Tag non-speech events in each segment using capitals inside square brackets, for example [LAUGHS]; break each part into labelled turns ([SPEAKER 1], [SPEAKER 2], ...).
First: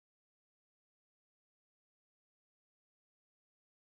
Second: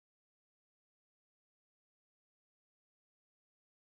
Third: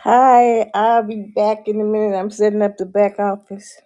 [SPEAKER 1] Hi, I'll be back in a minute. I'm setting up the back office.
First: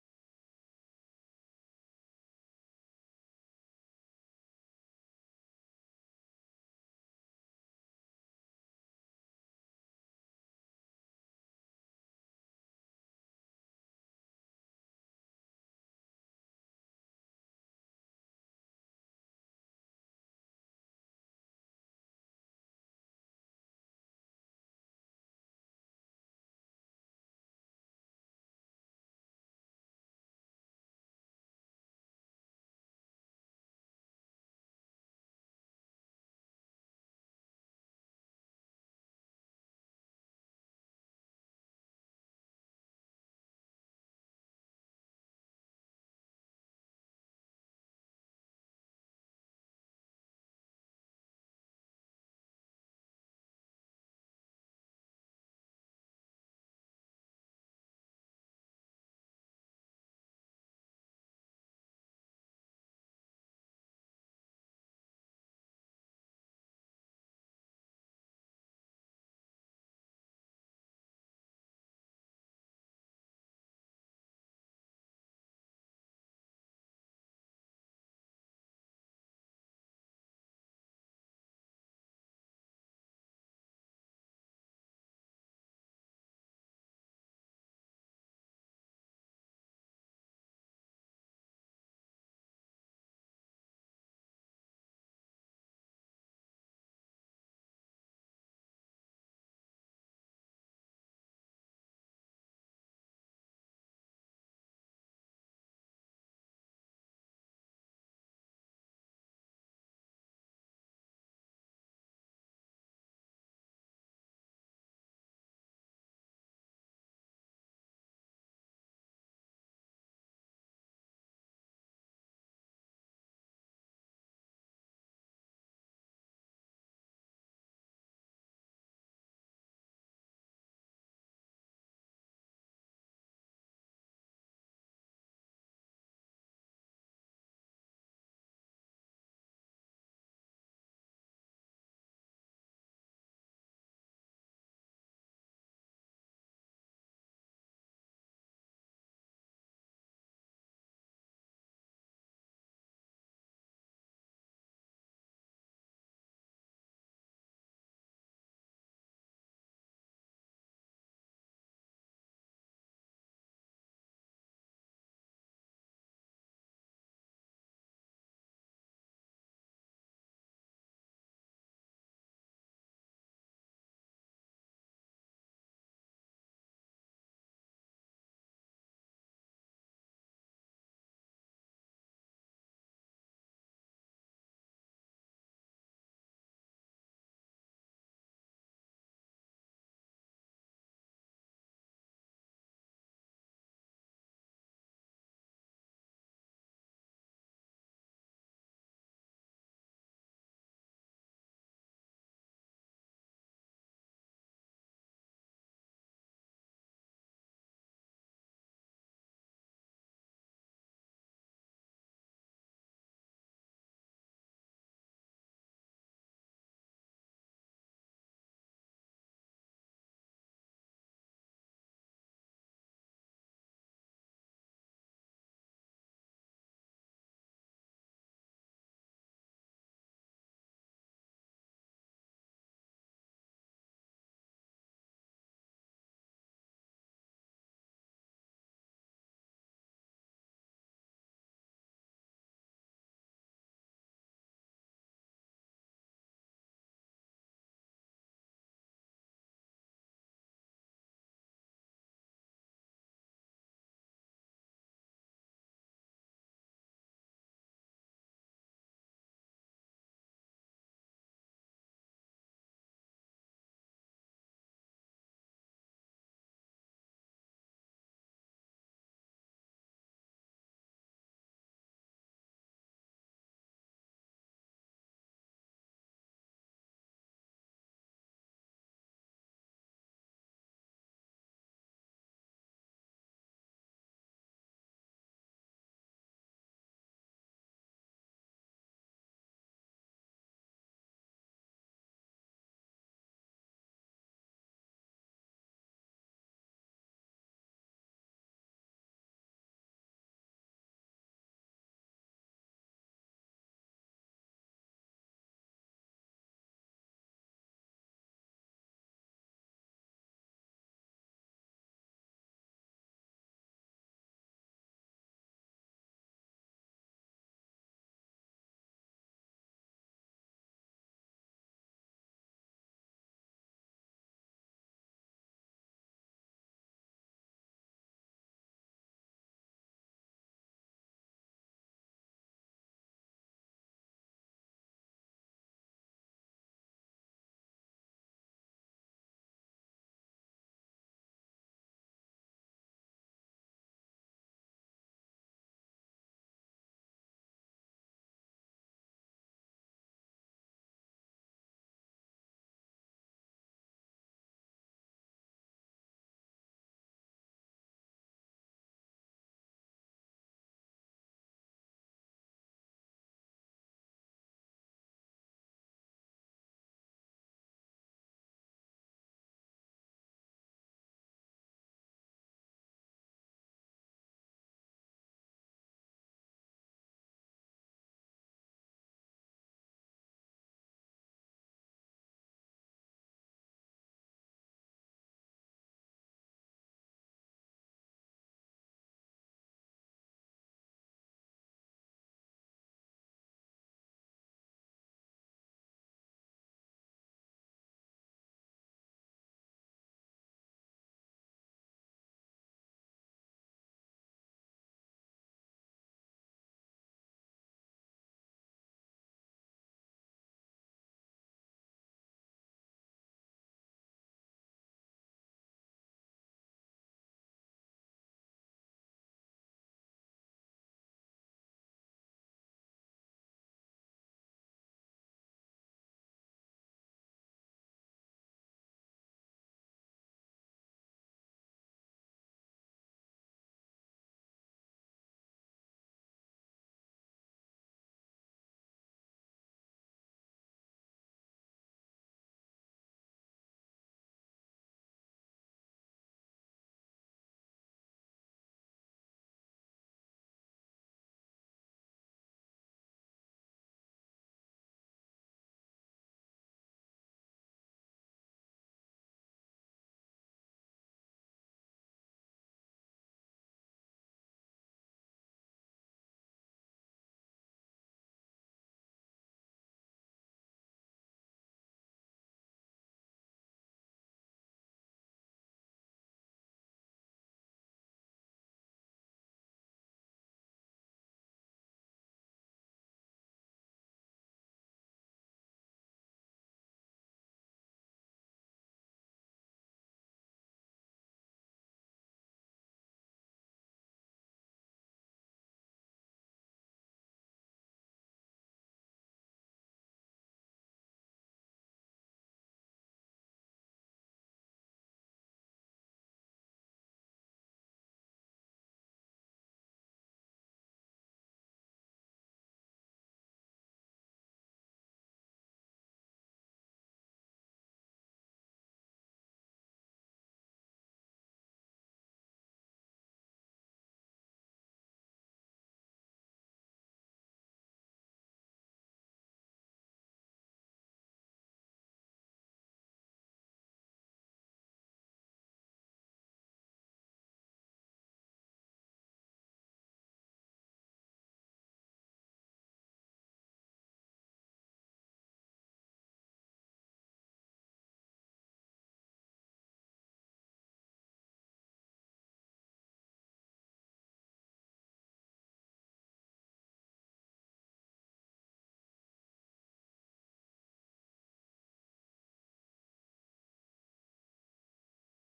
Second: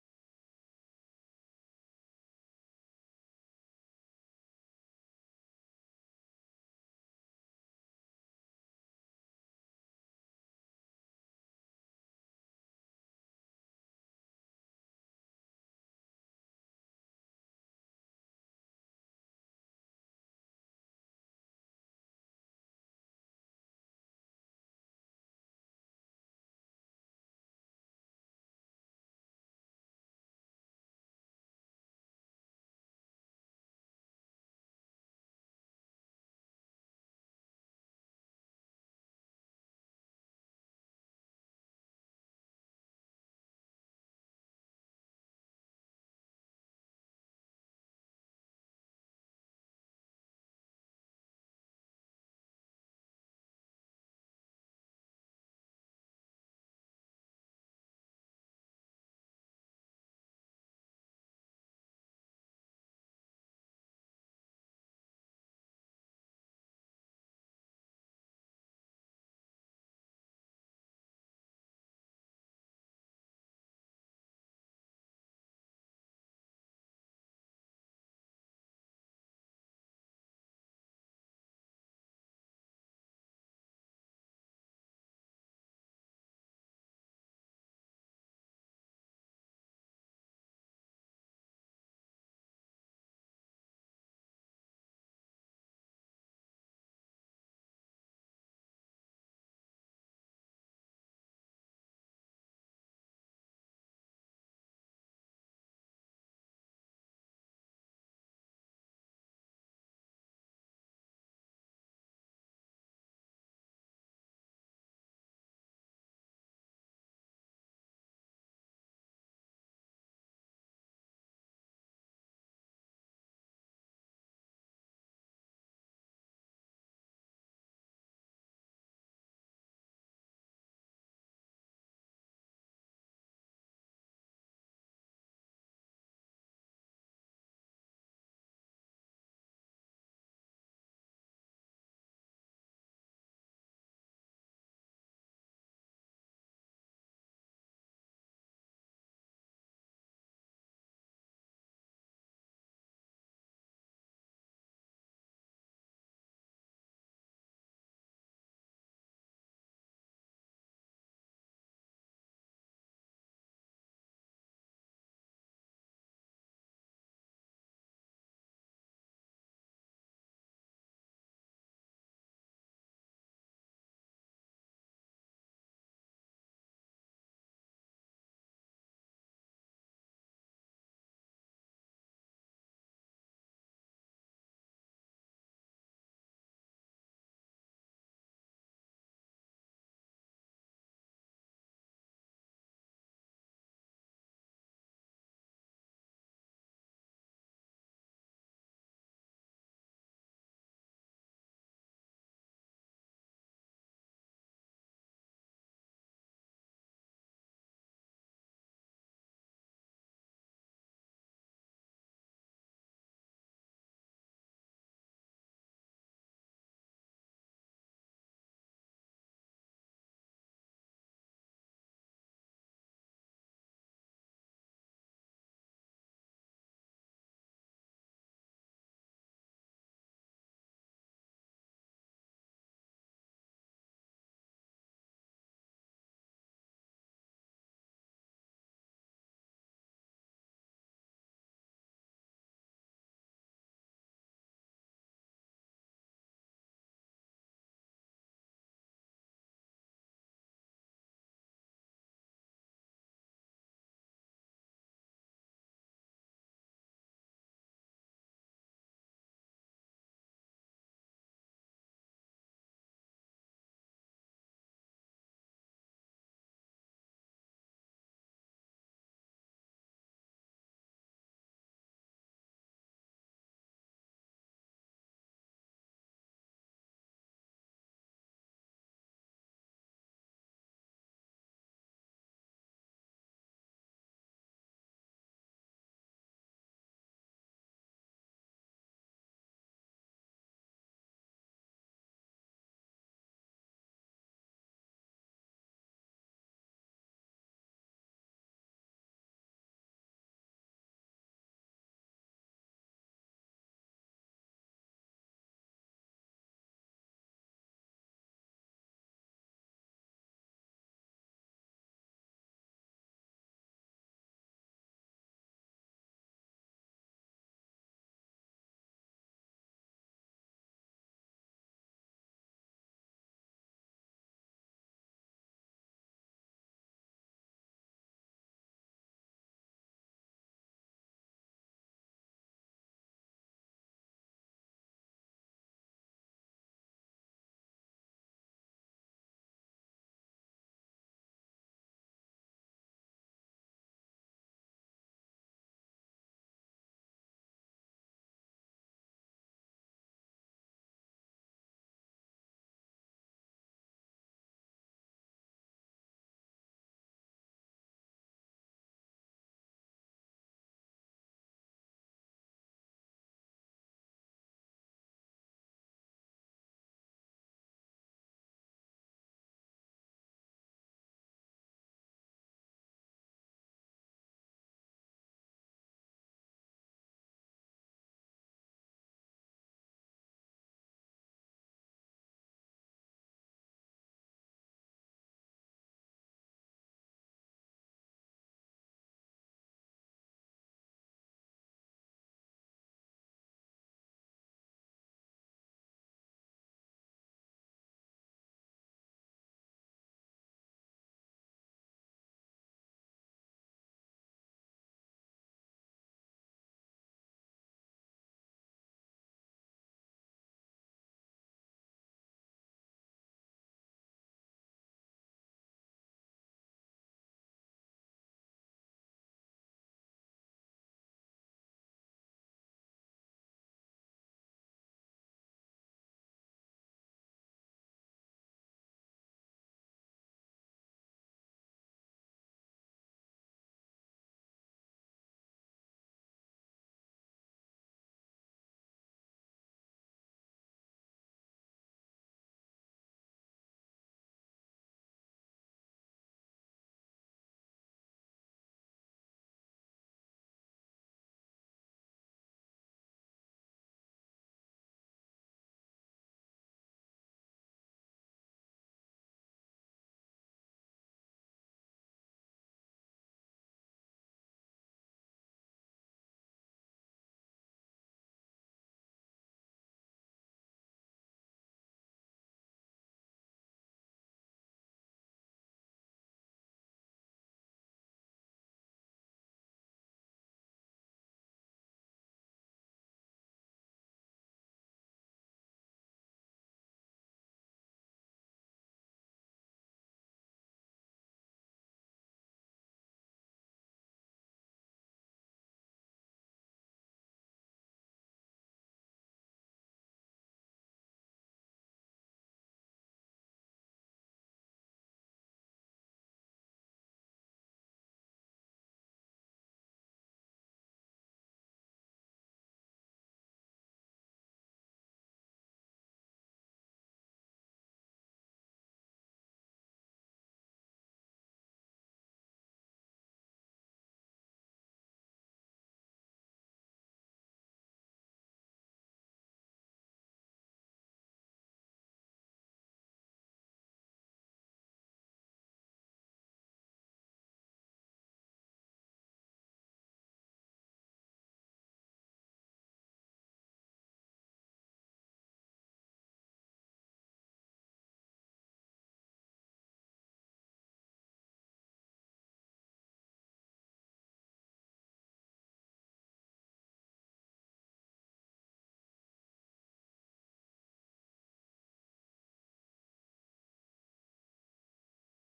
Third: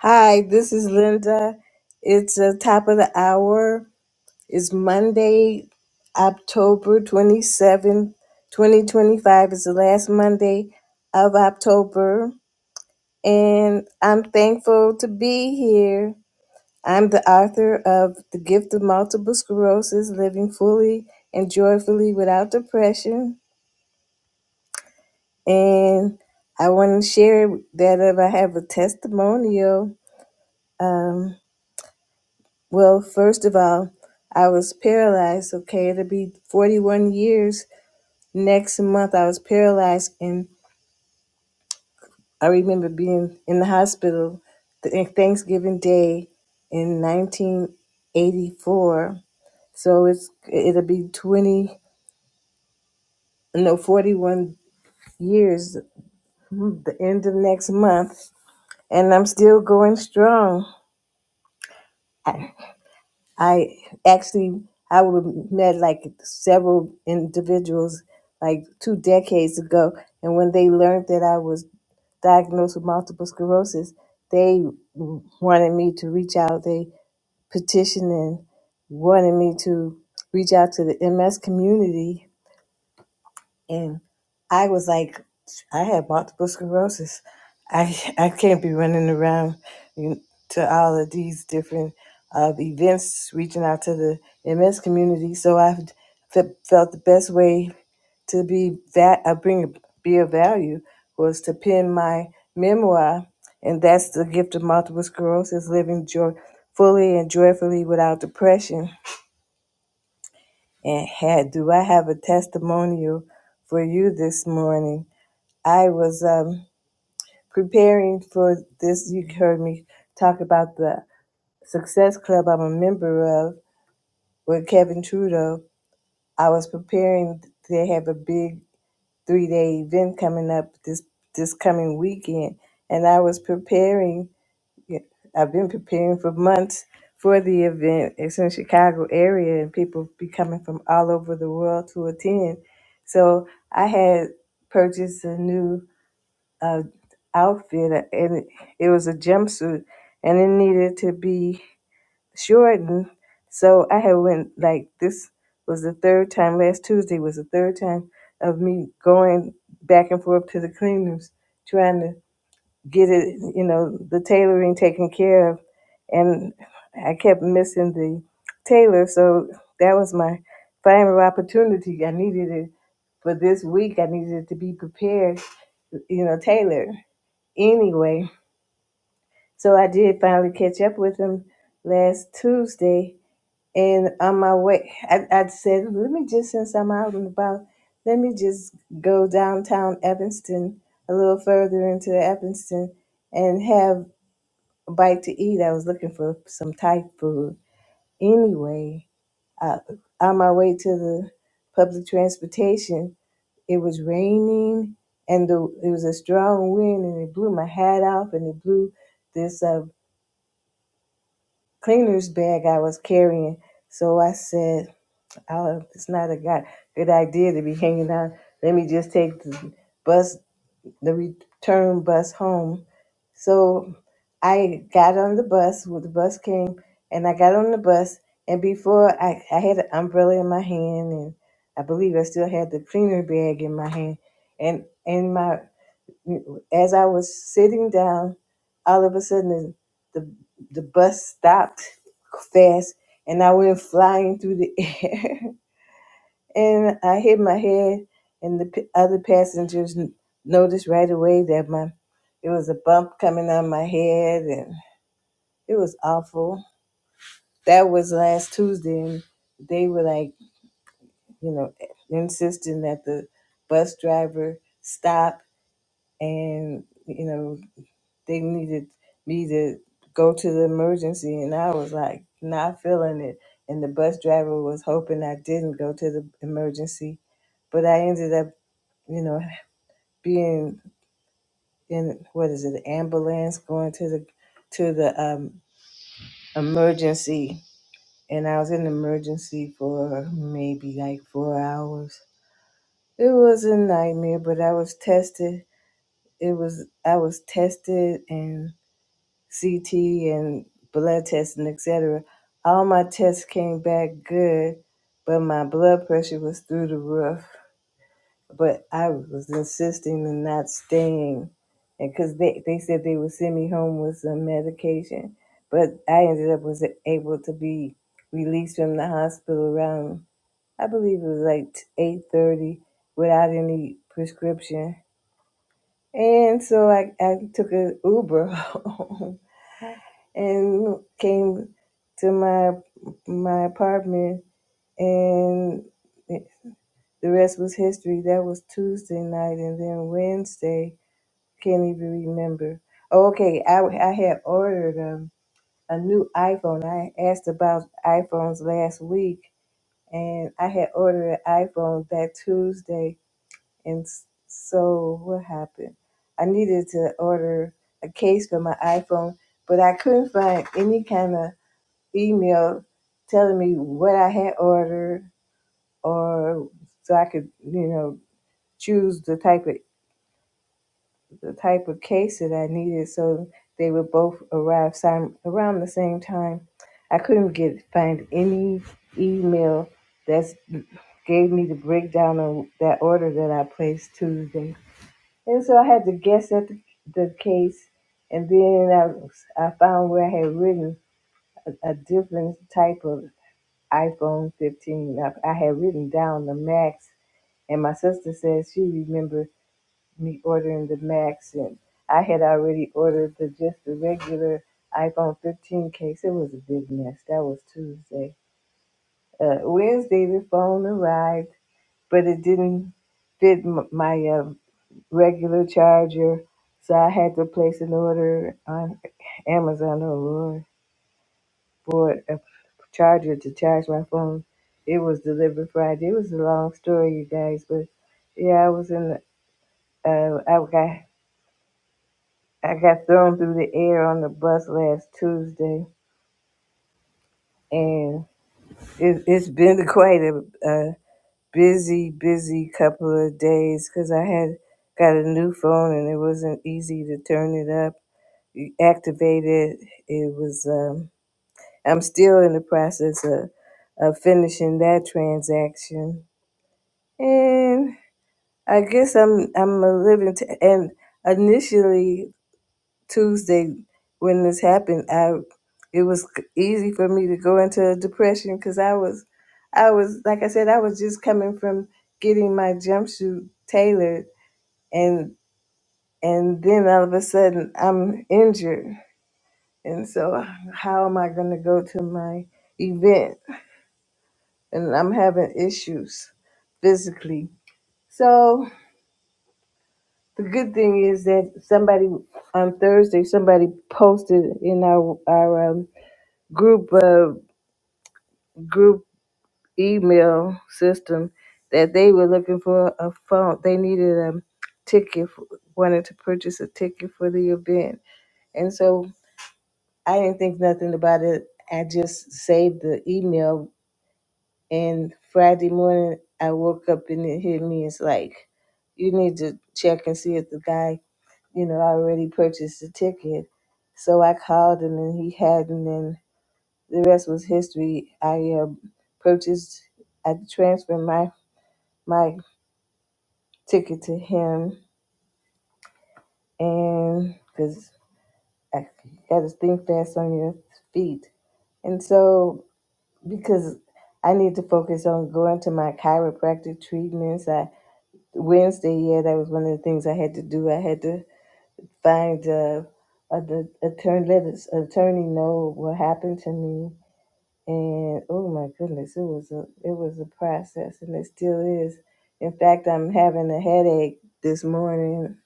[SPEAKER 1] Hi, this is Linda. It's the top of the hour. It's Monday, October 27th, 2025. It's the last Monday of October. And I'm thankful to be here. I'm the author of The Gift of Multiple Sclerosis Living Fully and Joyfully Without Depression. And I want to share that if I have a testimonial, um, well, first of all, I was paralyzed. Okay, it'll be 41 years next month. I was paralyzed, and I remember being in the hospital th- Thanksgiving Day in 1984. So it's it'll be 20, no, 41 years. The end of next month, and I'm still going strong. I actually I would met like several individuals like two decades ago, and when they learned that I was diagnosed with multiple sclerosis, they wanted me to reach out. They petitioned and wanted me to reach out to the MS community and I was like, I had multiple sclerosis. I [LAUGHS] I can't be running around you- to all of these different uh, events, reaching out to the MS community. So I f- felt the best way to be that uh, bring be of value was to pen my memoir, and that's the gift of multiple sclerosis: living joy fully and joyfully without depression. And had do I have a testimonial for you this morning? I was um, preparing for this. You heard me talk about the Success Club I'm a member of with Kevin Trudeau. I was preparing. They have a big three day event coming up this this coming weekend, and I was preparing. yeah, I've been preparing for months for the event. It's in the Chicago area, and people be coming from all over the world to attend. So I had purchased a new uh, outfit, and it, it was a jumpsuit, and it needed to be shortened. So I had went like this was the third time. Last Tuesday was the third time of me going back and forth to the cleaners, trying to get it, you know, the tailoring taken care of, and I kept missing the tailor. So that was my final opportunity. I needed it for this week. I needed it to be prepared, you know, tailored anyway, so I did finally catch up with him last Tuesday. And on my way, I, I said, let me just, since I'm out and about, let me just go downtown Evanston, a little further into Evanston, and have a bite to eat. I was looking for some Thai food. Anyway, uh, on my way to the public transportation, it was raining and the, it was a strong wind and it blew my hat off and it blew this uh, cleaner's bag I was carrying. So I said, oh, it's not a go- good idea to be hanging out. Let me just take the bus, the return bus home. So I got on the bus, well, the bus came, and I got on the bus. And before I, I had an umbrella in my hand, and I believe I still had the cleaner bag in my hand. And, and my as I was sitting down, all of a sudden the the, the bus stopped fast, and I went flying through the [LAUGHS] air, and I hit my head, and the p- other passengers n- noticed right away that my it was a bump coming on my head, and it was awful. That was last Tuesday, and they were like, you know, insisting that the bus driver stop and you know They needed me to go to the emergency, and I was like not feeling it. And the bus driver was hoping I didn't go to the emergency, but I ended up, you know, being in what is it, ambulance, going to the to the um, emergency, and I was in the emergency for maybe like four hours. It was a nightmare, but I was tested. It was I was tested and CT and blood tests testing, etc. All my tests came back good, but my blood pressure was through the roof. But I was insisting on not staying, and because they, they said they would send me home with some medication, but I ended up was able to be released from the hospital around I believe it was like eight thirty without any prescription, and so I I took an Uber [LAUGHS] home and came to my my apartment and the rest was history. That was Tuesday night and then Wednesday, can't even remember. Oh, okay, I I had ordered um, a new iPhone. I asked about iPhones last week and I had ordered an iPhone that Tuesday and s- so what happened? I needed to order a case for my iPhone, but I couldn't find any kind of email telling me what I had ordered, or so I could, you know, choose the type of the type of case that I needed, so they would both arrive sim- around the same time. I couldn't get find any email that gave me the breakdown of that order that I placed Tuesday, and so I had to guess at the, the case. And then I, was- I found where I had written a, a different type of iPhone 15. I, I had written down the Max, and my sister says she remembered me ordering the Max, and I had already ordered the just the regular iPhone 15 case. It was a big mess. That was Tuesday. Uh, Wednesday, the phone arrived, but it didn't fit m- my uh, regular charger, so I had to place an order on Amazon. Oh Lord for a charger to charge my phone. It was delivered Friday. It was a long story, you guys, but yeah, I was in. Uh, I got I got thrown through the air on the bus last Tuesday, and it, it's been [LAUGHS] quite a, a busy, busy couple of days because I had got a new phone and it wasn't easy to turn it up, activate it. It was. Um, I'm still in the process of, of finishing that transaction And I guess I'm I'm a living t- and initially Tuesday when this happened, I it was c- easy for me to go into a depression because I was I was like I said I was just coming from getting my jumpsuit tailored and and then all of a sudden I'm injured and so how am I going to go to my event and I'm having issues physically. So The good thing is that somebody on Thursday somebody posted in our our um, group uh, group email system that they were looking for a phone. They needed a ticket, for, wanted to purchase a ticket for the event, and so I didn't think nothing about it. I just saved the email, and Friday morning I woke up and it hit me. It's like you need to check and see if the guy you know, I already purchased the ticket. So I called him and he hadn't, and the rest was history. I uh, purchased, I transferred my, my ticket to him, and because I got to think fast on your feet. And so, because I need to focus on going to my chiropractic treatments, I Wednesday, yeah, that was one of the things I had to do. I had to find uh, uh, the attorney, let his attorney know what happened to me. And oh my goodness, it was a it was a process, and it still is. In fact, I'm having a headache this morning.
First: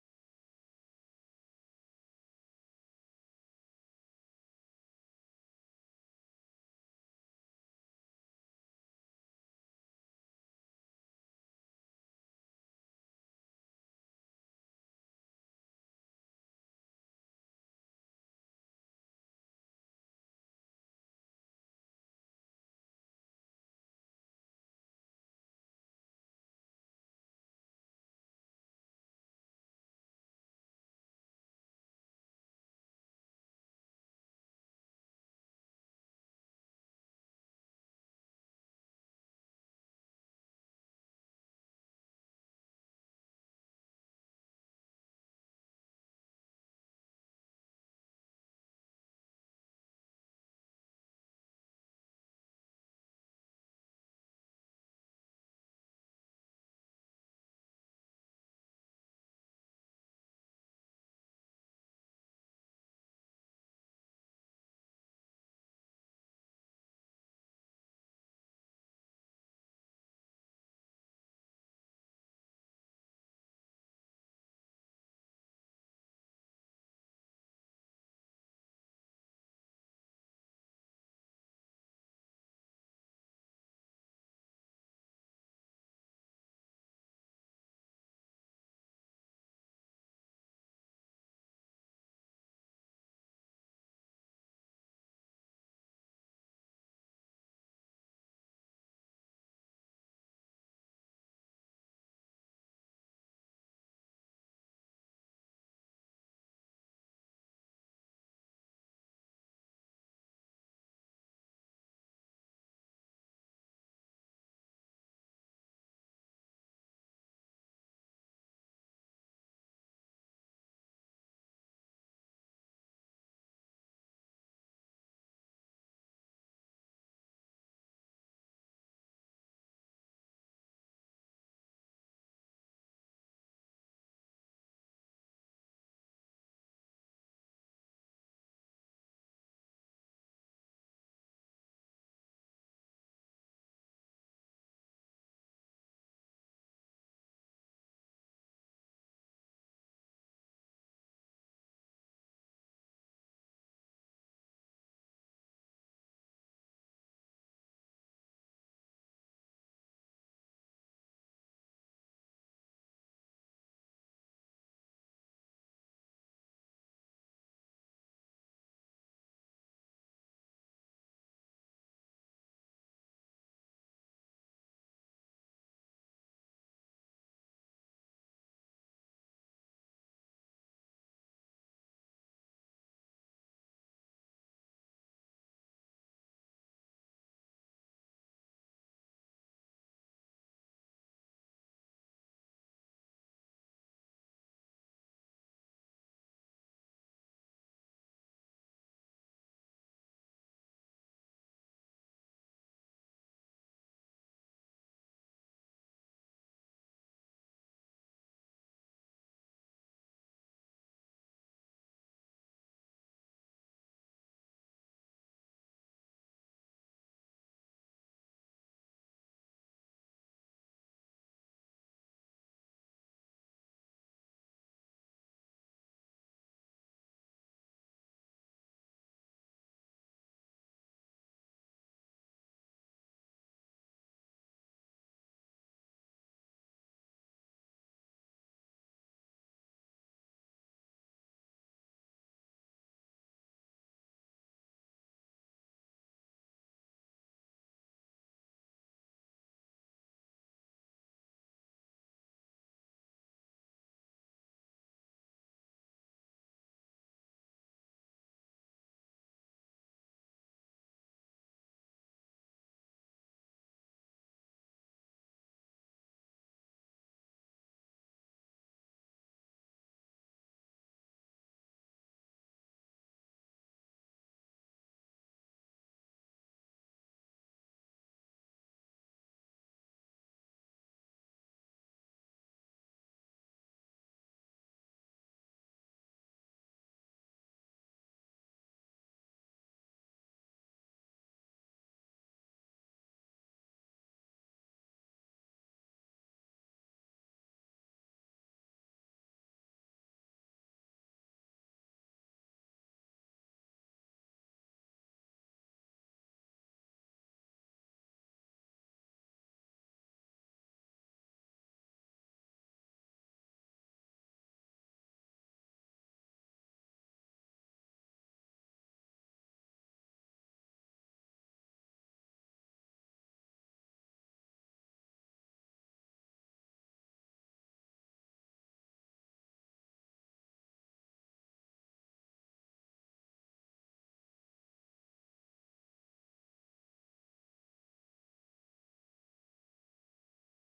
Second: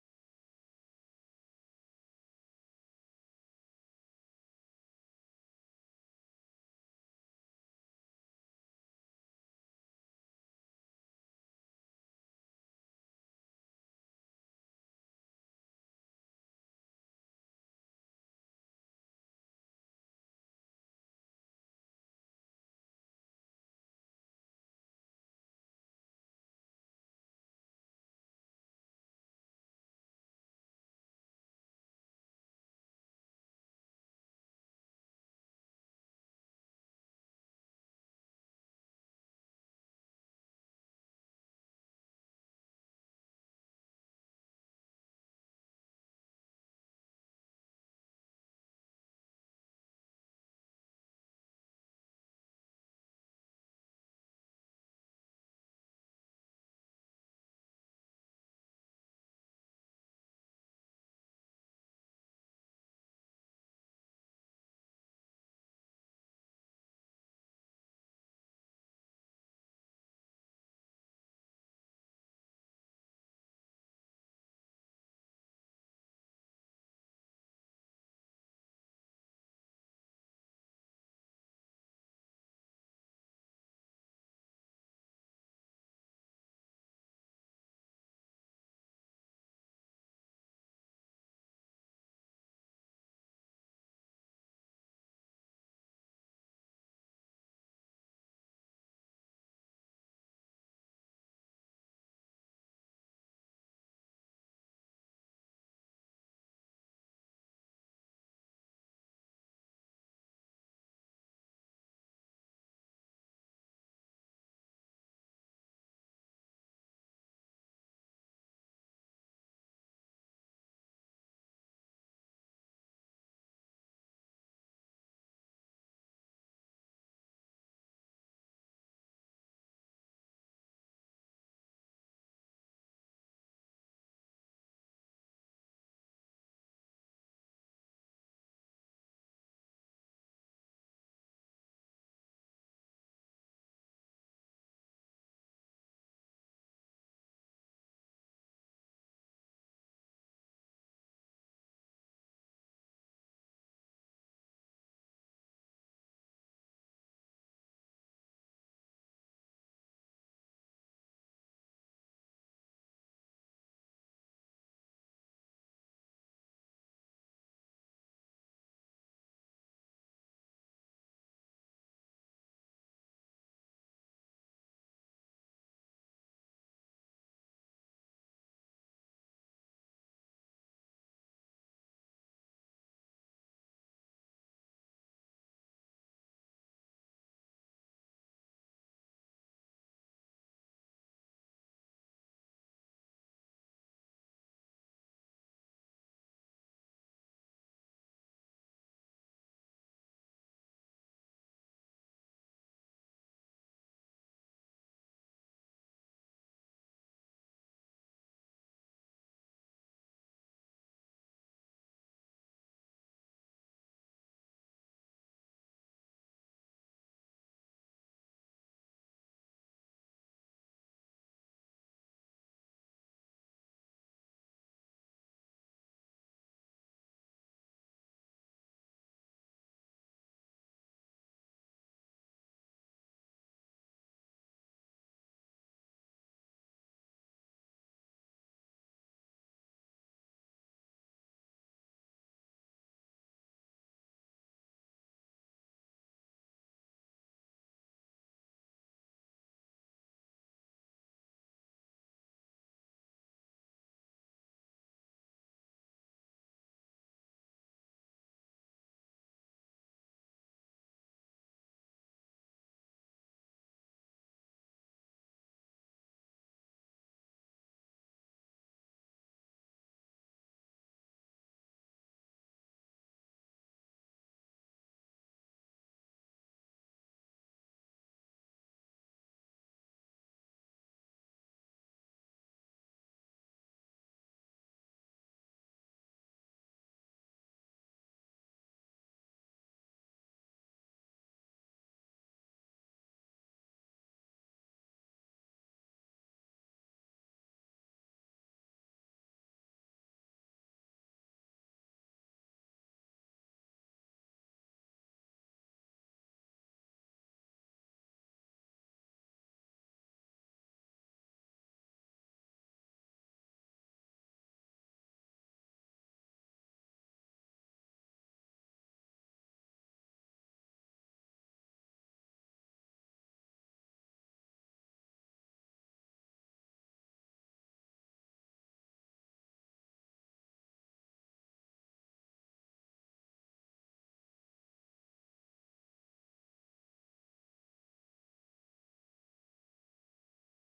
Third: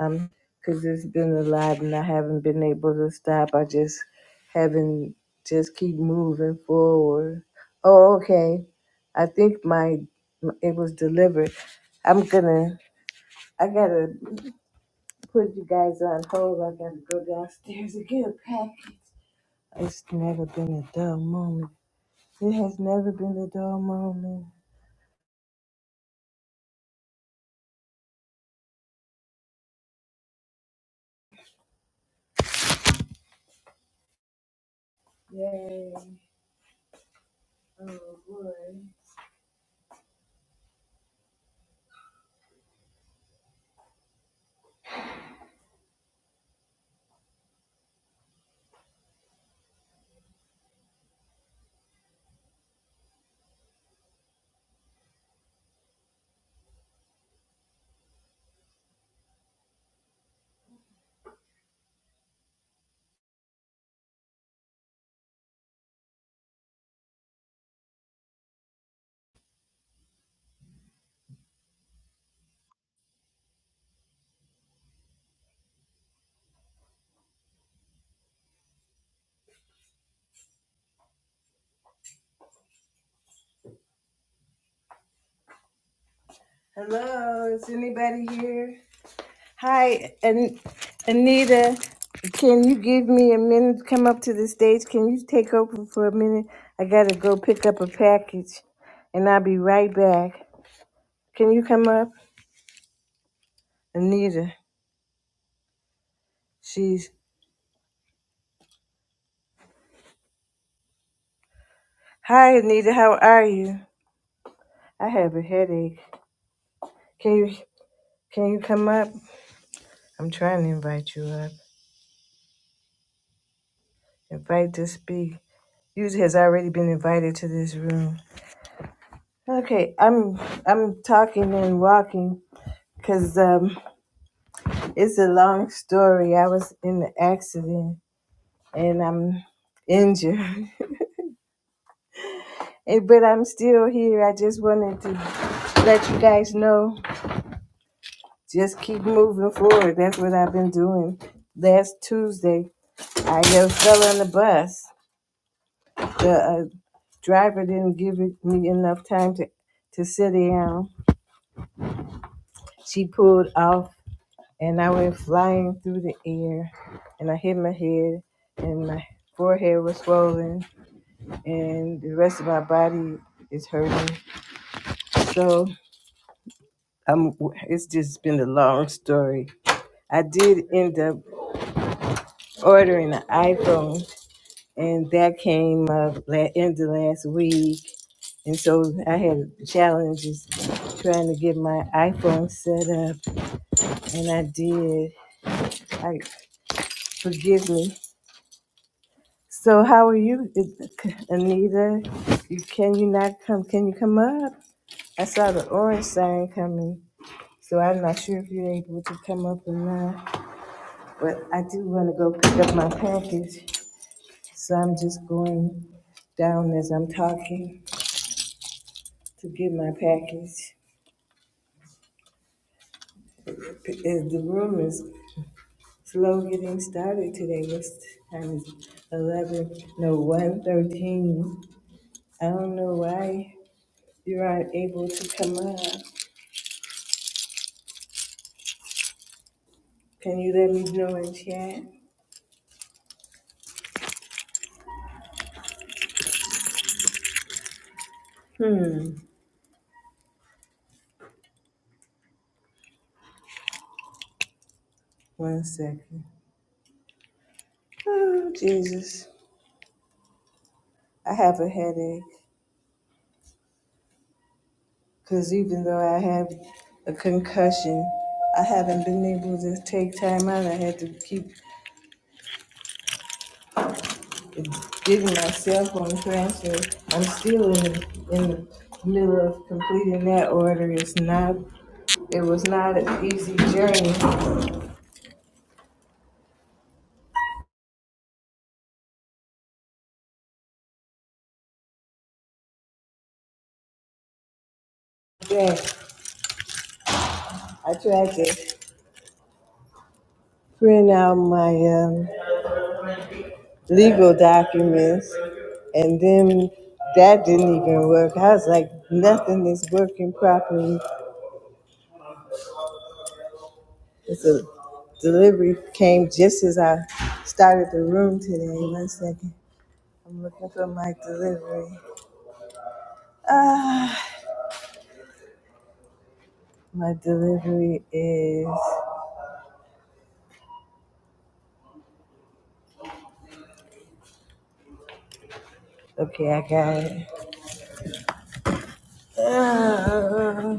[SPEAKER 1] Um, because it's been a lot, and I haven't been able to stop. I just haven't just keep moving forward. Oh, okay. I think my it was delivered. I'm gonna. I gotta put you guys on hold. I gotta go downstairs and get a package. It's never been a dull moment. It has never been a dull moment. Yay. Oh boy. Hello, is anybody here? Hi, An- Anita. Can you give me a minute to come up to the stage? Can you take over for a minute? I gotta go pick up a package and I'll be right back. Can you come up? Anita. She's. Hi, Anita. How are you? I have a headache. Can you can you come up? I'm trying to invite you up. Invite to speak. User has already been invited to this room. Okay, I'm I'm talking and walking because um, it's a long story. I was in an accident and I'm injured, [LAUGHS] Eh, but I'm still here. I just wanted to let you guys know. Just keep moving forward. That's what I've been doing. Last Tuesday, I just fell on the bus. The uh, Driver didn't give it- me enough time to, to sit down. She pulled off, and I went flying through the air, and I hit my head, and my forehead was swollen, and the rest of my body is hurting. So I'm, it's just been a long story. I did end up ordering an iPhone, and that came up la- end of last week. And so I had challenges trying to get my iPhone set up and I did. I forgive me. So how are you, Anita? You can you not come? Can you come up? I saw the orange sign coming, so I'm not sure if you're able to come up or not. But I do want to go pick up my package, so I'm just going down as I'm talking to get my package. P- uh, The room is slow getting started today. What's time? Is eleven? No, one thirteen. I don't know why You aren't able to come up. Can you let me know in chat? Hmm. One second. Oh, Jesus. I have a headache. Because even though I have a concussion, I haven't been able to take time out. I had to keep giving myself on transfer. I'm still in the, in the middle of completing that order. It's not, it was not an easy journey. Then I tried to print out my um, legal documents, and then that didn't even work. I was like, nothing is working properly. It's a delivery came just as I started the room today. One second, I'm looking for my delivery. Ah, my delivery is okay. I got it. Ah,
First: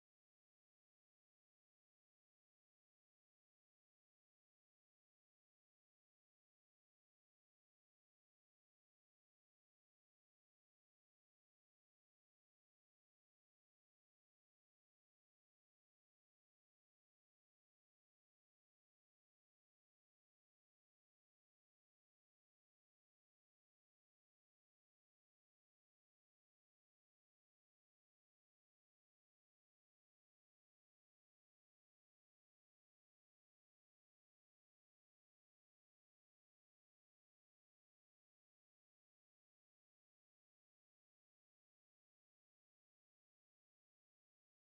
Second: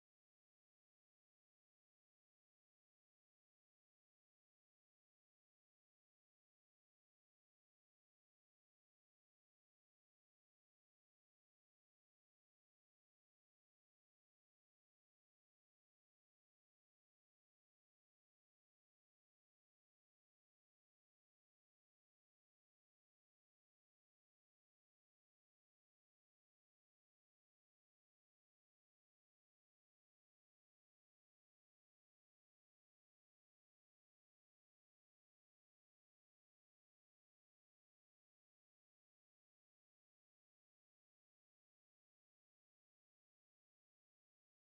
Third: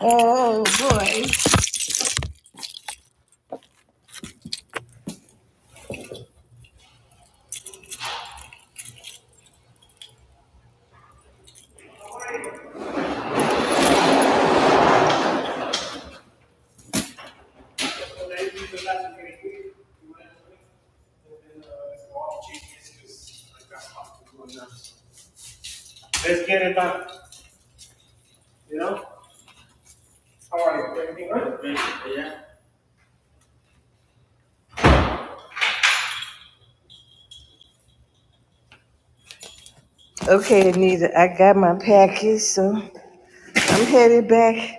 [SPEAKER 1] oh boy. Okay, Anita, I got my package, so I'm headed back.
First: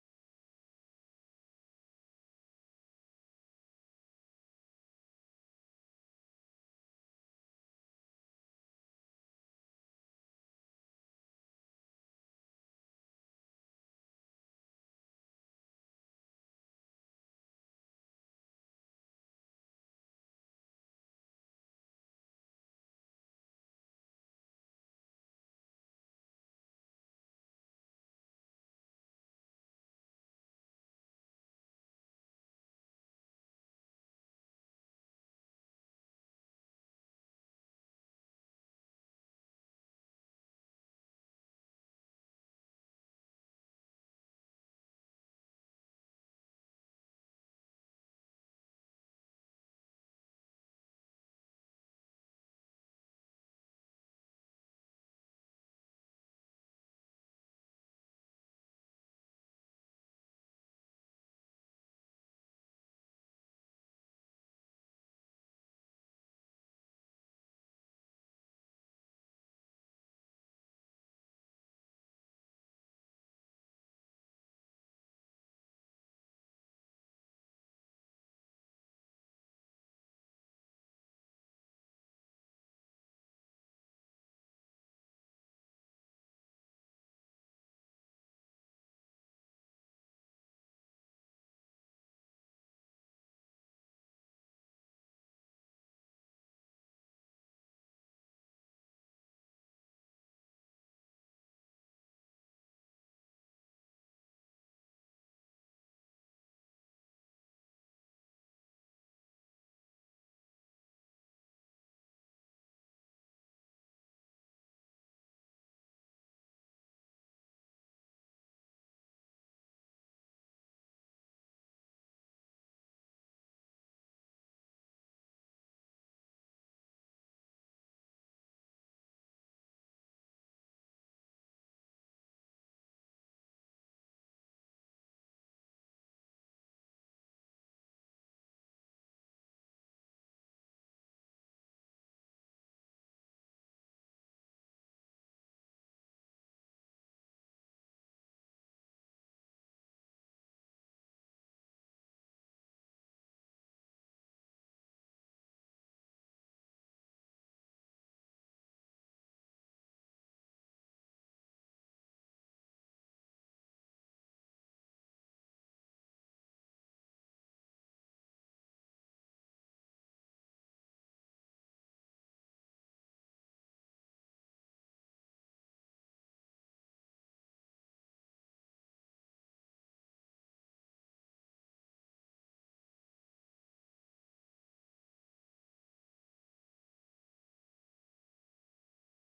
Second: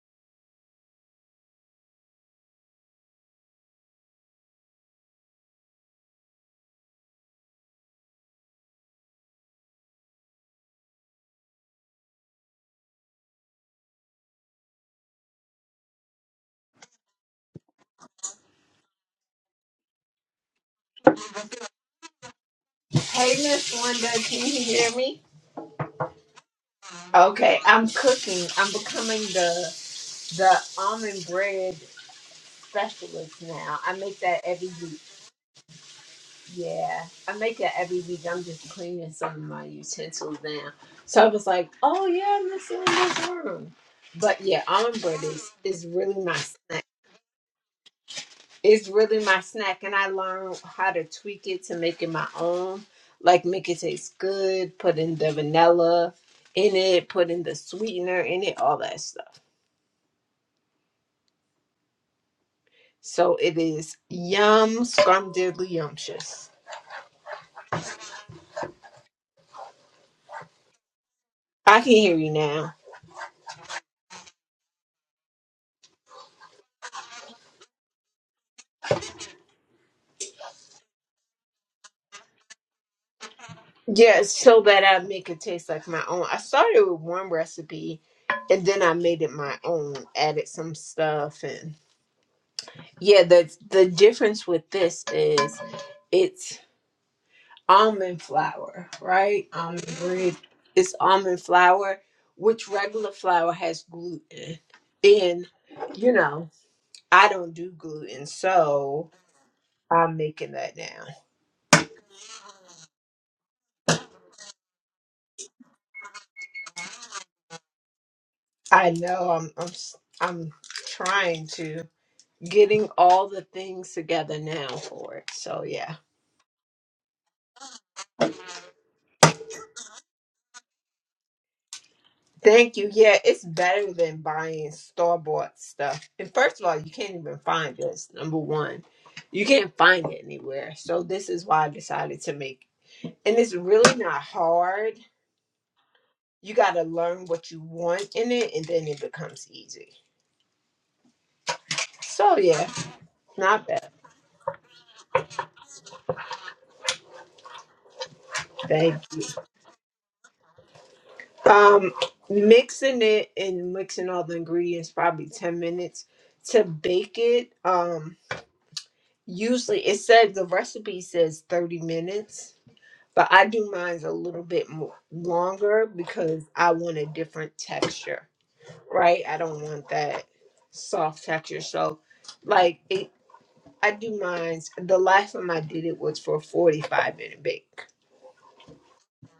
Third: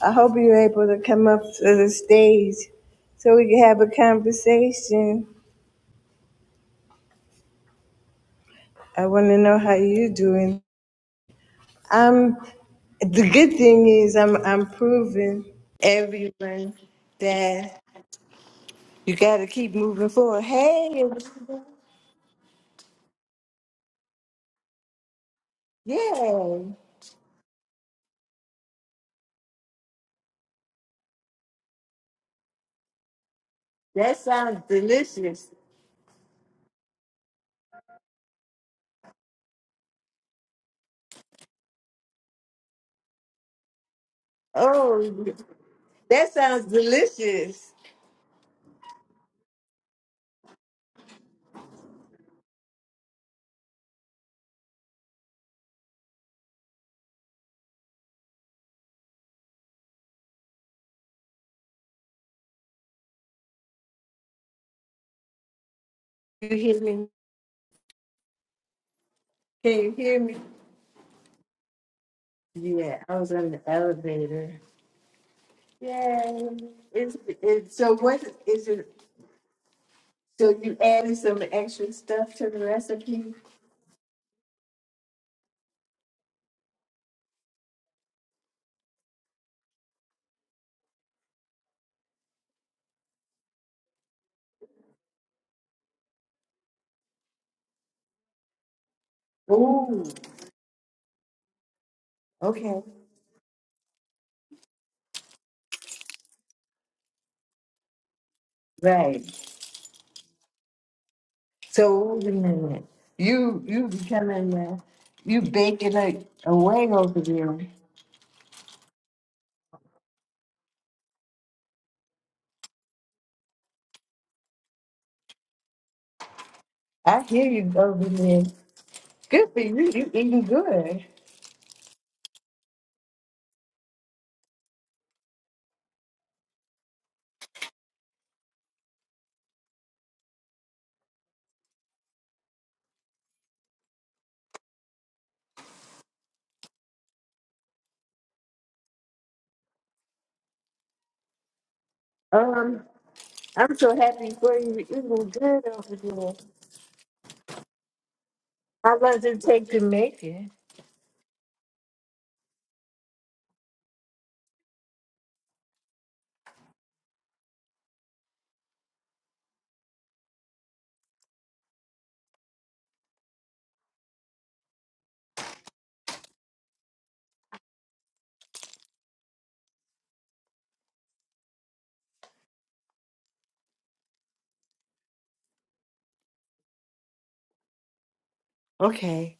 [SPEAKER 1] I hope you're able to come up to the stage so we can have a conversation. I want to know how you're doing. I'm, the good thing is I'm, I'm proving everyone that you got to keep moving forward. Hey,
[SPEAKER 2] Hey, Miss Linda, can you hear me?
[SPEAKER 1] yeah,
[SPEAKER 2] Okay, I'm cooking. I'm becoming the the almond bread specialist now. I
[SPEAKER 1] that
[SPEAKER 2] make that
[SPEAKER 1] sounds
[SPEAKER 2] every week.
[SPEAKER 1] delicious.
[SPEAKER 2] Yeah, I make that every week. I'm just cleaning some of my utensils now. So I was like, oh yeah, Miss Linda's room. But yeah, almond bread
[SPEAKER 1] Oh,
[SPEAKER 2] is is really
[SPEAKER 1] that
[SPEAKER 2] nice.
[SPEAKER 1] sounds delicious.
[SPEAKER 2] It's really my snack, and I learned how to tweak it to make it my own. Like make it taste good, put in the vanilla in it, put in the sweetener in it, all that stuff. So it is yum scrumdiddly yumptious.
[SPEAKER 1] You hear me? Can you hear me?
[SPEAKER 2] I can hear you now.
[SPEAKER 1] Yeah, I was on the elevator. Yeah. It's, it's so what is it? So you added some extra stuff to the recipe?
[SPEAKER 2] Yeah, so that I make it taste like my own. I started with one recipe and then I made it my own, added some stuff and yeah, the the difference with this is it's almond flour, right? Almond
[SPEAKER 1] Ooh,
[SPEAKER 2] bread is almond flour, which
[SPEAKER 1] okay,
[SPEAKER 2] regular flour has gluten. And, you know, I don't do gluten, so
[SPEAKER 1] right.
[SPEAKER 2] I'm making that now.
[SPEAKER 1] So wait a minute. You you becoming uh, you baking a a away over there.
[SPEAKER 2] I know I'm I'm s- I'm trying to getting all the things together now for it. So yeah.
[SPEAKER 1] I hear you over there. Good for you. You eating good.
[SPEAKER 2] Thank you. Yeah, it's better than buying store bought stuff. And first of all, you can't even find this. Number one, you can't find it anywhere. So this is why I decided to make. it. And it's really not hard. You got to learn what you want in it, and then it becomes easy. So yeah,
[SPEAKER 1] Um,
[SPEAKER 2] not
[SPEAKER 1] I'm
[SPEAKER 2] bad.
[SPEAKER 1] so happy for you. You eating good over there. How
[SPEAKER 2] Thank
[SPEAKER 1] long
[SPEAKER 2] you.
[SPEAKER 1] does it take to make it?
[SPEAKER 2] Um, mixing it and mixing all the ingredients probably ten minutes to bake it. Um, usually it said the recipe says thirty minutes But I do mine's a little bit more longer because I want a different texture, right? I don't want that soft texture. So, like it, I do mine's. The last time I did it was for forty five minute bake.
[SPEAKER 1] Okay.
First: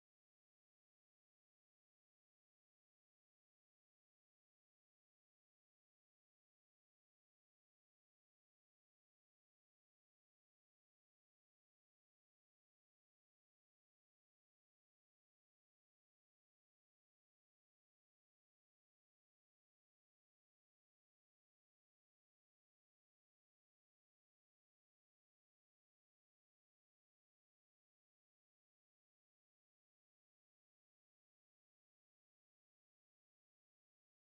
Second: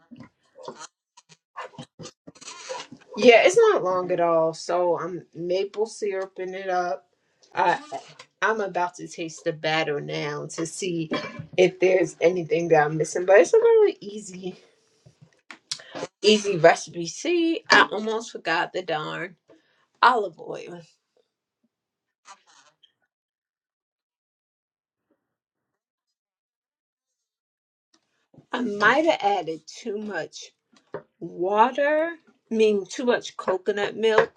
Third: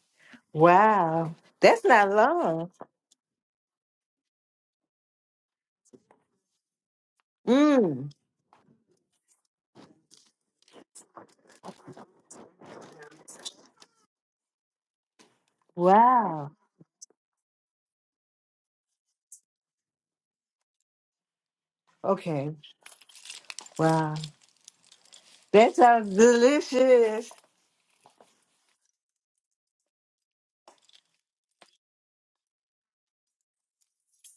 [SPEAKER 1] Wow. That's not long.
[SPEAKER 2] Yeah, it's not long at all. So I'm maple syruping it up. I
[SPEAKER 1] Mm.
[SPEAKER 2] I'm about to taste the batter now to see if there's anything that I'm missing. But it's a really easy
[SPEAKER 1] Wow.
[SPEAKER 2] easy recipe. See, I almost forgot the darn. olive oil.
[SPEAKER 1] Okay. Wow. That sounds delicious.
[SPEAKER 2] I might have added too much water, I mean too much coconut milk,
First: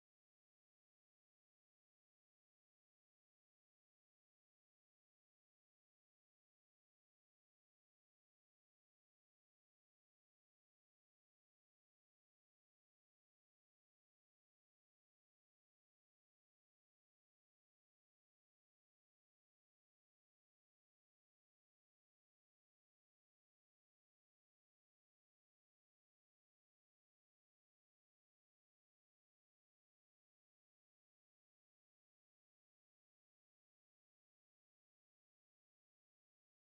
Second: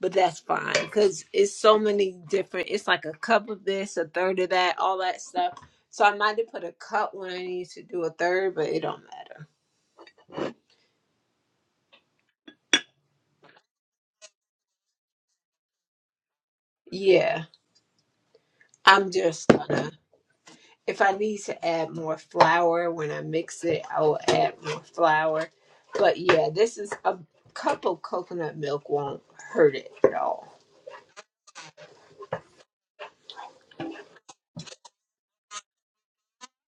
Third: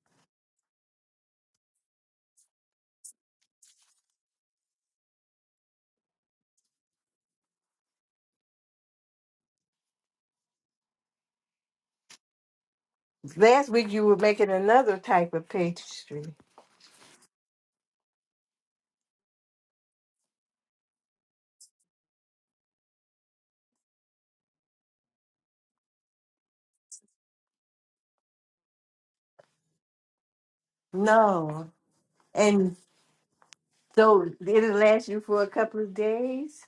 [SPEAKER 2] but that's fine because it's so many different. It's like a cup of this, a third of that, all that stuff. So I might have put a cup when I need to do a third, but it don't matter.
[SPEAKER 1] Last week you were making another type of pastry.
[SPEAKER 2] Yeah, I'm just gonna. If I need to add more flour when I mix it, I will add more flour. But yeah, this is a cup of coconut milk won't hurt it at all.
[SPEAKER 1] No. And so it'll last you for a couple of days?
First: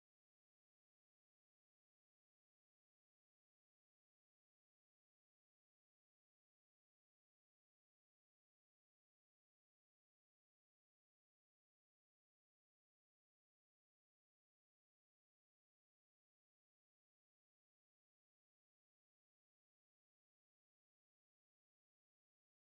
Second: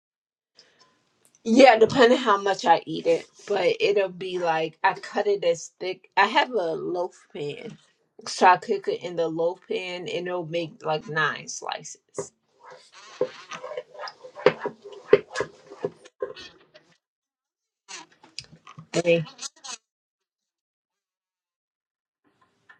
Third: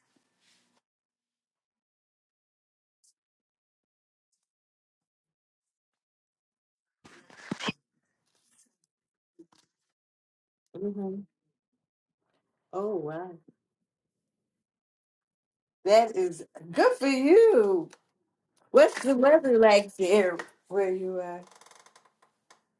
[SPEAKER 2] Yeah, depending how much I eat it, but it'll be like I cut it as thick. I have a loaf pan, so I cook it in the loaf pan, and it'll make like
[SPEAKER 1] hmm
[SPEAKER 2] nine slices.
[SPEAKER 1] Oh, wow. That is good for you. What's the
[SPEAKER 2] And
[SPEAKER 1] weather like there where you are?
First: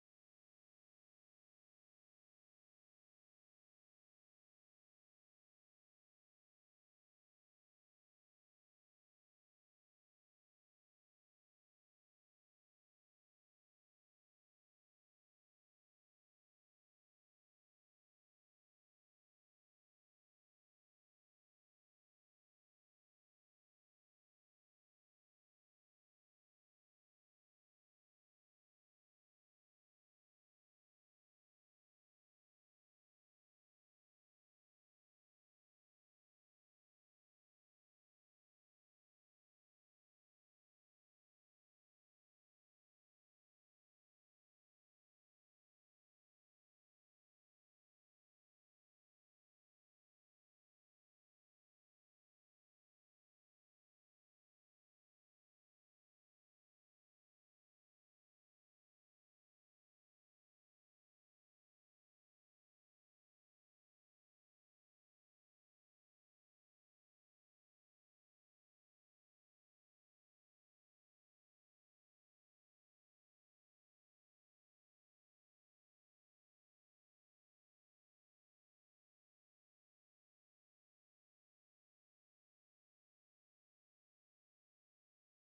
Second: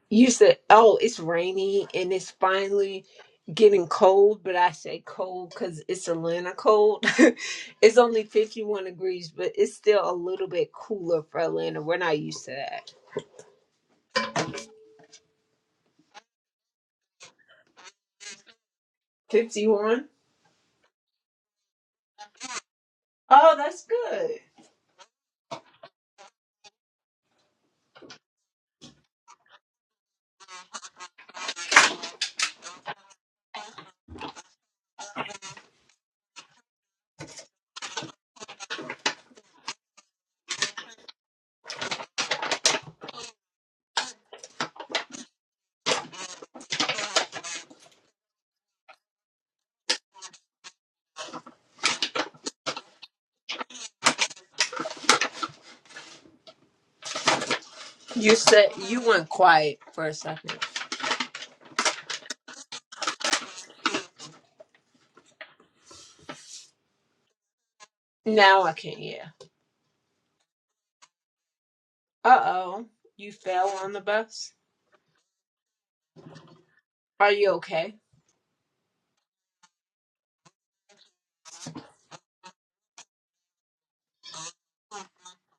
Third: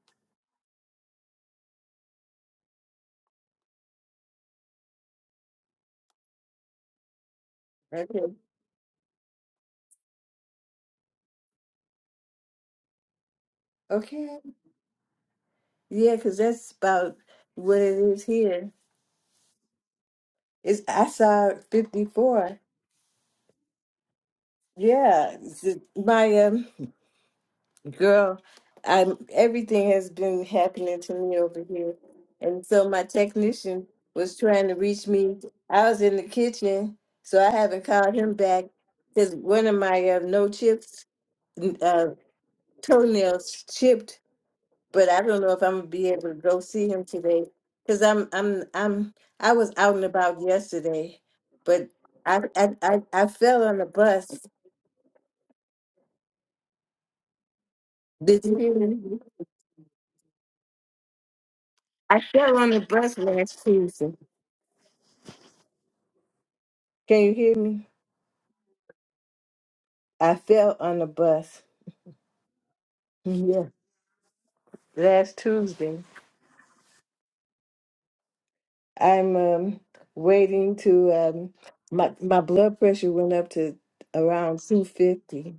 [SPEAKER 2] you said, "Oh, it's rainy and it's finally getting cold," but I say cold because it's Atlanta cold. [LAUGHS] it's only
[SPEAKER 1] Okay.
[SPEAKER 2] fifty-one degrees, but it's still a little bit cooler for Atlanta. We're not used to that.
[SPEAKER 1] Okay. Yeah, 'cause that's about what it is here.
[SPEAKER 2] Fifty-one.
[SPEAKER 1] It's, I saw 54.
[SPEAKER 2] Oh, that's good.
[SPEAKER 1] Yeah. it's- My um, Girl, I'm everything has been happening to me over here. And so my technician was trying to reach me. I was in the kitchen, so I haven't called him back because one of my uh, no chips uh, toenails chipped. But I don't know if I'm gonna be able to go see him today because I'm I'm I'm I was out and about yesterday, but I I I, I fell on the bus.
[SPEAKER 2] You
[SPEAKER 1] Did you
[SPEAKER 2] said
[SPEAKER 1] hear
[SPEAKER 2] you
[SPEAKER 1] me?
[SPEAKER 2] went quiet for a second.
[SPEAKER 1] I fell on the bus last Tuesday. Can you hear me?
[SPEAKER 2] Now I can, yeah.
[SPEAKER 1] I fell on the bus.
[SPEAKER 2] Uh oh. You
[SPEAKER 1] Yeah.
[SPEAKER 2] fell on the bus?
[SPEAKER 1] Last Tuesday.
[SPEAKER 2] Are you okay?
[SPEAKER 1] I'm um, waiting to um, my my blood pressure went up to around 250.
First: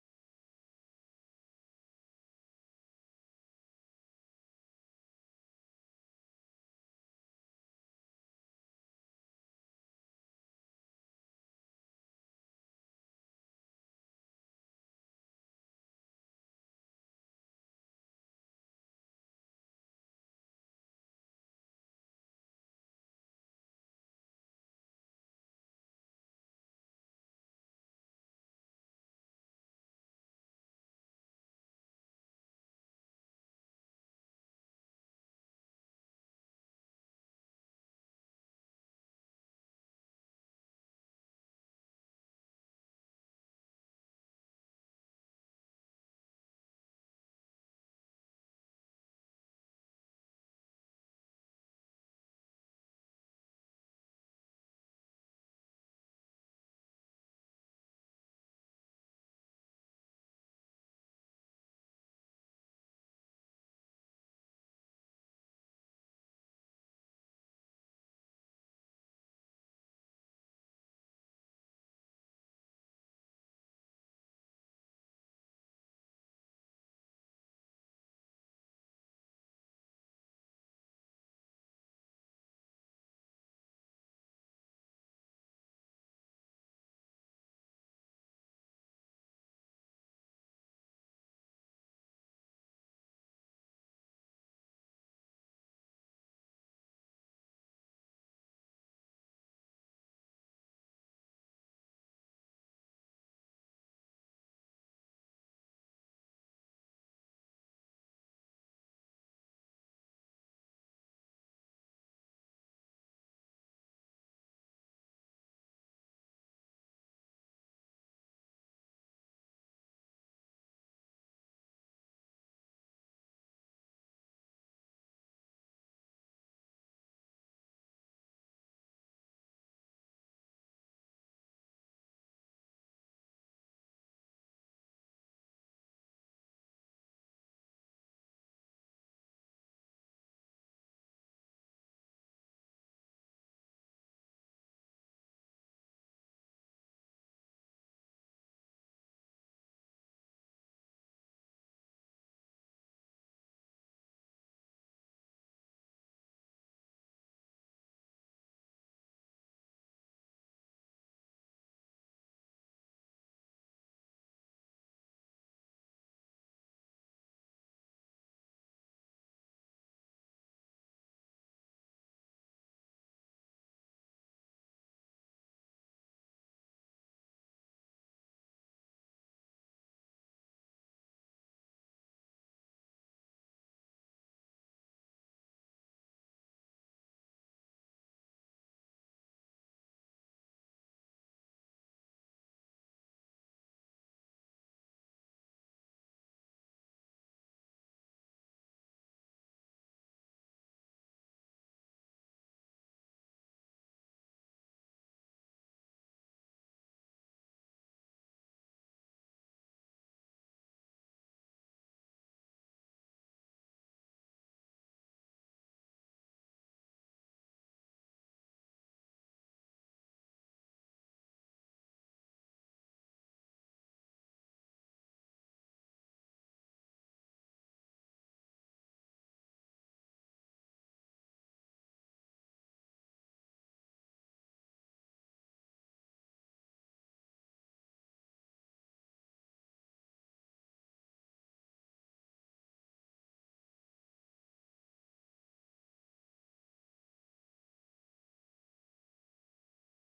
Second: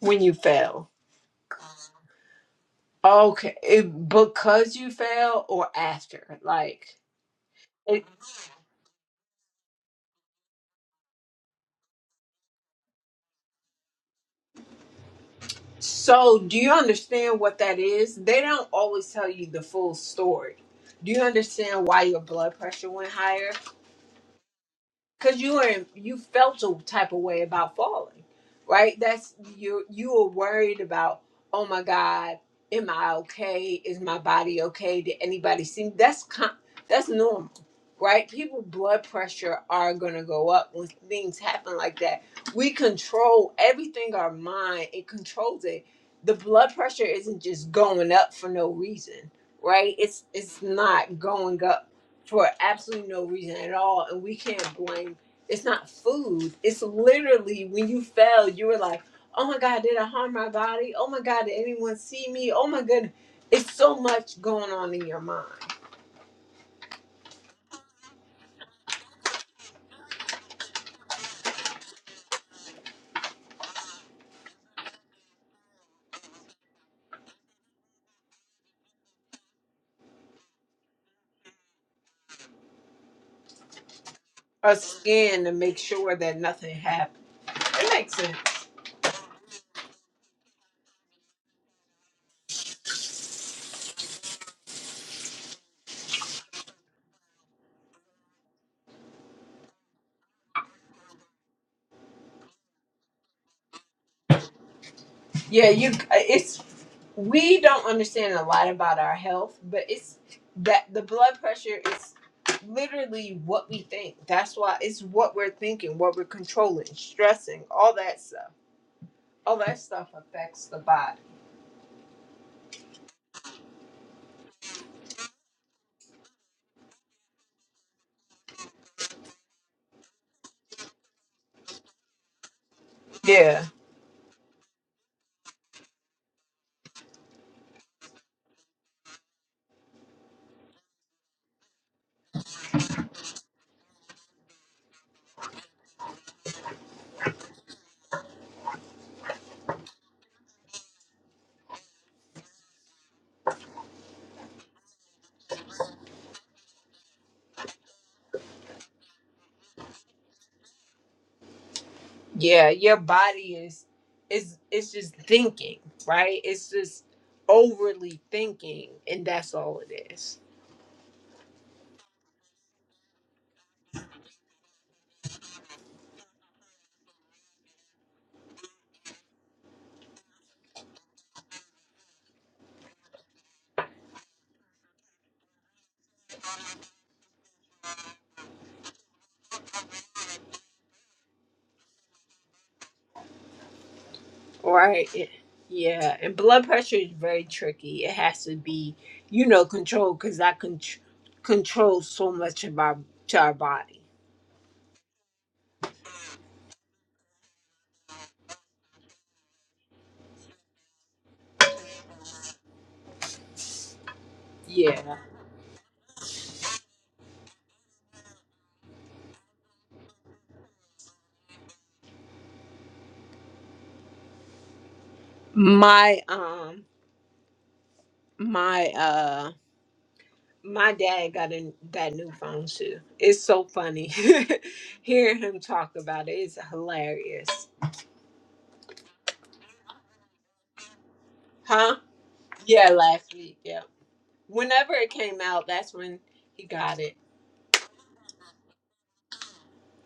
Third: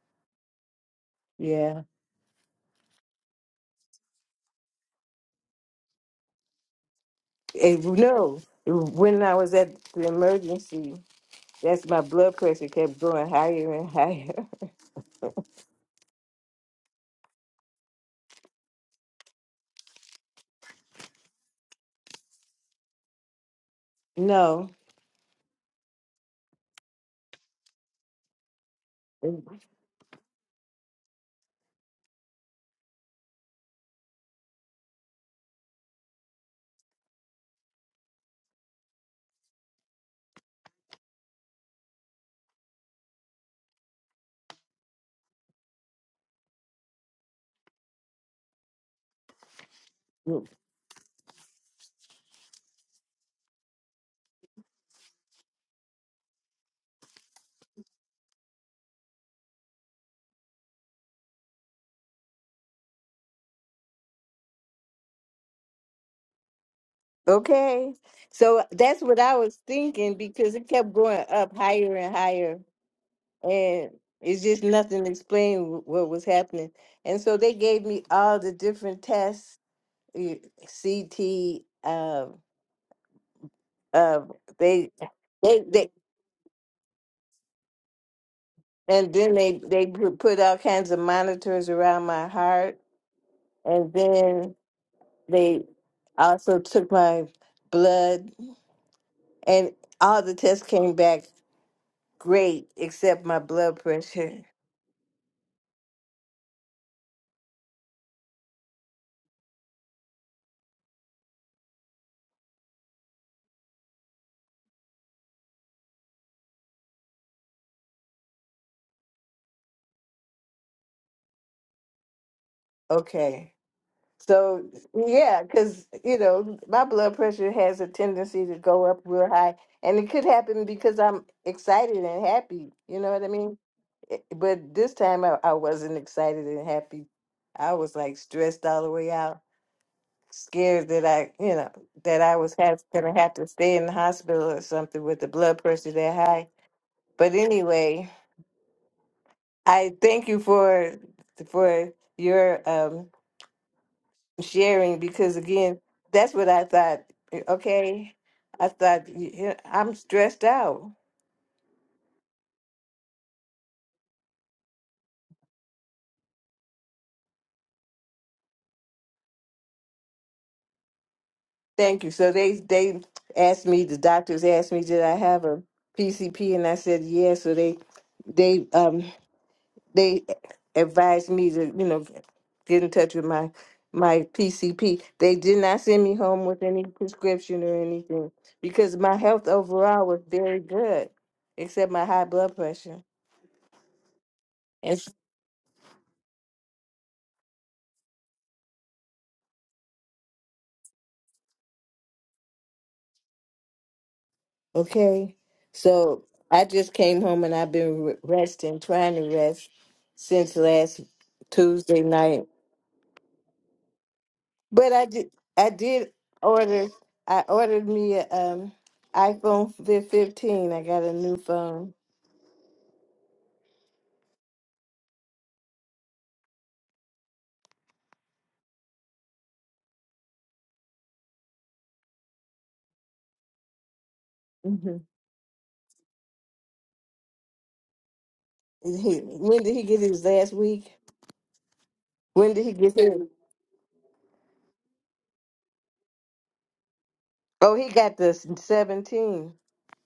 [SPEAKER 2] When you fell.
[SPEAKER 1] Yeah.
[SPEAKER 2] Okay. It, because you fell or after? Like,
[SPEAKER 1] And you
[SPEAKER 2] it,
[SPEAKER 1] when I was at the emergency, that's my blood pressure kept going higher and higher. [LAUGHS]
[SPEAKER 2] so do you understand what that is? They don't always tell you the full story. Do you understand why your blood pressure went higher?
[SPEAKER 1] No.
[SPEAKER 2] because you were in, you felt a type of way about falling right that's you you were worried about oh my god am i okay is my body okay did anybody see me that's con- that's normal right people blood pressure are going to go up when things happen like that we control everything our mind it controls it the blood pressure isn't just going up for no reason right it's it's not going up for absolutely no reason at all and we can't blame it's not food it's literally when you fell you were like oh my god did i harm my body oh my god did anyone see me oh my goodness it's so much going on in your mind
[SPEAKER 1] Okay. So that's what I was thinking because it kept going up higher and higher. and it's just nothing explained wh- what was happening. And so they gave me all the different tests, eh, CT, uh, uh,
[SPEAKER 2] a
[SPEAKER 1] they,
[SPEAKER 2] scan to
[SPEAKER 1] they,
[SPEAKER 2] make
[SPEAKER 1] they,
[SPEAKER 2] sure that nothing happened it makes sense
[SPEAKER 1] and then they they pu- put all kinds of monitors around my heart, and then they also took my blood, and all the tests came back great except my blood pressure.
[SPEAKER 2] yeah you uh, it's we don't understand a lot about our health, but it's that the blood pressure is literally what we think. That's why it's what we're thinking, what we're controlling, stressing, all that stuff. All that stuff affects the body.
[SPEAKER 1] Okay. So yeah, because you know my blood pressure has a tendency to go up real high, and it could happen because I'm excited and happy. You know what I mean?
[SPEAKER 2] Yeah.
[SPEAKER 1] It- But this time I, I wasn't excited and happy. I was like stressed all the way out, scared that I, you know, that I was have, gonna have to stay in the hospital or something with the blood pressure that high. But anyway, I thank you for for your um sharing because again, that's what I thought. Okay, I thought yeah, I'm stressed out.
[SPEAKER 2] Yeah, your body is is it's just thinking, right? It's just overly thinking and that's all it is.
[SPEAKER 1] Thank you. So they they asked me. The doctors asked me, did I have a PCP? And I said yes. So they they um they advised me to you know get in touch with my my PCP. They did not send me home with any prescription or anything because my health overall was very good, except my high blood pressure.
[SPEAKER 2] Right. it- Yeah. And blood pressure is very tricky. It has to be, you know, controlled because that con controls so much of our to our body.
[SPEAKER 1] Okay. So I just came home and I've been re- resting, trying to rest since last Tuesday night. But I
[SPEAKER 2] Yeah.
[SPEAKER 1] did, I did order. I ordered me a um, iPhone fif- 15. I got a new phone.
[SPEAKER 2] My um my uh my dad got a that new phone too. It's so funny.
[SPEAKER 1] hmm
[SPEAKER 2] [LAUGHS] Hearing him talk about it is hilarious.
[SPEAKER 1] He, when did he get his last week?
[SPEAKER 2] Huh?
[SPEAKER 1] When did he
[SPEAKER 2] Yeah,
[SPEAKER 1] get his?
[SPEAKER 2] last week. Yeah. Whenever it came out, that's when he got it.
[SPEAKER 1] Oh, he got the 17.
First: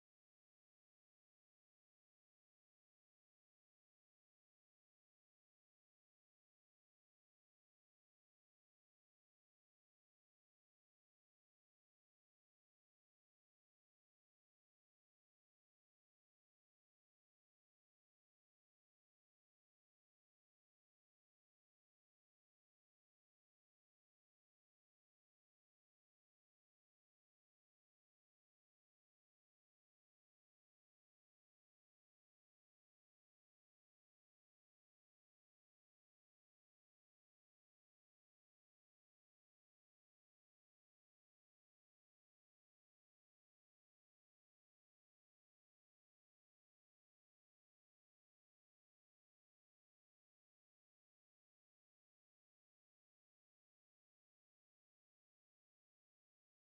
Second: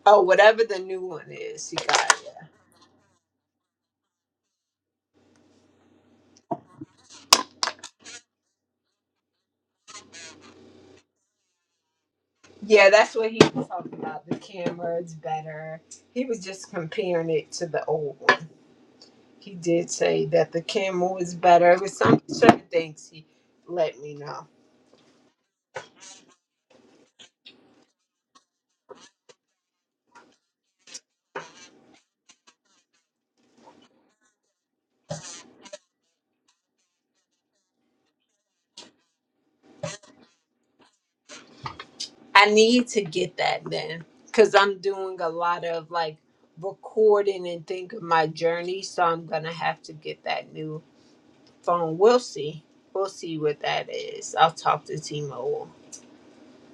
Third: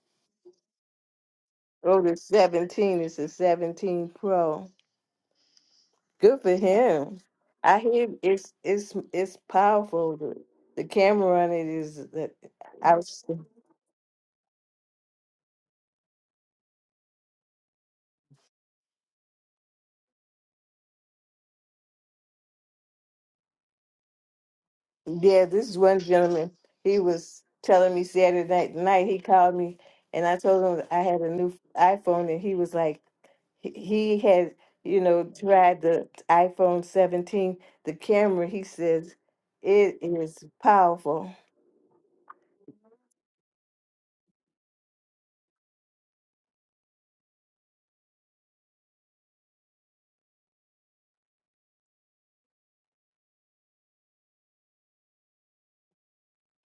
[SPEAKER 2] Oh, whatever the new one is, he
[SPEAKER 1] Oh,
[SPEAKER 2] got
[SPEAKER 1] the
[SPEAKER 2] it.
[SPEAKER 1] 17 is a 17 Pro. Good for him. I hear it's it's it's powerful. The, the camera on it is that
[SPEAKER 2] Yeah,
[SPEAKER 1] I
[SPEAKER 2] that's
[SPEAKER 1] was.
[SPEAKER 2] what he was talking about. The camera is better. He was just comparing it to the old one. He did say that the camera was better. It was some certain things he let me know.
[SPEAKER 1] Yeah, this is one gentleman. He was telling me Saturday night, night he called me and I told him I had a new iPhone and he was like he he had, you know, tried the iPhone 17, the camera, he says it is powerful.
[SPEAKER 2] I need to get that then because I'm doing a lot of like recording and think of my journey. So I'm going to have to get that new phone. We'll see. We'll see what that is. I'll talk to T-Mobile.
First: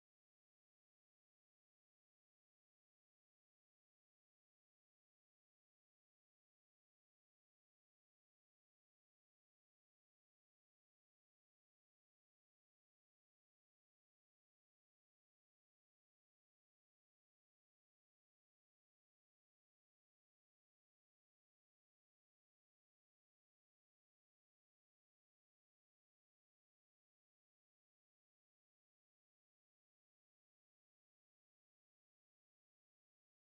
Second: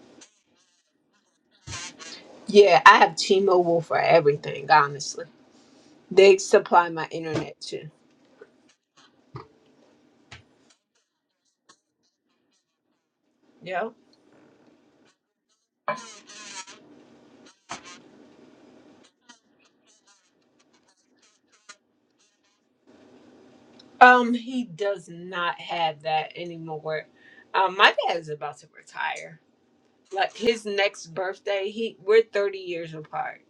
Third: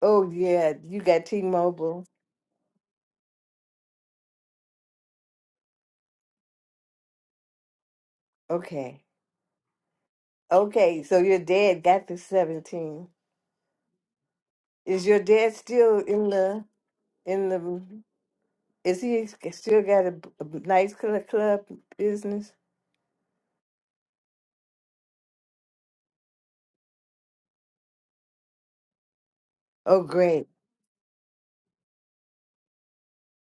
[SPEAKER 1] Oh yeah, you got T-Mobile.
[SPEAKER 2] Yeah, I have T-Mobile for everything, honestly. They supply my internet too.
[SPEAKER 1] Okay. Okay, so your dad got the 17.
[SPEAKER 2] Yeah.
[SPEAKER 1] Is your dad still in the in the mm-hmm, is he still got a, a nice cl- club business?
[SPEAKER 2] Um, he does not have that anymore. Um, my dad is about to retire.
[SPEAKER 1] Oh
[SPEAKER 2] Like
[SPEAKER 1] great.
[SPEAKER 2] his next birthday, he we're thirty years apart.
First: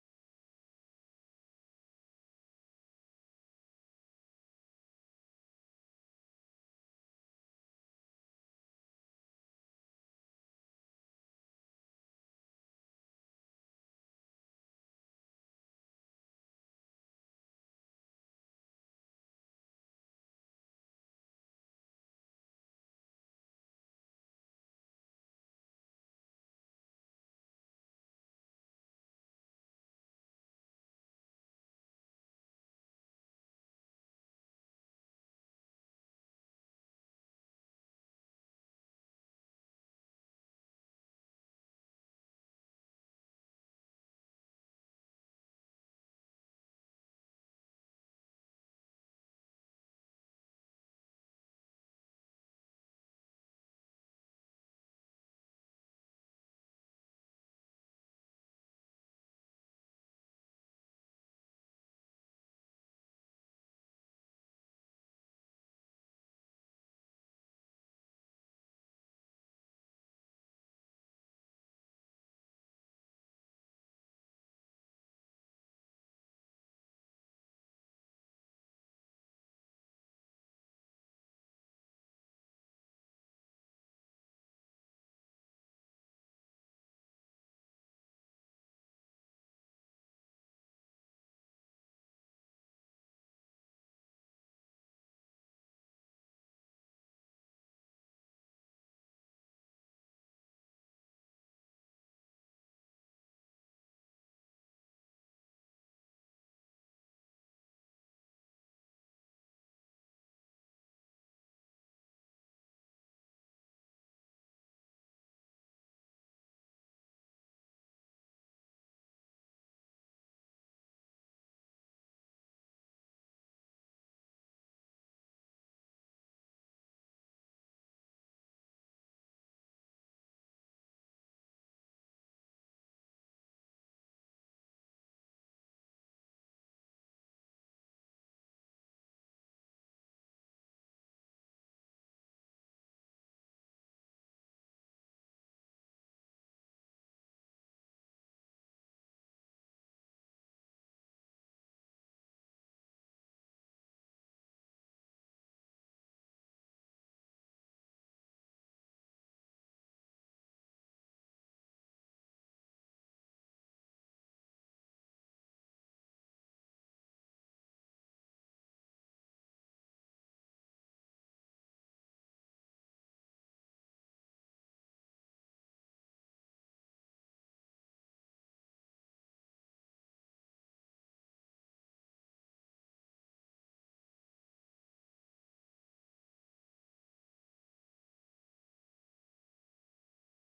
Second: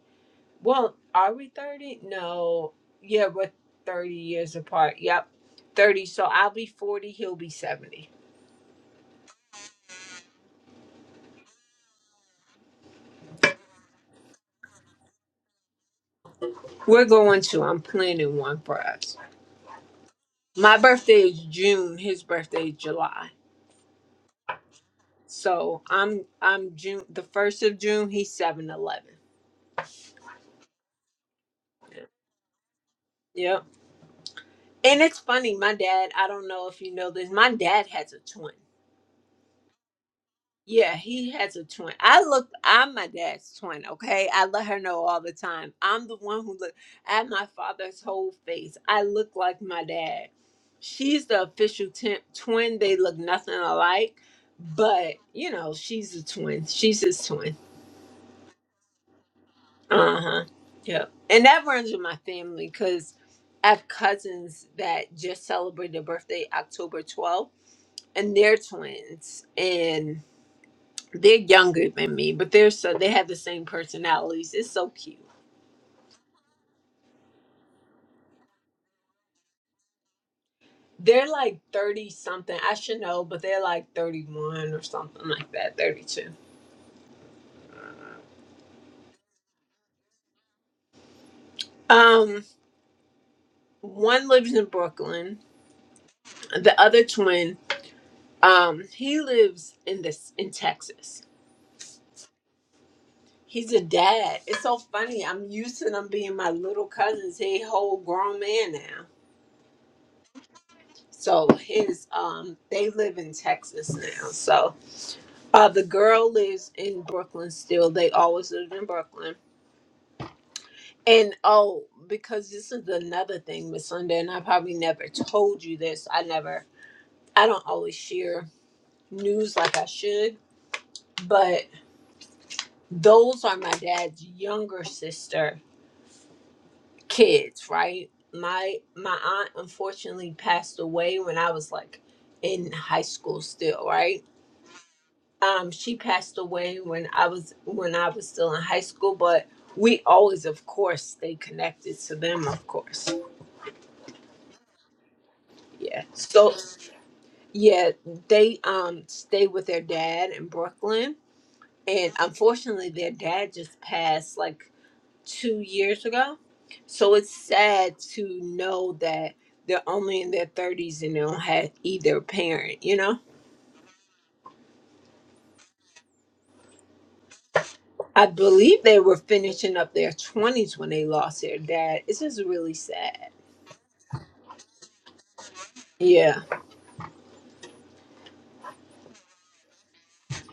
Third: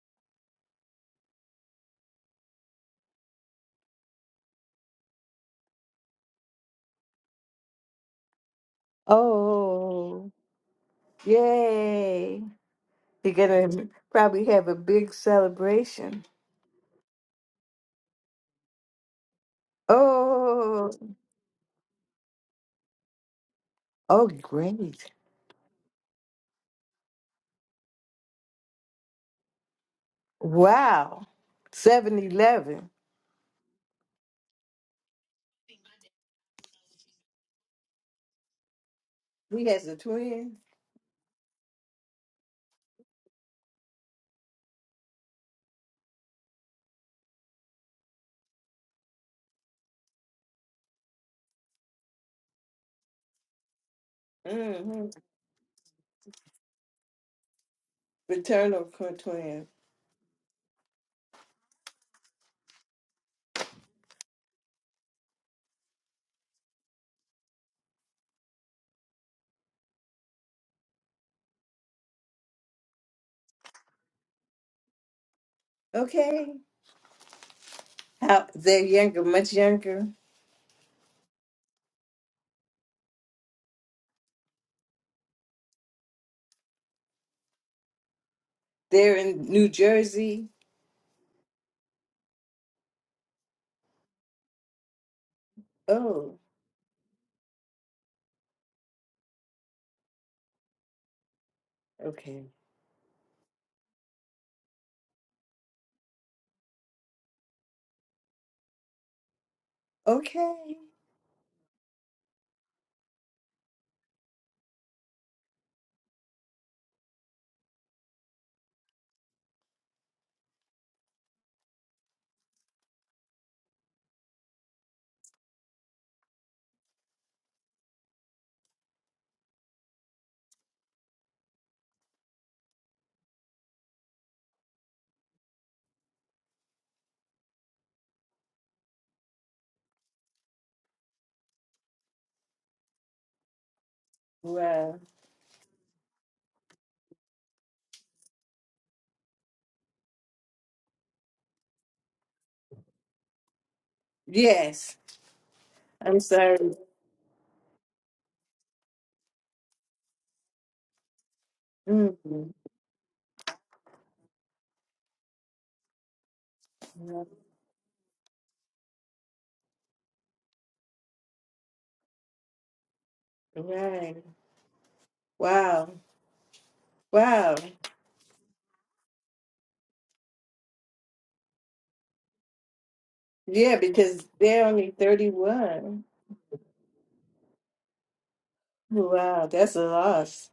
[SPEAKER 2] Well, are we thirty? No. Yeah, we're thirty years apart. Yep. Thirty. So I'll be forty, he'll be seventy.
[SPEAKER 1] Oh, yay. You're gonna probably have a big celebration.
[SPEAKER 2] We're going to, I'm planning one for us. My
[SPEAKER 1] Oh,
[SPEAKER 2] birthday is June, his birthday is July.
[SPEAKER 1] oh great.
[SPEAKER 2] So I'm I'm June the first of June, he's seven eleven.
[SPEAKER 1] Wow. seven eleven.
[SPEAKER 2] Yep. And it's funny, my dad, I don't know if you know this, my dad has a twin.
[SPEAKER 1] He has a twin.
[SPEAKER 2] Yeah, he has a twin. I look, I'm my dad's twin, okay? I let her know all the time. I'm the one who look at my father's whole face. I look like my dad. She's the official t- twin. They look nothing alike,
[SPEAKER 1] Mm-hmm.
[SPEAKER 2] but you know, she's a twin. She's his twin.
[SPEAKER 1] Fraternal twin.
[SPEAKER 2] Uh huh. Yep. And that runs with my family because I have cousins that just celebrated their birthday October 12th and they're twins and they're younger than me but they're so they have the same personalities it's so cute
[SPEAKER 1] Okay. How they're younger, much younger.
[SPEAKER 2] they're like 30 something i should know but they're like 31 or something like that 32
[SPEAKER 1] They're in New Jersey.
[SPEAKER 2] um one lives in brooklyn
[SPEAKER 1] Oh,
[SPEAKER 2] the other twin um he lives in this in texas
[SPEAKER 1] okay.
[SPEAKER 2] he's a dad it's so funny i'm used to them being my little cousins he a whole grown man now
[SPEAKER 1] Okay.
[SPEAKER 2] so his um they live in texas now so Uh, the girl lives in Brooklyn still. They always lived in Brooklyn. And oh, because this is another thing with Sunday, and I probably never told you this. I never, I don't always share news like I should, but those are my dad's younger sister kids, right? My my aunt unfortunately passed away when I was like in high school still, right?
[SPEAKER 1] Wow.
[SPEAKER 2] um she passed away when i was when i was still in high school but we always of course stay connected to them of course
[SPEAKER 1] Yes.
[SPEAKER 2] yeah
[SPEAKER 1] I'm
[SPEAKER 2] so
[SPEAKER 1] sorry.
[SPEAKER 2] yeah they um stay with their dad in brooklyn and
[SPEAKER 1] Mhm.
[SPEAKER 2] unfortunately their dad just passed like two years ago so
[SPEAKER 1] Right.
[SPEAKER 2] it's sad to know that they're only in their 30s and they don't have either parent you know
[SPEAKER 1] Right. Wow. Wow.
[SPEAKER 2] i believe they were finishing up their 20s when they lost their dad it's just really sad
[SPEAKER 1] Yeah, because they're only 31.
[SPEAKER 2] Yeah,
[SPEAKER 1] Wow, that's a loss.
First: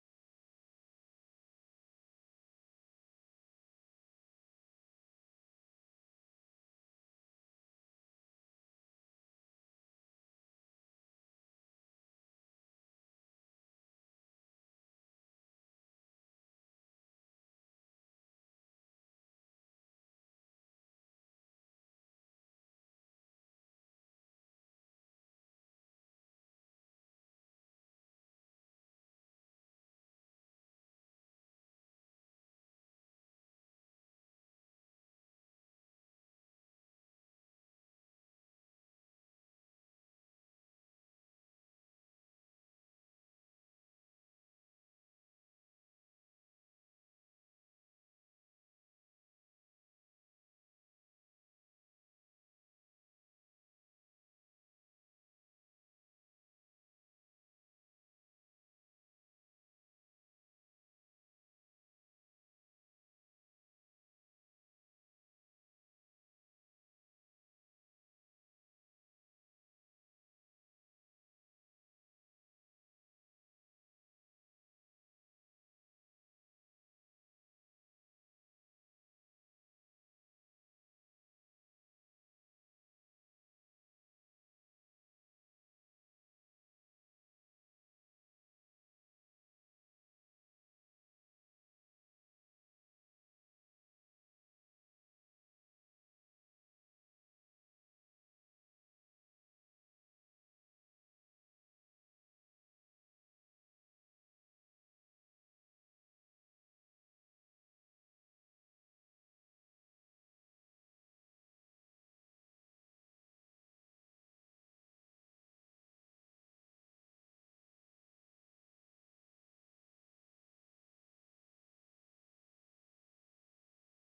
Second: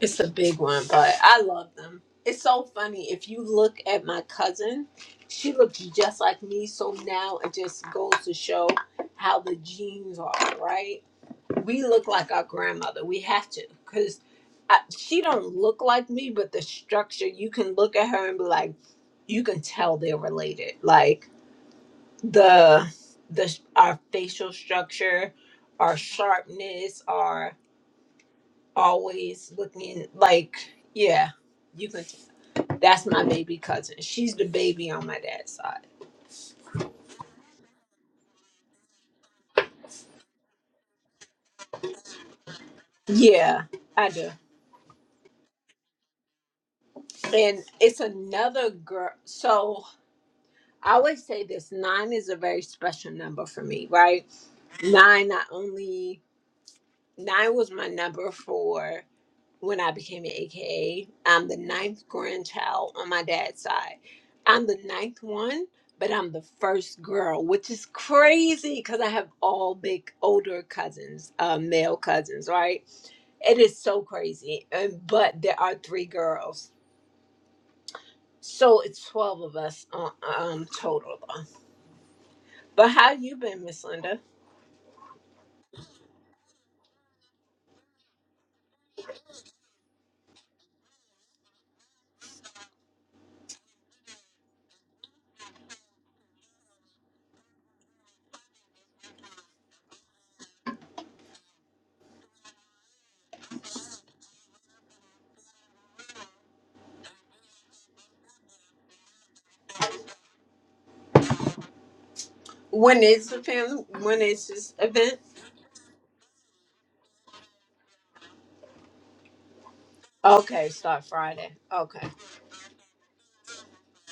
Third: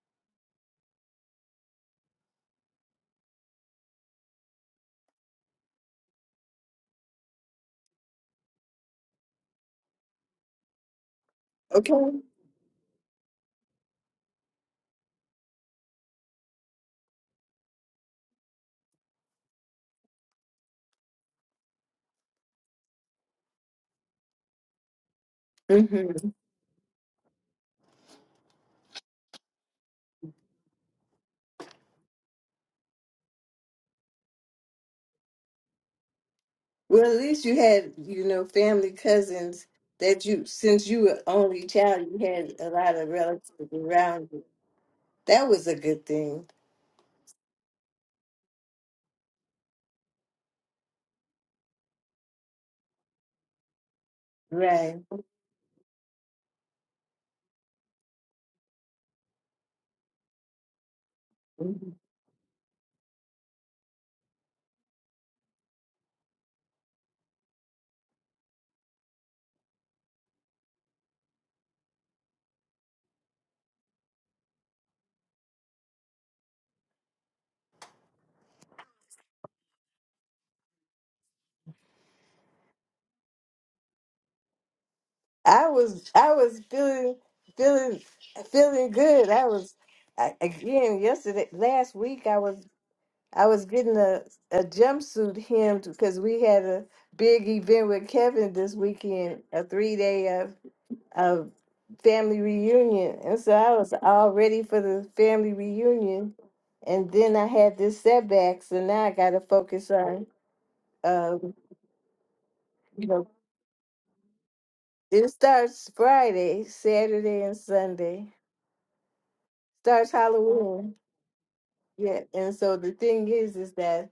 [SPEAKER 2] it's a big one, but I love them. It's so funny. If you look at my cousin, she looks just like me. So now it just goes to show how the genes are, right? We
[SPEAKER 1] Okay.
[SPEAKER 2] look like our grandmother. We have to, because she don't look like me, but the structure, you can look at her and be like, you can tell they're related. Like the the our facial structure, our
[SPEAKER 1] hmm
[SPEAKER 2] sharpness, our always looking like yeah you can that's my baby cousin she's the baby on my dad's side
[SPEAKER 1] Well, at least you had, you know, family cousins that you, since you were only child, you had a lot of
[SPEAKER 2] yeah
[SPEAKER 1] relatives
[SPEAKER 2] i
[SPEAKER 1] around
[SPEAKER 2] do
[SPEAKER 1] you. That was a good thing.
[SPEAKER 2] and it's another girl so i always say this nine is a very special number for me right
[SPEAKER 1] Right.
[SPEAKER 2] nine not only nine was my number for when I became an AKA. I'm the ninth grandchild on my dad's side. I'm the ninth one, but I'm the first girl, which is crazy because I have all big older cousins, uh, male cousins, right? It is so crazy. And, but there are three girls. So it's 12 of us uh, um, total. But how you been, Miss Linda?
[SPEAKER 1] I was I was feeling feeling feeling good. I was I, again yesterday last week I was I was getting a, a jumpsuit hemmed because we had a big event with Kevin this weekend, a three day of of family reunion. And so I was all ready for the family reunion. And then I had this setback, so now I gotta focus on um,
[SPEAKER 2] When
[SPEAKER 1] you know
[SPEAKER 2] is the family? When is this event?
[SPEAKER 1] It starts Friday, Saturday, and Sunday. Starts
[SPEAKER 2] Okay,
[SPEAKER 1] Halloween.
[SPEAKER 2] start Friday. Okay.
[SPEAKER 1] Yeah. And so the thing is, is that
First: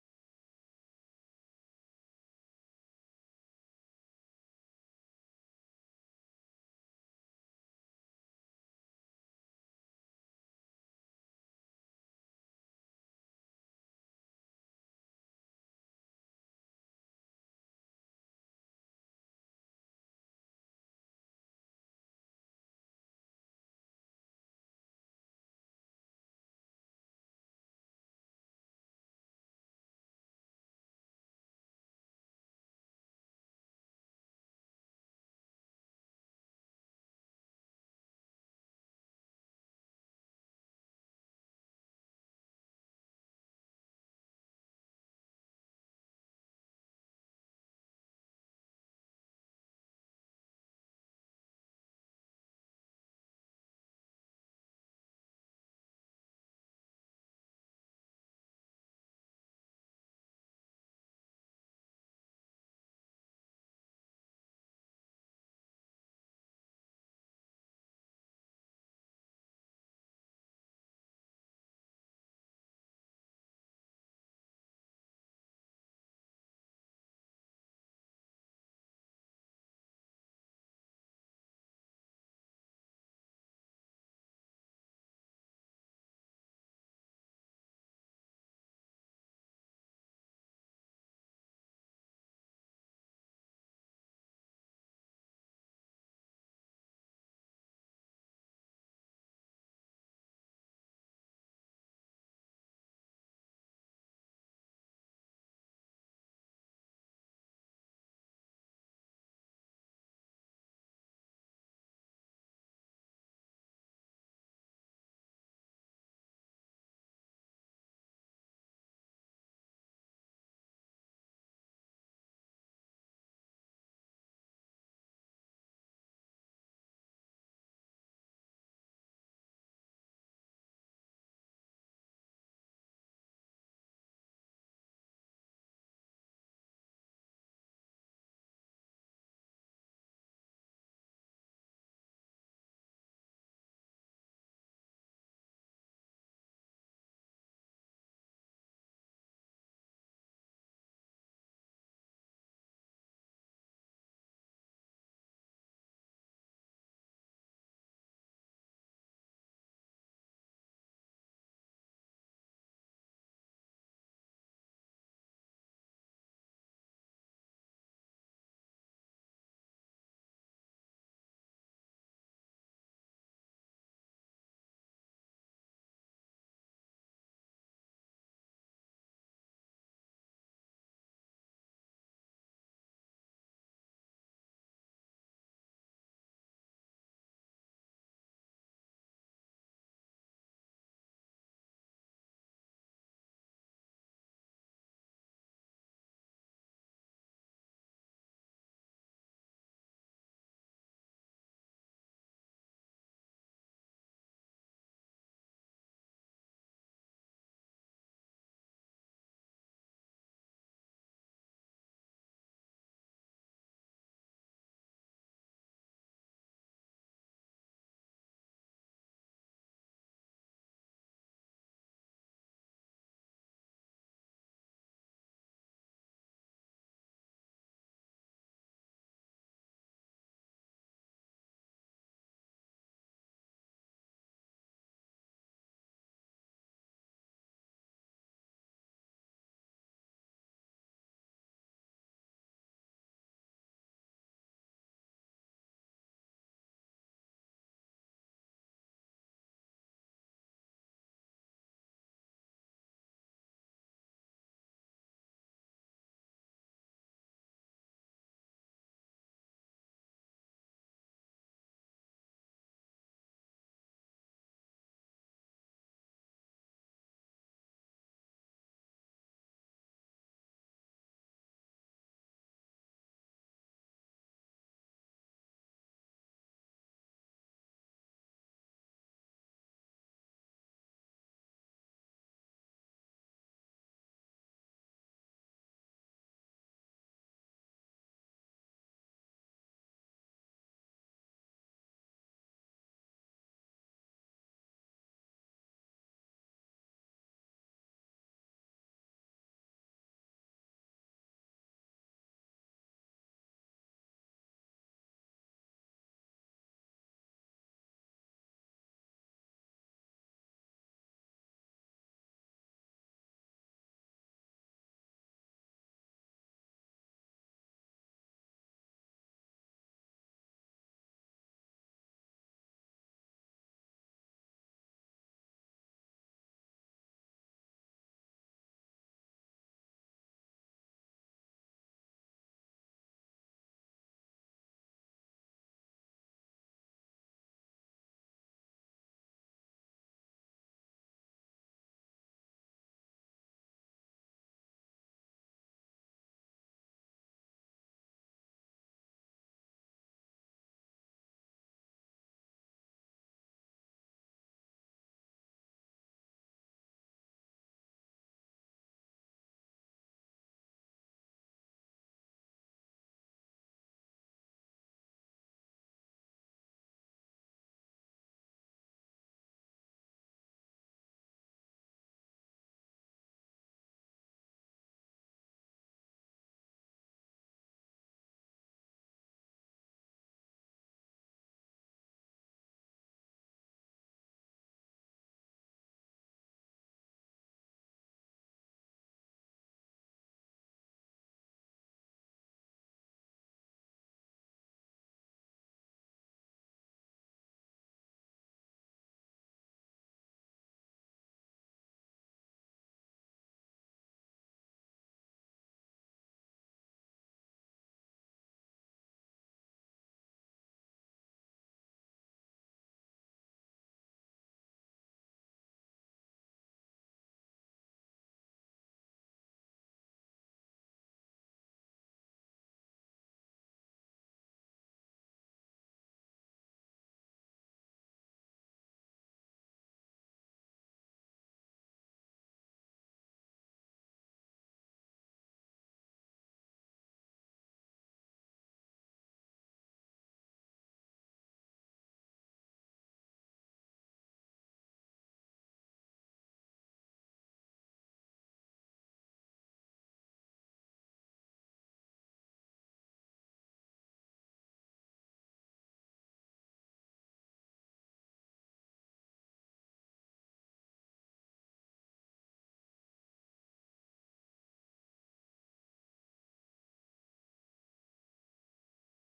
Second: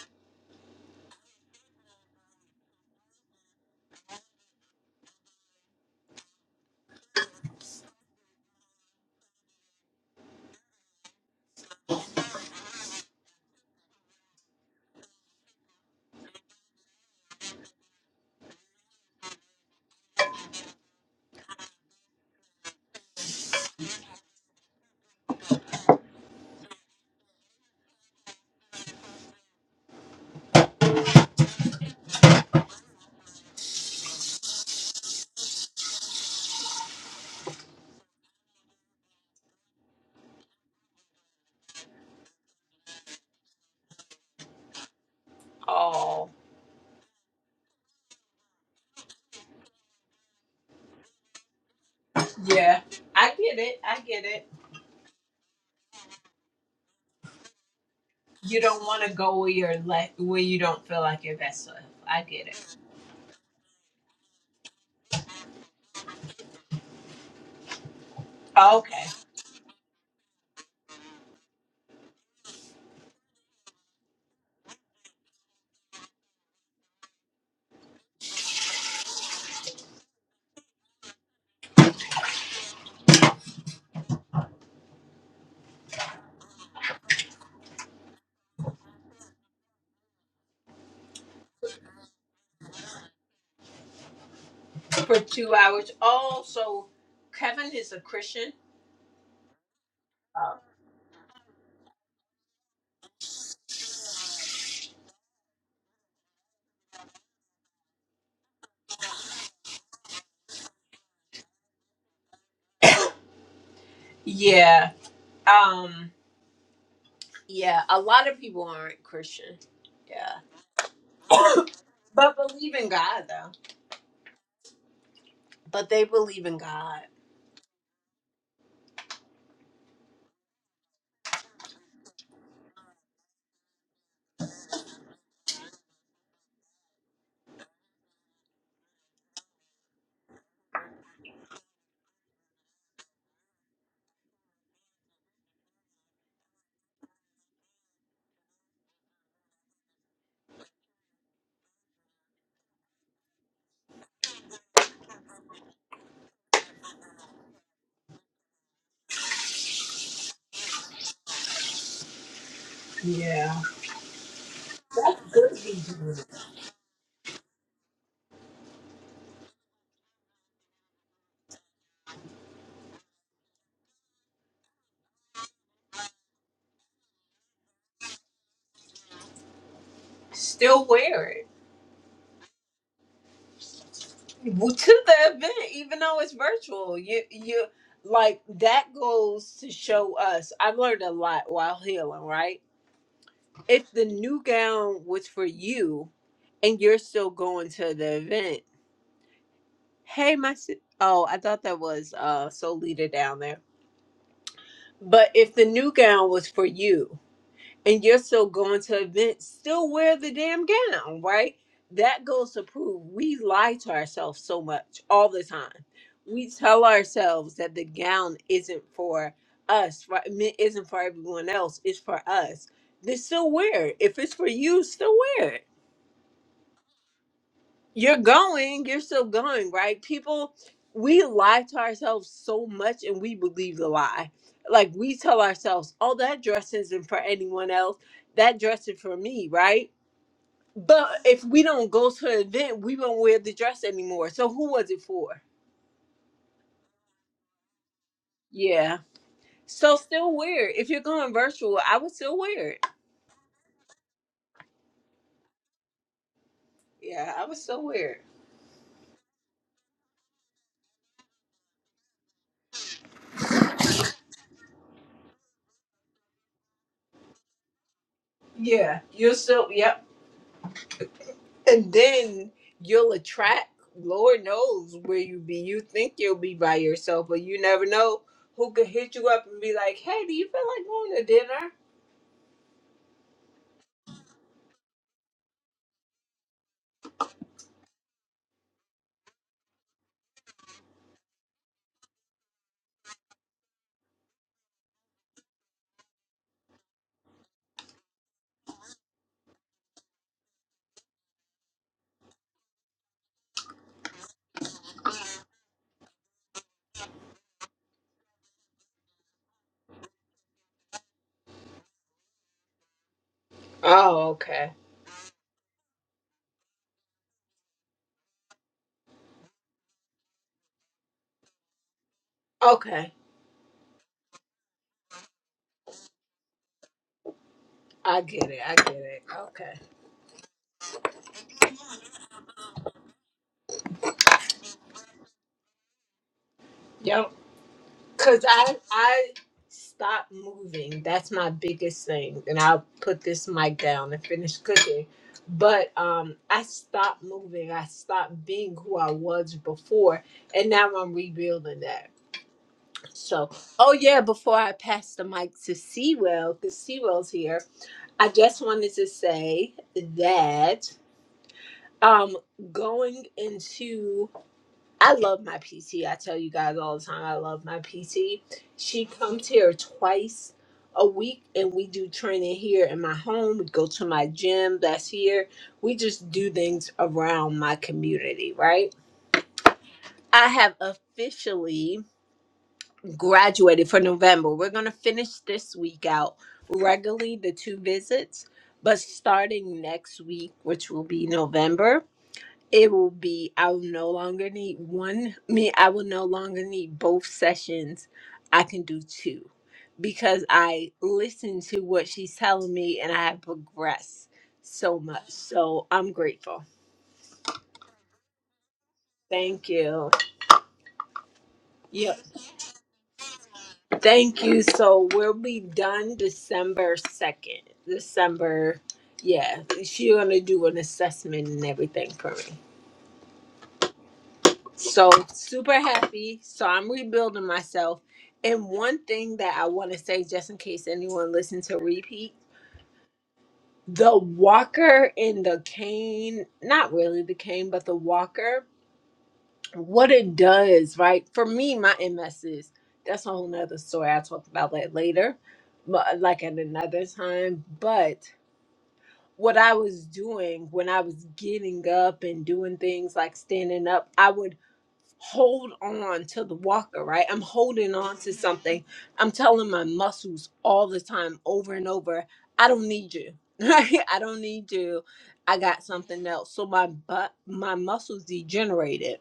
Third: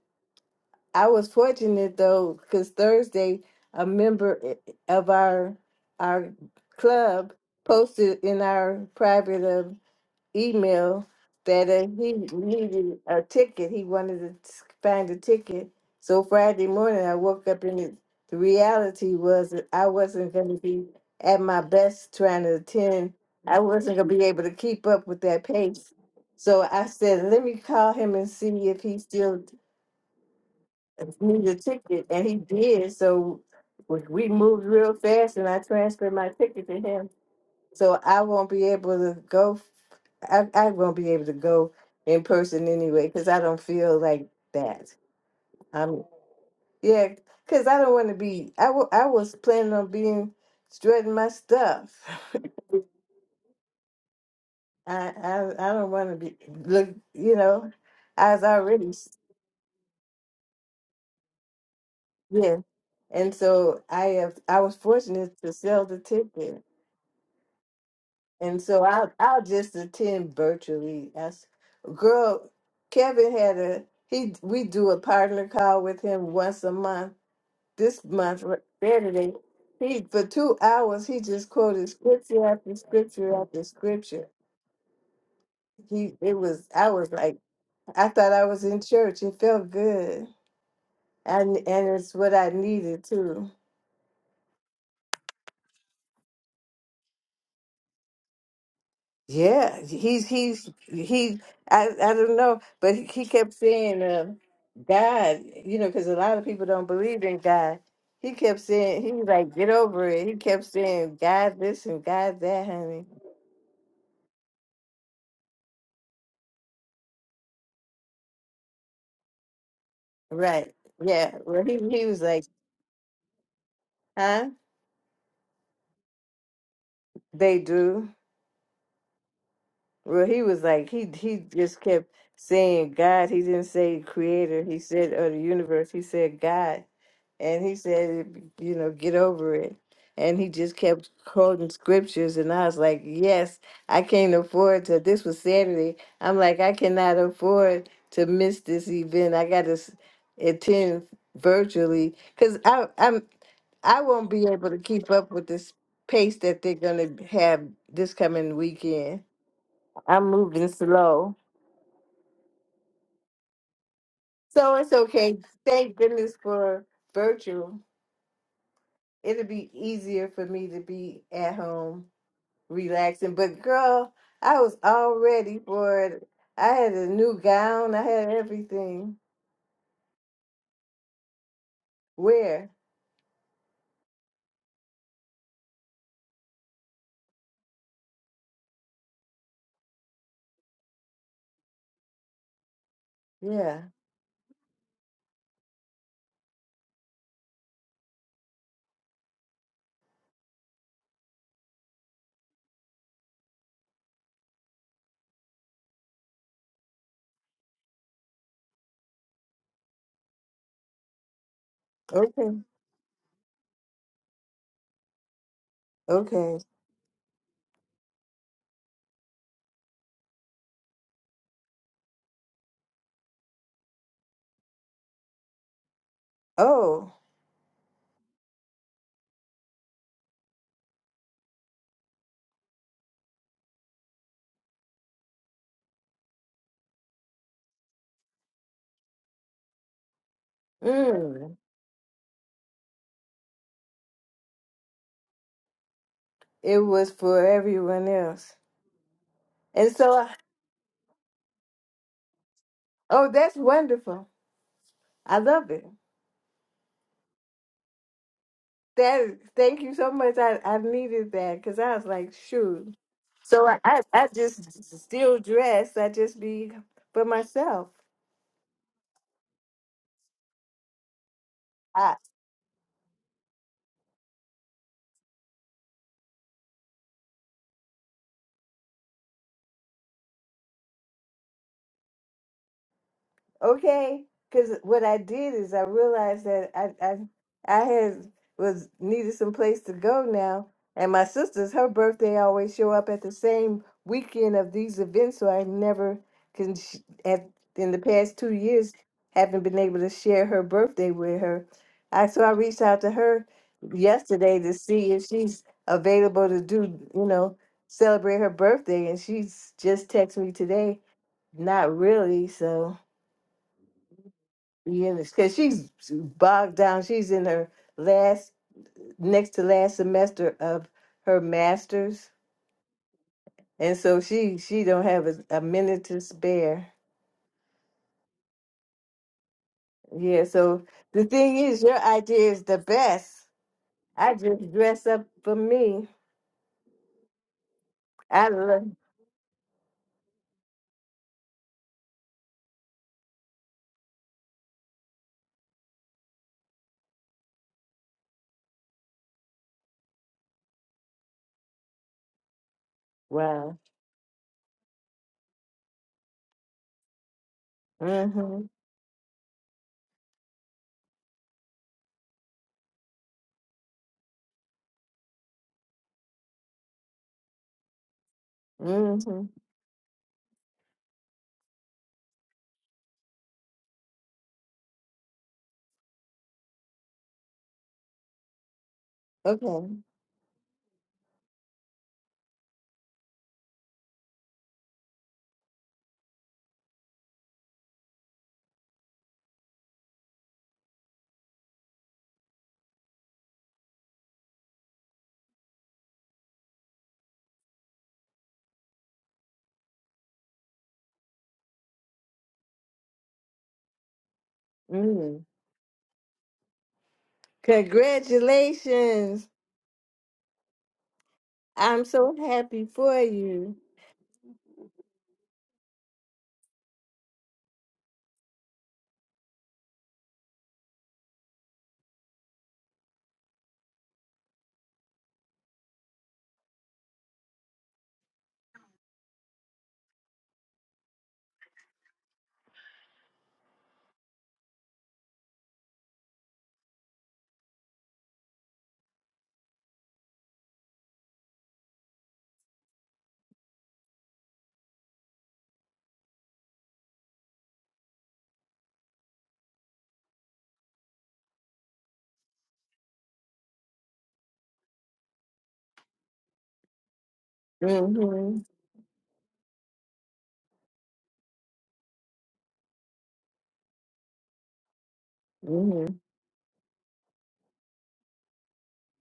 [SPEAKER 1] I was fortunate though, because Thursday, a member i- of our our club posted in our private uh, email that uh, he needed a ticket. He wanted to s- find a ticket. So Friday morning, I woke up and it, the reality was that I wasn't going to be at my best trying to attend. I wasn't going to be able to keep up with that pace. So I said, let me call him and see if he still needs a ticket. And he did. So we we moved real fast and I transferred my ticket to him so I won't be able to go. I, I won't be able to go in person anyway because I don't feel like that. Um,
[SPEAKER 2] Oh.
[SPEAKER 1] yeah, because I don't want to be. I wa- I was planning on being strutting my stuff.
[SPEAKER 2] Yeah, I get it. I get it.
[SPEAKER 1] [LAUGHS] I I, I don't want to be look. You know, I was
[SPEAKER 2] You don't
[SPEAKER 1] already
[SPEAKER 2] want
[SPEAKER 1] s-
[SPEAKER 2] to go where you're like where you don't feel like your best self. I get
[SPEAKER 1] yeah,
[SPEAKER 2] it.
[SPEAKER 1] and so I have. I was fortunate to sell the ticket. And so
[SPEAKER 2] Okay,
[SPEAKER 1] I'll I'll just attend virtually. As girl, Kevin had a he we do a partner call with him once a month. This month r- Saturday, he for two hours he just quoted scripture after scripture after scripture. He it was I was like I thought I was in church. It felt good, and and it's what I needed too.
[SPEAKER 2] for two hours. Oh, so Kevin is a Christian.
[SPEAKER 1] Yeah, he's
[SPEAKER 2] Oh.
[SPEAKER 1] he's he. I I don't know, but he he kept saying, uh, "God," you know, because a lot of people don't believe in God. He kept saying, "He was like, get over it." He kept saying, "God this and God that, honey."
[SPEAKER 2] Yeah. Um. Yeah. A lot of people aren't Christian. Yeah.
[SPEAKER 1] Right? Yeah. Well, he he
[SPEAKER 2] [COUGHS]
[SPEAKER 1] was
[SPEAKER 2] but
[SPEAKER 1] like,
[SPEAKER 2] believe in God though.
[SPEAKER 1] "Huh?"
[SPEAKER 2] But they believe in God.
[SPEAKER 1] They do. Well, he was like, he he just kept saying God. He didn't say Creator. He said, "Or the universe." He said God. And he said, you know, get over it. And he just kept quoting scriptures. And I was like, yes, I can't afford to. This was Saturday. I'm like, I cannot afford to miss this event. I got to attend virtually because I, I'm, I won't be able to keep up with this pace that they're going to have this coming weekend. I'm moving slow.
[SPEAKER 2] Yeah.
[SPEAKER 1] So it's
[SPEAKER 2] That's
[SPEAKER 1] okay. Thank
[SPEAKER 2] good.
[SPEAKER 1] goodness for virtual. It'll be easier for me to be at home relaxing. But girl, I was all ready for it. I had a new gown. I had everything.
[SPEAKER 2] Still wear it.
[SPEAKER 1] Where?
[SPEAKER 2] [LAUGHS] Well, to the event, even though it's virtual. You you like that goes to show us. I've learned a lot while healing, right?
[SPEAKER 1] Yeah.
[SPEAKER 2] If the new gown was for you, and you're still going to the event, hey, my si- oh, I thought that was uh soul leader down there. But if the new gown was for you, and you're still going to events, still wear the damn gown, right? That goes
[SPEAKER 1] Okay.
[SPEAKER 2] to prove we lie to ourselves so much all the time. We
[SPEAKER 1] Okay.
[SPEAKER 2] tell ourselves that the gown isn't for us, right? I mean, It isn't for everyone else, it's for us. Then still wear it. If it's for you, still wear it
[SPEAKER 1] Oh.
[SPEAKER 2] you're going, you're still going, right? People, we lie to ourselves so much and we believe the lie. Like we tell ourselves, oh, that dress isn't for anyone else. That dress is for me, right? But if
[SPEAKER 1] Mm.
[SPEAKER 2] we don't go to an event, we won't wear the dress anymore. So who was it for?
[SPEAKER 1] It was for everyone else.
[SPEAKER 2] Yeah.
[SPEAKER 1] And
[SPEAKER 2] So
[SPEAKER 1] so,
[SPEAKER 2] still
[SPEAKER 1] I-
[SPEAKER 2] wear it. If you're going virtual, I would still wear it.
[SPEAKER 1] oh, that's wonderful. I love it.
[SPEAKER 2] Yeah, I would still wear it.
[SPEAKER 1] That is, thank you so much. I, I needed that because I was like, shoot. So I, I, I just still dress. I just be for myself.
[SPEAKER 2] Yeah. You're still, yep. And then you'll attract, Lord knows where you be. You think you'll be by yourself, but you never know who could hit you up and be like, hey, do you feel like going to dinner?
[SPEAKER 1] okay because what i did is i realized that i i, I had was needed some place to go now and my sister's her birthday always show up at the same weekend of these events so i never can sh- at in the past two years haven't been able to share her birthday with her i so i reached out to her yesterday to see if she's available to do you know celebrate her birthday and she's just texted me today not really so
[SPEAKER 2] Oh, okay.
[SPEAKER 1] yeah, because she's bogged down. She's in her last, next to last semester of her master's,
[SPEAKER 2] Okay.
[SPEAKER 1] and so she she don't have a, a minute to spare.
[SPEAKER 2] I get it. I get it. Okay.
[SPEAKER 1] Yeah, so the thing is, your idea is the best. I just dress up for me.
[SPEAKER 2] Yep. Cause
[SPEAKER 1] I
[SPEAKER 2] I
[SPEAKER 1] love.
[SPEAKER 2] I stopped moving. That's my biggest thing. And I'll put this mic down and finish cooking. But um I stopped moving. I stopped being who I was before. And now I'm rebuilding that. So,
[SPEAKER 1] Wow.
[SPEAKER 2] oh yeah, before I pass the mic to Sewell, because Sewell's here, I just
[SPEAKER 1] Mhm.
[SPEAKER 2] wanted to say that um going into I love my PT. I tell you guys all the time I love my PT. She comes
[SPEAKER 1] Mhm.
[SPEAKER 2] here twice a week and we do training here in my home. We go to my gym that's here. We just do things around my community, right?
[SPEAKER 1] Okay.
[SPEAKER 2] I have officially graduated for November. We're going to finish this week out regularly, the two visits, but starting next week, which will be November, it will be, I will no longer need one, me, I will no longer need both sessions. I can do two because I listen to what she's telling me and I have progressed so much.
[SPEAKER 1] Mhm.
[SPEAKER 2] So I'm grateful.
[SPEAKER 1] Congratulations!
[SPEAKER 2] Thank you.
[SPEAKER 1] I'm
[SPEAKER 2] Yep.
[SPEAKER 1] so happy for you.
[SPEAKER 2] Thank you. So we'll be done December 2nd. December, yeah. She's going to do an assessment and everything for me. So super happy. So I'm rebuilding myself. And one thing that I want to say, just in case anyone listens to repeat, the walker and the cane, not really the cane, but the walker what it does, right? For me, my MS is that's a whole nother story. I'll talk about that later, but like at another time. But what I was doing when I was getting up and doing things like standing up, I would hold on to the walker, right? I'm holding on to
[SPEAKER 1] Mhm.
[SPEAKER 2] something. I'm telling my muscles all the time, over and over, I don't need you. [LAUGHS] Right? I don't need you. I got
[SPEAKER 1] Mhm.
[SPEAKER 2] something else. So my butt, my muscles degenerated.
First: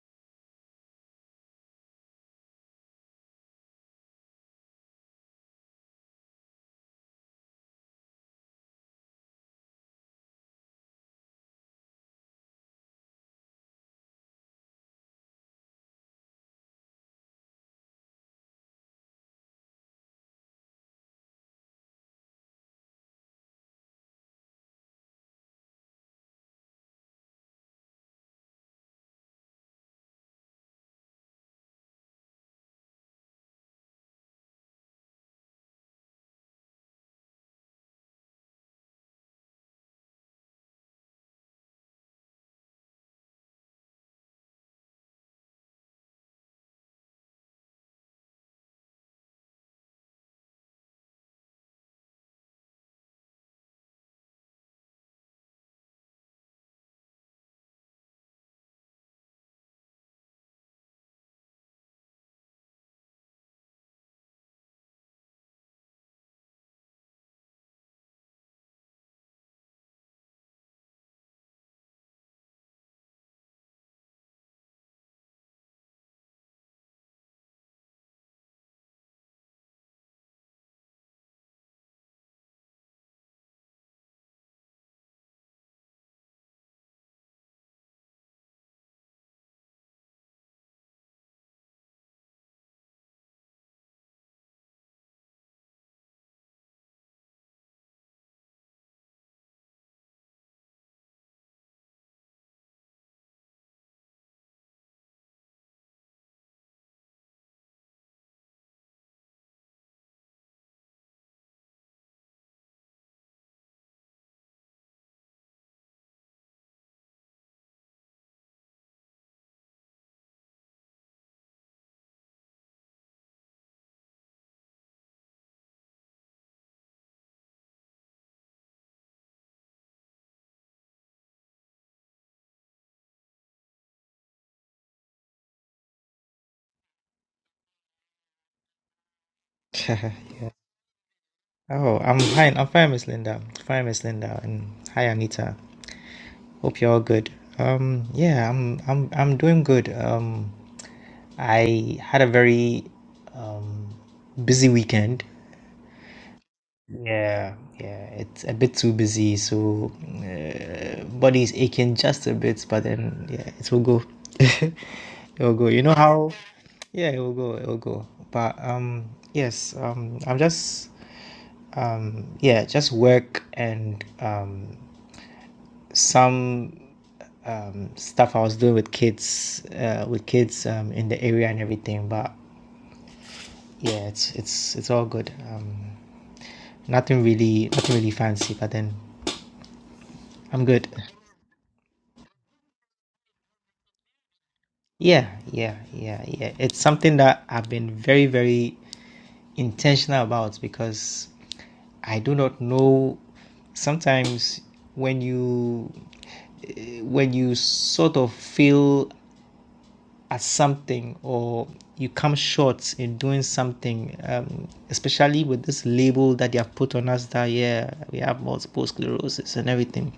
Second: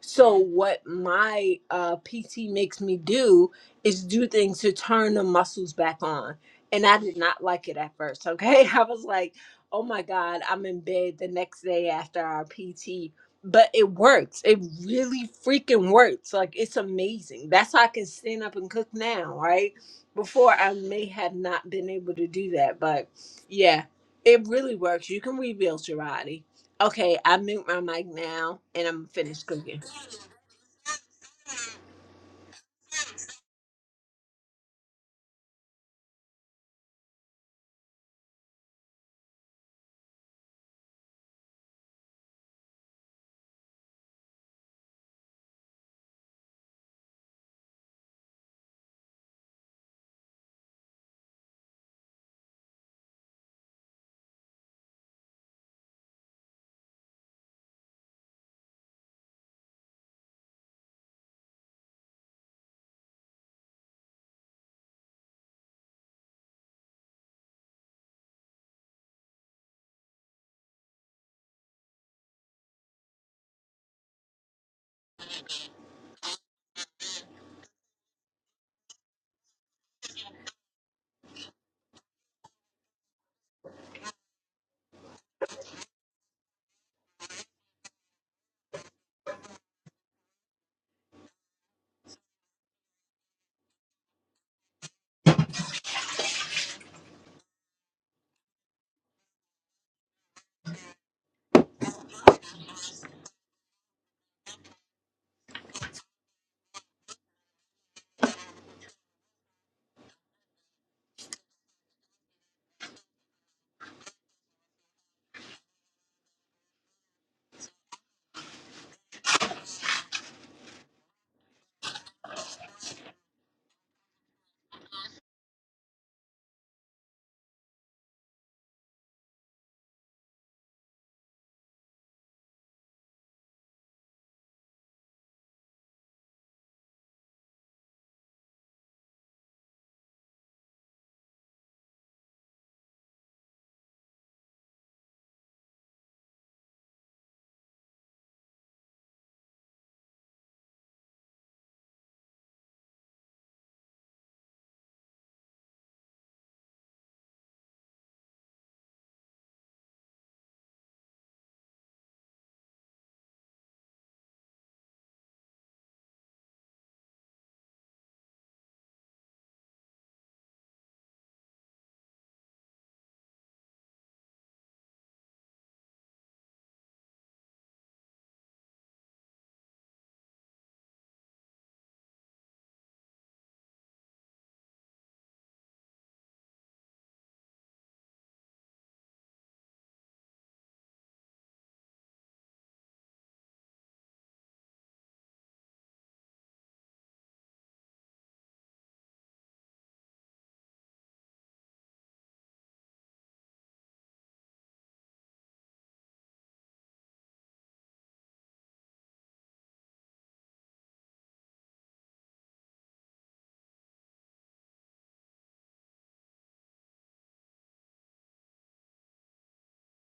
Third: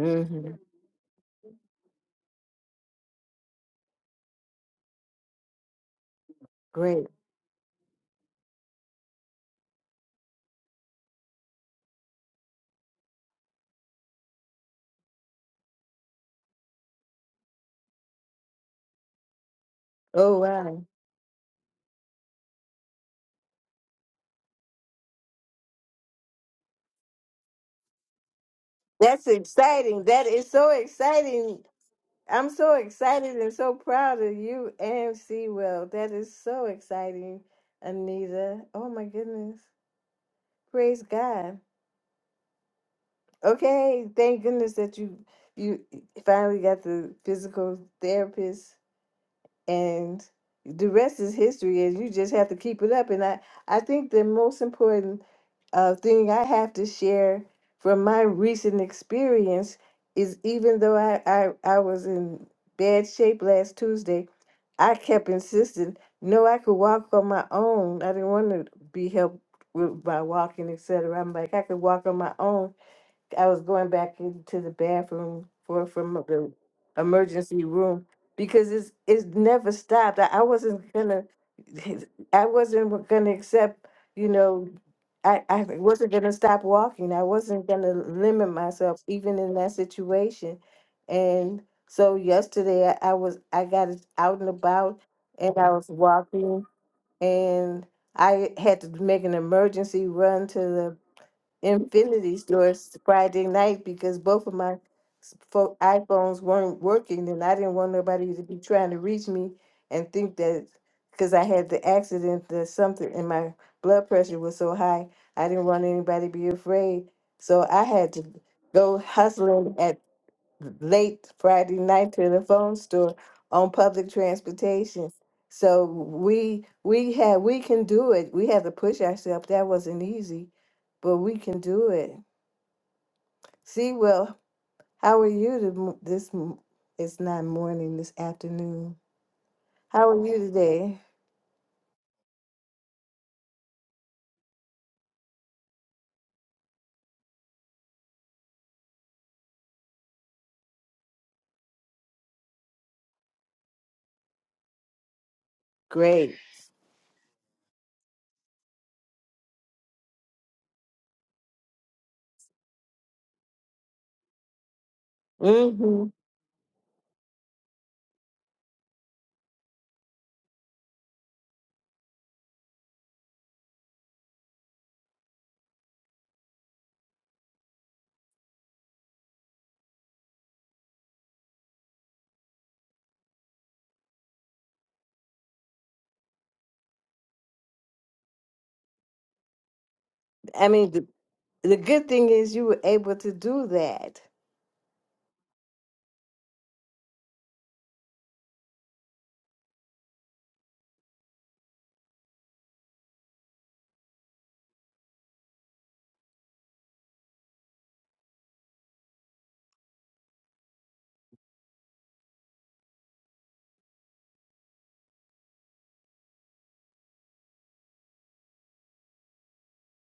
[SPEAKER 2] So what my uh, PT makes me do is do things to turn the muscles back on. And I
[SPEAKER 1] Great.
[SPEAKER 2] did not like it at first. Okay, [LAUGHS] I was like, "Oh my God, I'm in bed the next day after our PT." but it works. It really freaking works. Like it's amazing. That's how I can stand up and cook now, right?
[SPEAKER 1] Oh
[SPEAKER 2] Before I
[SPEAKER 1] wow.
[SPEAKER 2] may have not been able to do that, but yeah, it really works. You can rebuild your body. Okay, I mute my mic now and I'm
[SPEAKER 1] That's
[SPEAKER 2] finished cooking.
[SPEAKER 1] exciting. That is so exciting. I'm so excited and so proud of you and Sewell. That is so exciting, Anita. Oh my goodness. Praise God. Okay, thank goodness that you you finally got the physical therapist and the rest is history and you just have to keep it up. And I, I think the most important uh, thing I have to share from my recent experience is even though I, I, I was in bad shape last Tuesday, I kept insisting, no, I could walk on my own. I didn't want to be helped with by walking, et cetera. I'm like, I could walk on my own. I was going back into the bathroom for from the emergency room because it's it's never stopped. I, I wasn't gonna [LAUGHS] I wasn't gonna accept, you know, I, I wasn't gonna stop walking. I wasn't gonna limit myself even in that situation. And so yesterday I, I was I got out and about and I was walking and I had to make an emergency run to the Infinity Store Friday night because both of my s- pho- iPhones weren't working, and I didn't want nobody to be trying to reach me and think that because I had the accident that something and my blood pressure was so high, I didn't want anybody to be afraid. So I had to go hustling at late Friday night to the phone store on public transportation. So we we had we can do it. We have to push ourselves. That wasn't easy, but we can do it. See, well, how are you to, m- this? m- It's not morning. This afternoon.
[SPEAKER 3] [LAUGHS]
[SPEAKER 1] How are you today?
[SPEAKER 3] oh, I'm fine. I'm fine, Miss Linda. Fine, Miss Linda, and hi, Anita. Hope you're all good. Um, yeah, I'm, I'm, I'm doing good. Um, I had a very, um, busy weekend.
[SPEAKER 1] Great.
[SPEAKER 3] Yeah, yeah, it's a bit too busy, so uh, body's aching just a bit, but then yeah, it will go. [LAUGHS] it will go. You know
[SPEAKER 1] hmm
[SPEAKER 3] how? Yeah, it will go. It will go. But um, yes, um, I'm just Um, yeah, just work and um, some um, stuff I was doing with kids, uh, with kids um, in the area and everything. But yeah, it's it's it's all good. Um, nothing really, nothing really fancy. But then I'm
[SPEAKER 1] I
[SPEAKER 3] good.
[SPEAKER 1] mean, the, the good thing is you were able to do that.
[SPEAKER 3] Yeah, yeah, yeah, yeah. It's something that I've been very, very intentional about because I do not know. Sometimes when you eh, when you sort of feel at something or you come short in doing something, um, especially with this label that they have put on us that yeah we have multiple sclerosis and everything.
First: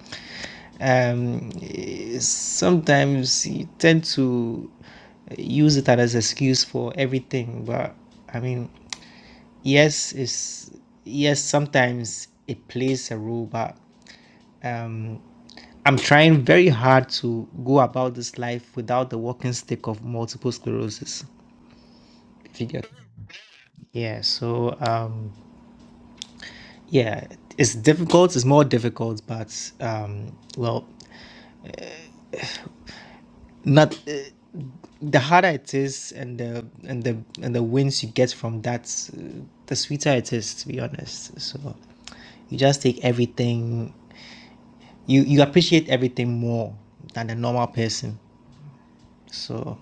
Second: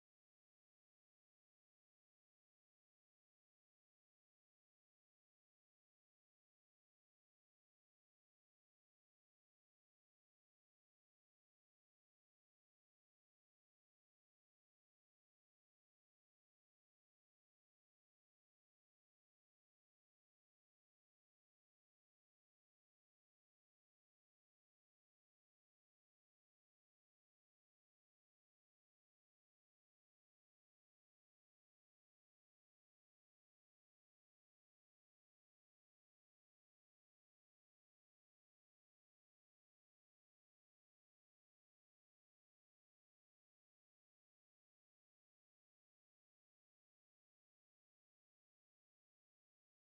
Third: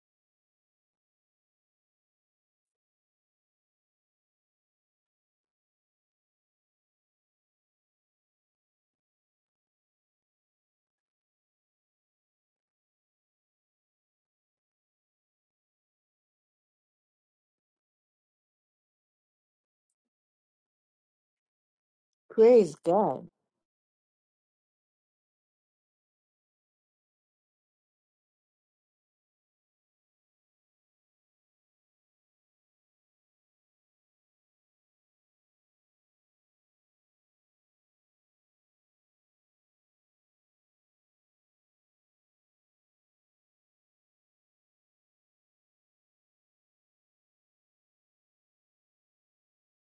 [SPEAKER 3] Um, eh, sometimes you tend to use it as an excuse for everything, but I mean, yes, it's yes sometimes it plays a role, but um, I'm trying very hard to go about this life without the walking stick of multiple sclerosis. If you
[SPEAKER 1] Praise
[SPEAKER 3] get,
[SPEAKER 1] God.
[SPEAKER 3] yeah. So, um, yeah, it's difficult. It's more difficult, but um, well, not. Uh, the harder it is, and the and the and the wins you get from that, uh, the sweeter it is. To be honest, so you just take everything. You you appreciate everything more than the normal person. So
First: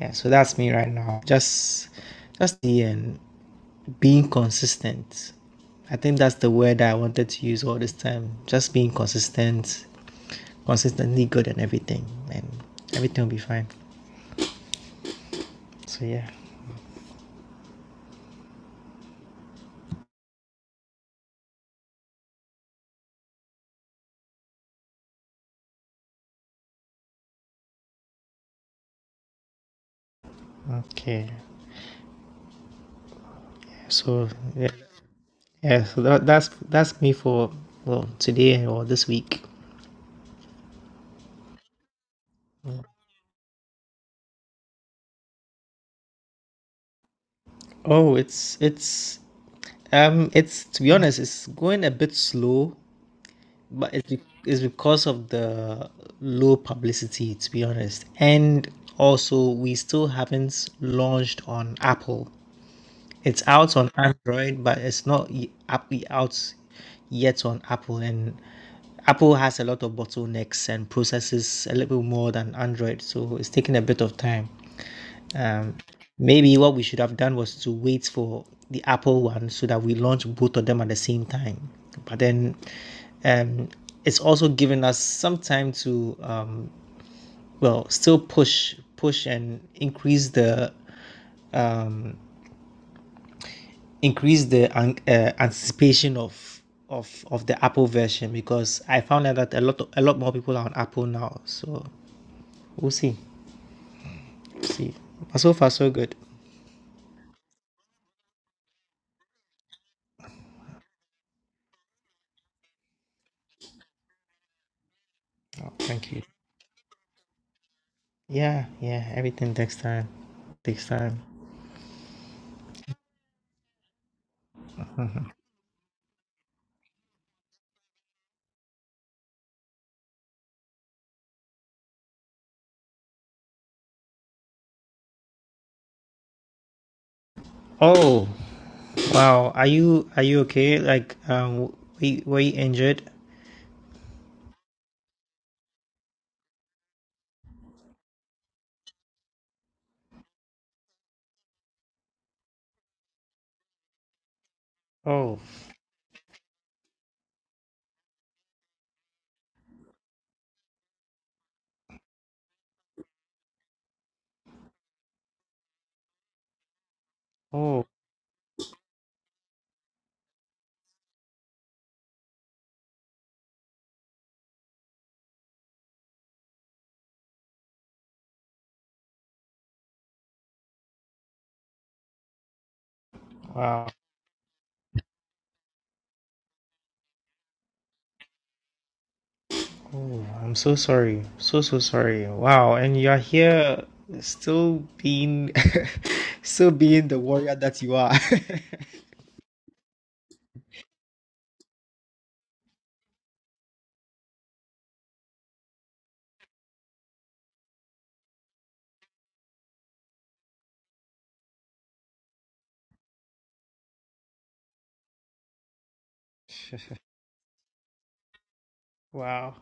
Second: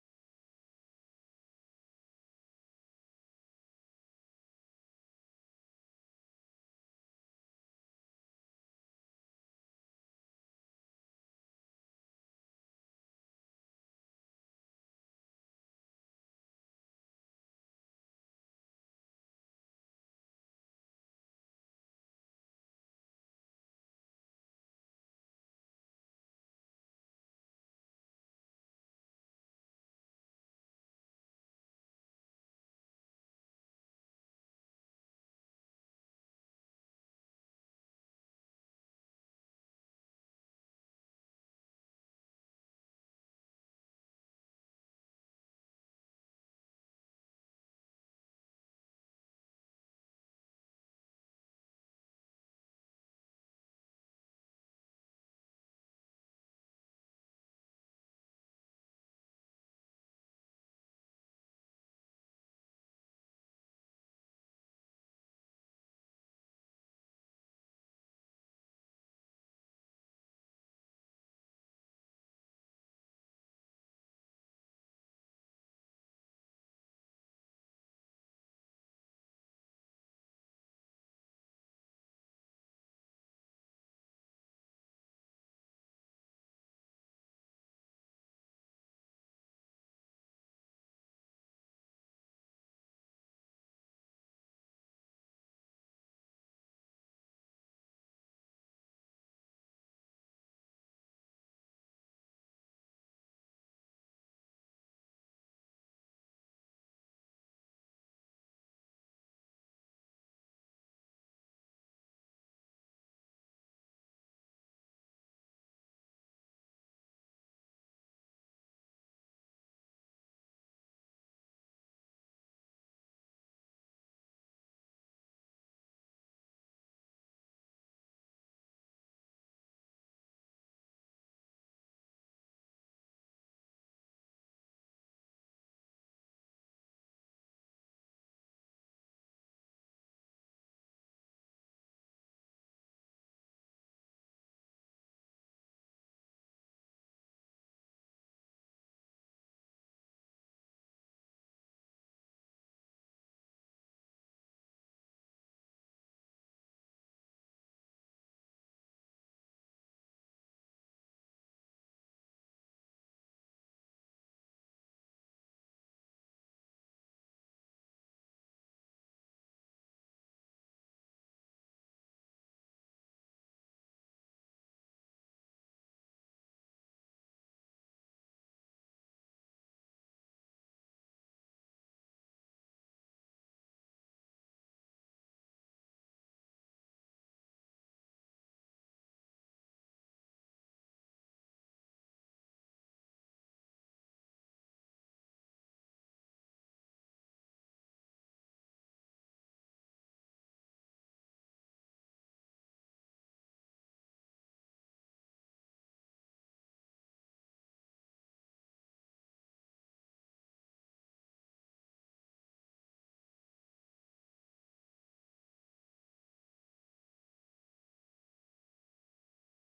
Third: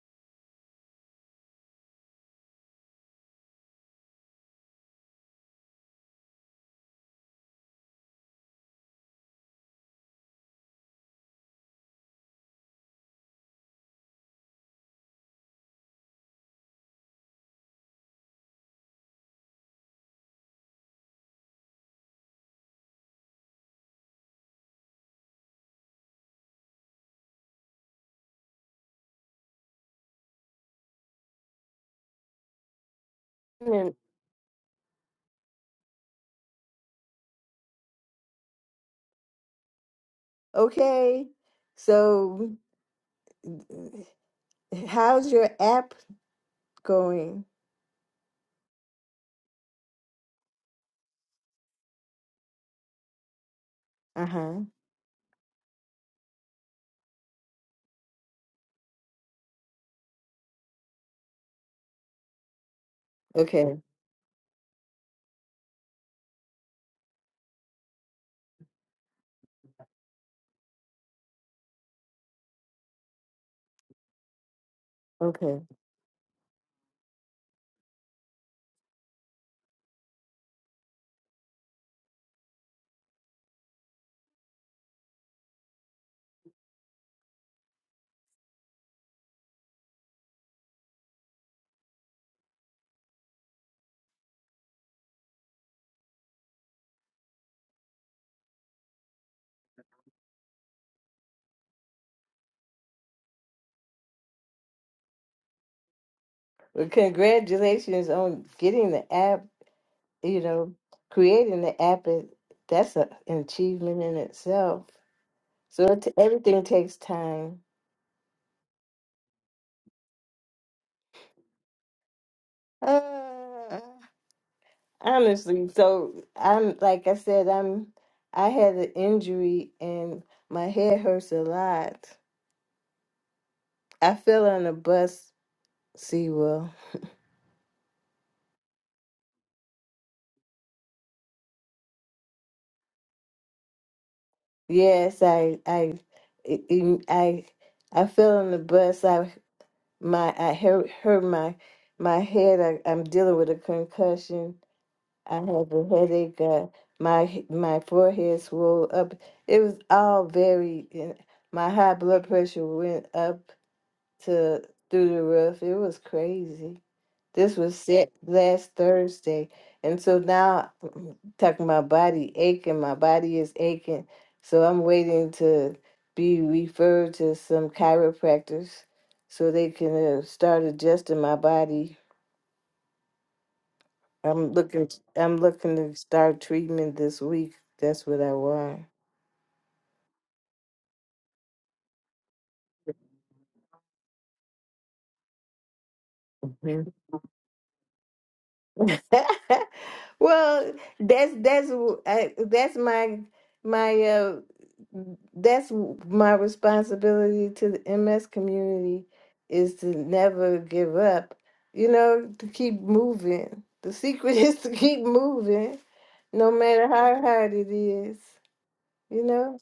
[SPEAKER 3] Yeah, so that's me right now. Just just the um, being consistent. I think that's the word that I wanted to use all this time. Just being consistent, consistently good and everything, and everything will be fine. So yeah. Okay.
[SPEAKER 1] And-
[SPEAKER 3] So yeah, yeah. So that, that's that's me for well today or this week.
[SPEAKER 1] Okay. So How's your app going?
[SPEAKER 3] Oh, it's it's um it's to be honest, it's going a bit slow but it's, be-
[SPEAKER 1] Uh huh.
[SPEAKER 3] it's because of the low publicity to be honest and also we still haven't launched on apple it's out
[SPEAKER 1] Okay.
[SPEAKER 3] on android but it's not y- up- out yet on apple and apple has a lot of bottlenecks and processes a little more than android so it's taking a bit of time
[SPEAKER 1] Okay.
[SPEAKER 3] um, maybe what we should have done was to wait for the Apple one so that we launch both of them at the same time. But then um, it's also given us some time to um, well still push push and increase the increase the an- uh, anticipation of of of the Apple version because I found out that a lot a lot more people are on Apple now. So we'll see. See, but so far so good.
[SPEAKER 1] Well, congratulations on getting the app. You know, creating the app is that's a, an achievement in itself.
[SPEAKER 3] Oh,
[SPEAKER 1] So it,
[SPEAKER 3] thank you.
[SPEAKER 1] everything takes time.
[SPEAKER 3] Yeah, yeah. Everything takes time. Takes time.
[SPEAKER 1] Uh, honestly, so I'm like I said, I'm I had an injury and my head hurts a lot. I fell on a bus, see well,
[SPEAKER 3] Oh, wow. Are you are you okay? Like, um, were were you injured?
[SPEAKER 1] Yes, I, I, it- it- I, I fell on the bus. I, my, I hurt, hurt my, my head. I, I'm dealing with a concussion. I
[SPEAKER 3] Oh,
[SPEAKER 1] have a headache. Uh, my, h- my forehead swelled up. It was all very. and My high blood pressure went up to through the roof. It was crazy. This was
[SPEAKER 3] oh,
[SPEAKER 1] set last Thursday. And so now [CLEARS THROAT] talking my body aching, my body is aching. So I'm waiting to be referred to some chiropractors so they can uh, start adjusting my body.
[SPEAKER 3] wow.
[SPEAKER 1] I'm looking I'm looking to start treatment this week. That's what I want.
[SPEAKER 3] I'm so sorry. So, so sorry. Wow. And you're here still being [LAUGHS] still being the warrior that you are. [LAUGHS]
[SPEAKER 1] [LAUGHS] well, that's that's uh, that's my my uh that's my responsibility to the MS community is to never give up. You know, to keep moving. The secret [LAUGHS] is to keep moving, no matter how hard it is. You
[SPEAKER 3] Wow.
[SPEAKER 1] know,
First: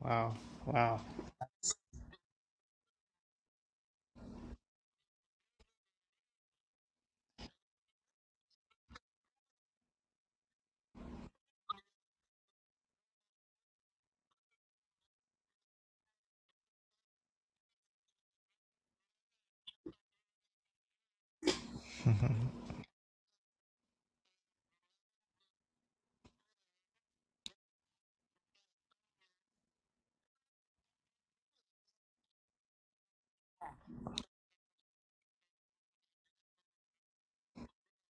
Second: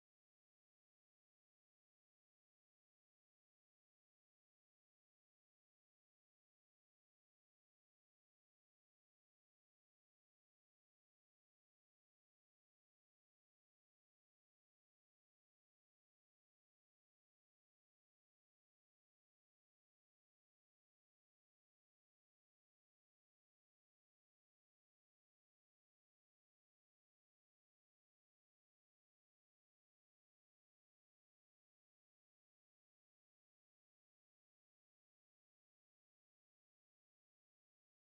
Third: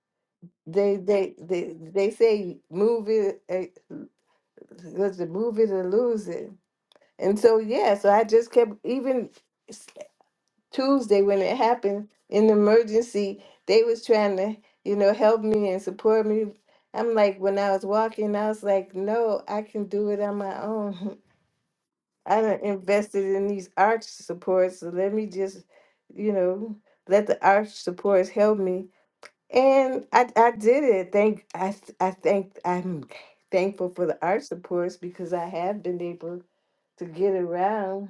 [SPEAKER 3] Wow.
[SPEAKER 1] they
[SPEAKER 3] Wow.
[SPEAKER 1] they they they say move it, eh, was it move it or lose it? And so yeah, so I just kept even Tuesday when it happened in the emergency, they was trying to, you know, help me and support me. I'm like, when I was walking, I was like, no, I can do it on my own. [LAUGHS] I done invested in these arch supports, so let me just, you know, let the arch supports help me. And I, I did it. Thank I th- I thank I'm thankful for the arch supports because I have been able to get around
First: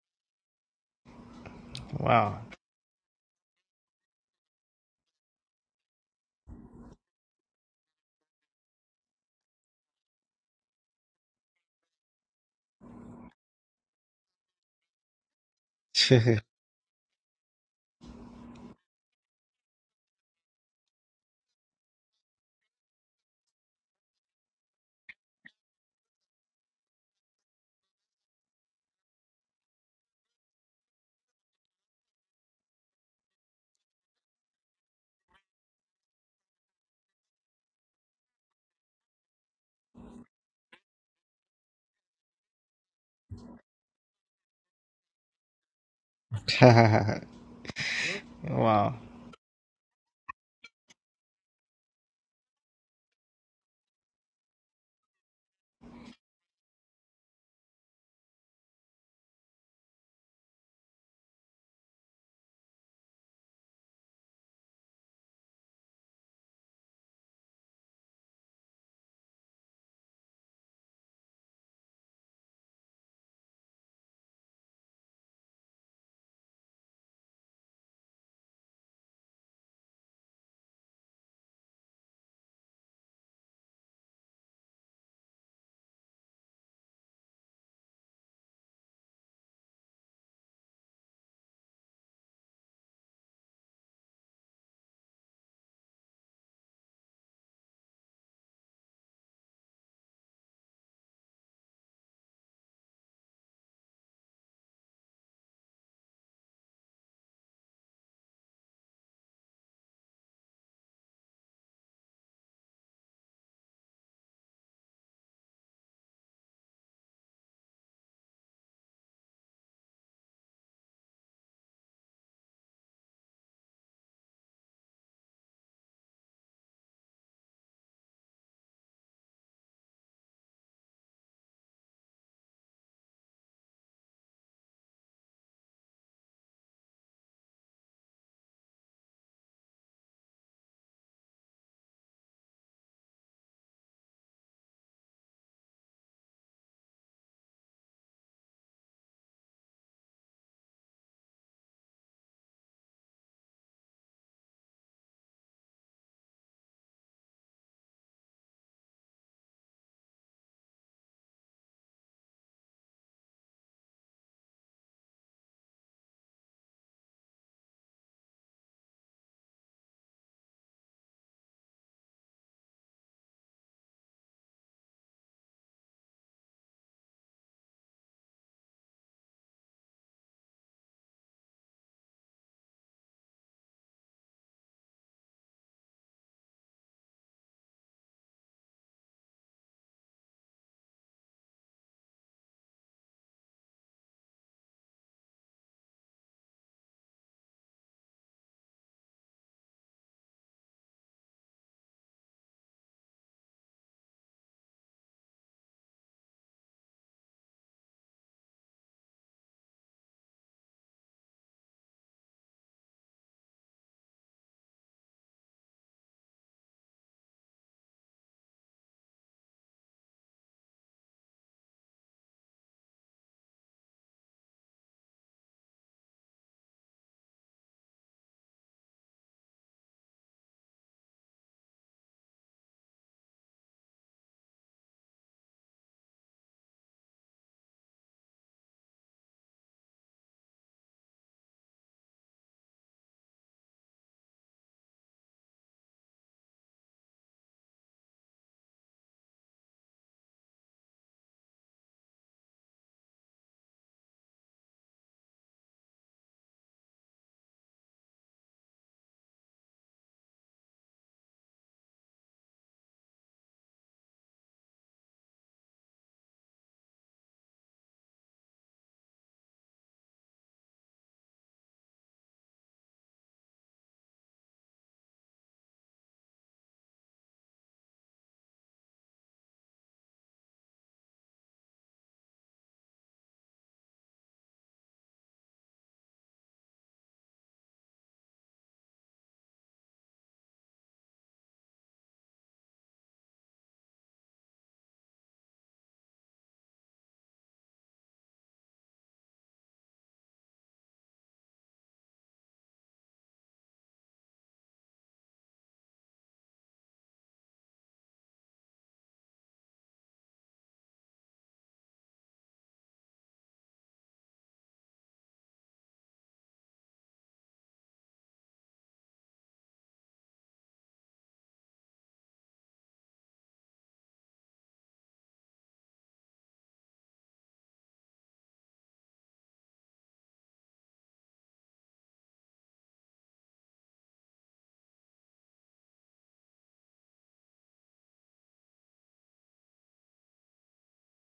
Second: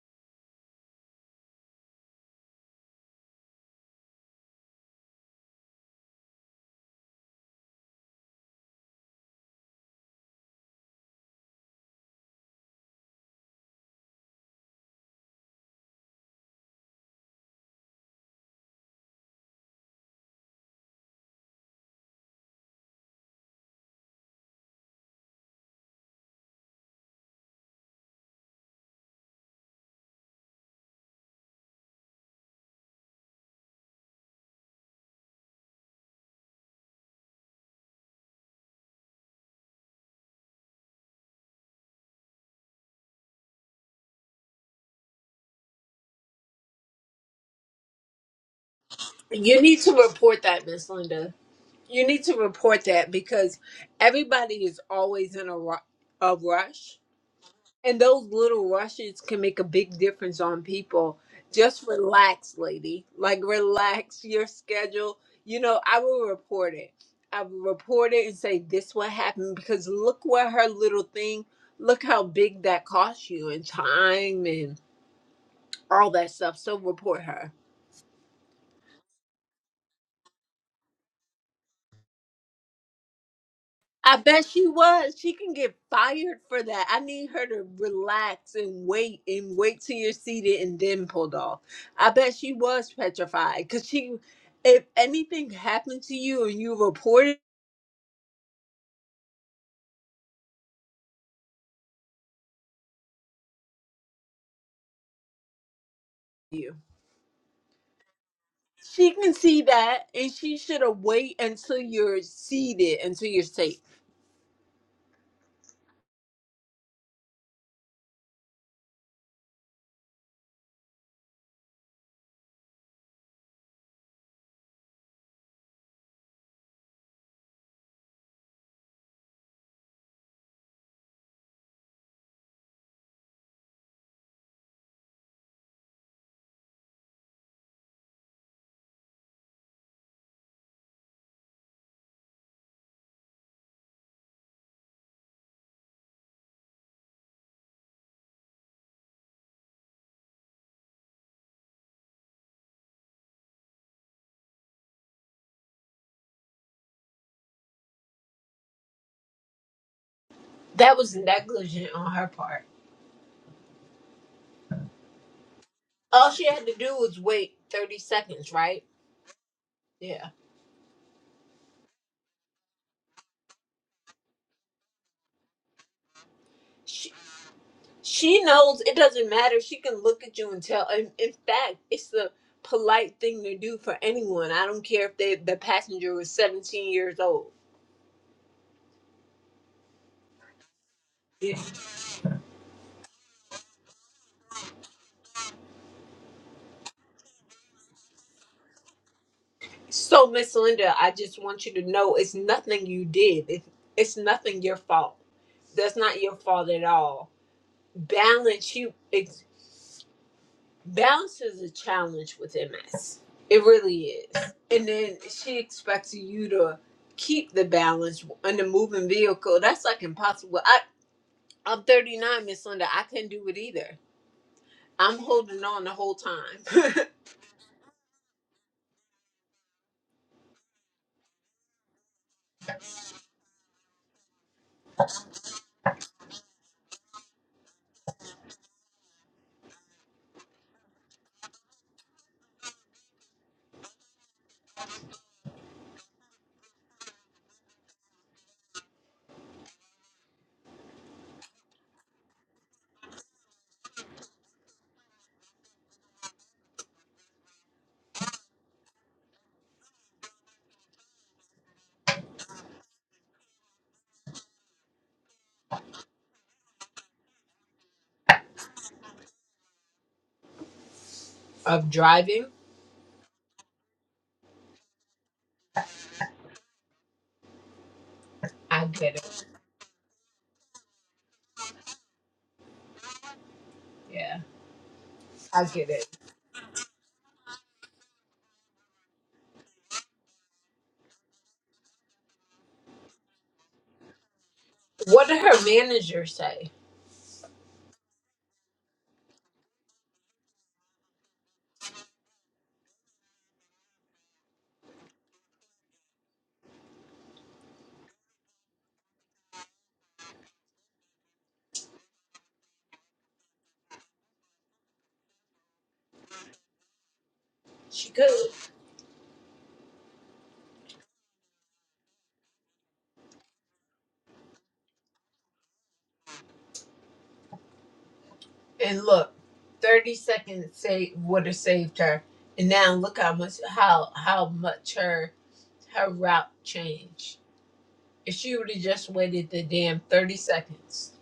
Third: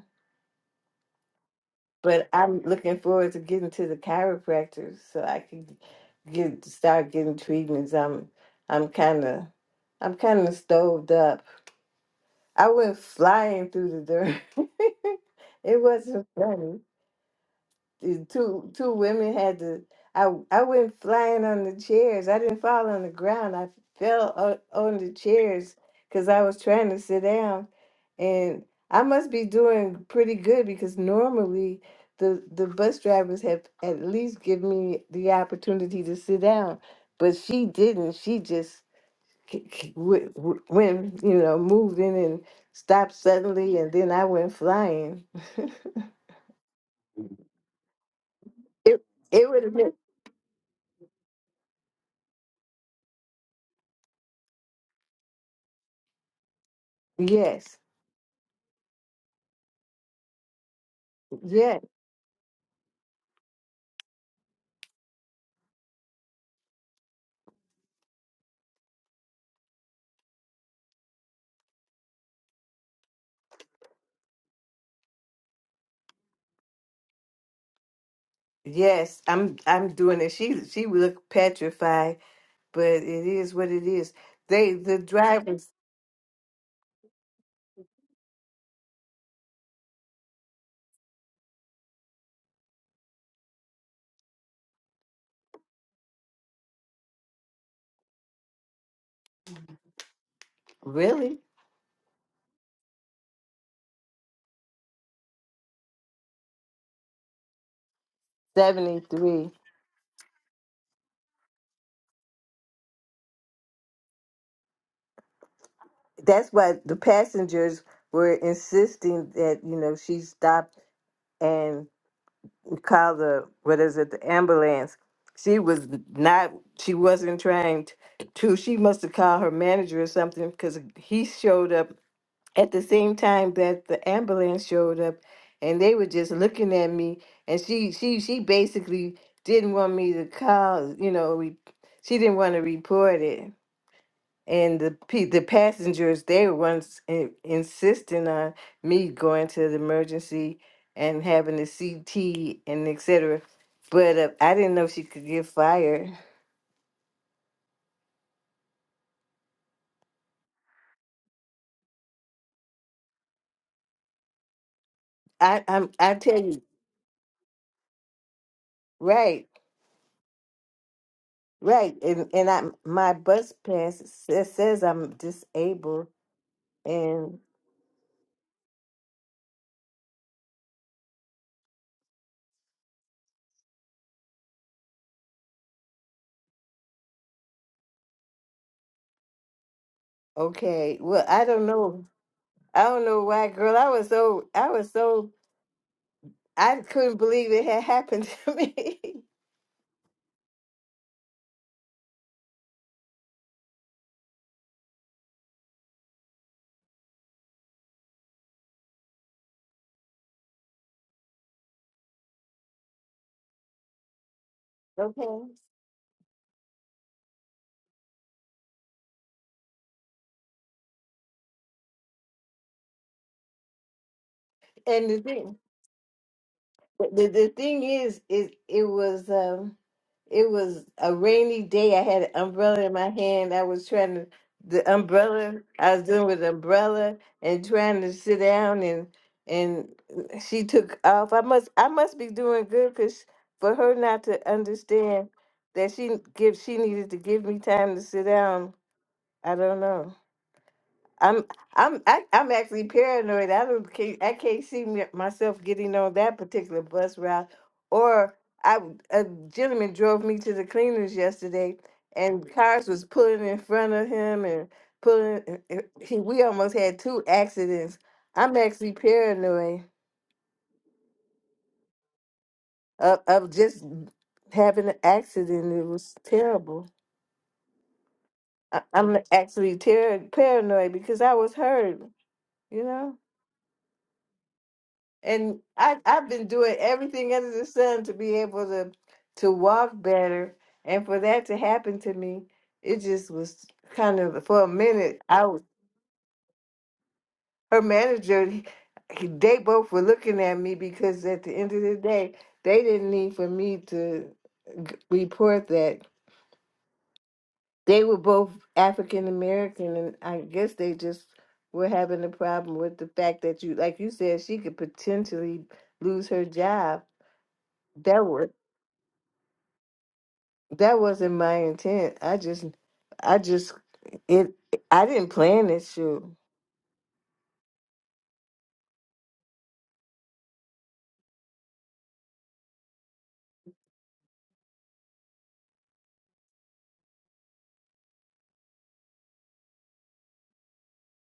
[SPEAKER 1] But
[SPEAKER 3] Wow.
[SPEAKER 1] I'm looking forward to getting to the chiropractor so I can get start getting treatments. I'm I'm kind of I'm kind of stoved up. I went flying through the dirt. [LAUGHS] it wasn't funny the two two women had to I I went flying on the chairs. I didn't fall on the ground. I fell on, on the chairs because I was trying to sit down, and I must be doing pretty good because normally the the bus drivers have at least given me the opportunity to sit down, but she didn't. She just k- k- w- w- went you know moved in and stopped suddenly, and then I went flying.
[SPEAKER 3] [LAUGHS] wow.
[SPEAKER 1] It it
[SPEAKER 2] You
[SPEAKER 1] would have
[SPEAKER 2] need
[SPEAKER 1] been
[SPEAKER 2] to report that, Miss Linda. You need to report that because everybody is always in a, ru- a rush
[SPEAKER 1] yes.
[SPEAKER 2] And those little rushes can make a big difference on people.
[SPEAKER 1] yes.
[SPEAKER 2] Just relax, lady. Like, relax your schedule. You know, I will report it. I will report it and say, this what happened because look what her little thing, look how big that cost you and time and all that stuff. So report her.
[SPEAKER 1] Yes, I'm I'm doing it. She she looked petrified, but it is what it is.
[SPEAKER 2] I bet she
[SPEAKER 1] They the
[SPEAKER 2] was. She can
[SPEAKER 1] drivers
[SPEAKER 2] get fired for that. I need her to relax and wait and wait till you're seated and then pulled off. I bet she was petrified because she, if anything happened to you and you reported
[SPEAKER 1] really
[SPEAKER 2] you, she can
[SPEAKER 1] 73.
[SPEAKER 2] see that and she should have wait until you're seated until you're safe.
[SPEAKER 1] That's why the passengers were insisting that, you know, she stop and call the what is it, the ambulance. She was not she wasn't trying t- to. She must have called her manager or something because he showed up at the same time that the ambulance showed up and they were just looking at me and she she she basically didn't want me to call you know re- she didn't want to report it and the pe- the passengers they were once in, insisting on me going to the emergency and having the CT and etc but uh, I didn't know she could get fired
[SPEAKER 2] That was negligent on her part.
[SPEAKER 1] I I'm, I
[SPEAKER 2] All
[SPEAKER 1] tell
[SPEAKER 2] she
[SPEAKER 1] you
[SPEAKER 2] had to do was wait 30 seconds, right?
[SPEAKER 1] right
[SPEAKER 2] Yeah.
[SPEAKER 1] Right, and and I my bus pass says, says I'm disabled, and
[SPEAKER 2] She knows it doesn't matter. She can look at you and tell. In, in fact, it's the polite thing to do for anyone. I don't care if they, the passenger was 17 years old.
[SPEAKER 1] okay, well I
[SPEAKER 2] Yeah.
[SPEAKER 1] don't know, I don't know why, girl. I was so I was so I couldn't believe it had happened to me. [LAUGHS]
[SPEAKER 2] So, Miss Linda, I just want you to know it's nothing you did. It, it's nothing your fault. That's not your fault at all. Balance you. It's, balance is a challenge with MS. It really is. And then
[SPEAKER 1] Okay,
[SPEAKER 2] she expects you to keep the balance on the moving vehicle. That's like impossible. I, I'm 39, Miss Linda. I couldn't do it either.
[SPEAKER 1] and
[SPEAKER 2] I'm
[SPEAKER 1] the thing
[SPEAKER 2] holding on the whole time. [LAUGHS]
[SPEAKER 1] But the, the thing is, is it was um, it was a rainy day. I had an umbrella in my hand. I was trying to the umbrella. I was doing with the umbrella and trying to sit down, and and she took off. I must I must be doing good because for her not to understand that she give she needed to give me time to sit down. I don't know. I'm I'm I, I'm actually paranoid. I don't can I can't see me, myself getting on that particular bus route. Or I a gentleman drove me to the cleaners yesterday, and cars was pulling in front of him and pulling. eh, He, we almost had two accidents. I'm actually paranoid
[SPEAKER 2] of driving.
[SPEAKER 1] of, of just having an accident. It was terrible. I,
[SPEAKER 2] I get
[SPEAKER 1] I'm
[SPEAKER 2] it.
[SPEAKER 1] actually ter- paranoid because I was hurt. You know.
[SPEAKER 2] Yeah,
[SPEAKER 1] and
[SPEAKER 2] I get
[SPEAKER 1] I
[SPEAKER 2] it.
[SPEAKER 1] I've been doing everything under the sun to be able to to walk better, and for that to happen to me, it just was kind of for a minute.
[SPEAKER 2] What did
[SPEAKER 1] I was
[SPEAKER 2] her manager say?
[SPEAKER 1] her manager. he- They both were looking at me because at the end of the day, they didn't need for me to g- report that they were both African American, and I guess they just were having a problem with the fact that you, like you said, she could potentially lose her job.
[SPEAKER 2] She
[SPEAKER 1] That
[SPEAKER 2] could.
[SPEAKER 1] was That wasn't my intent. I just, I just, it. I didn't plan this shoot.
[SPEAKER 2] And look, 30 seconds say would have saved her. And now look how much how how much her her route changed. If she would have just waited the damn 30 seconds.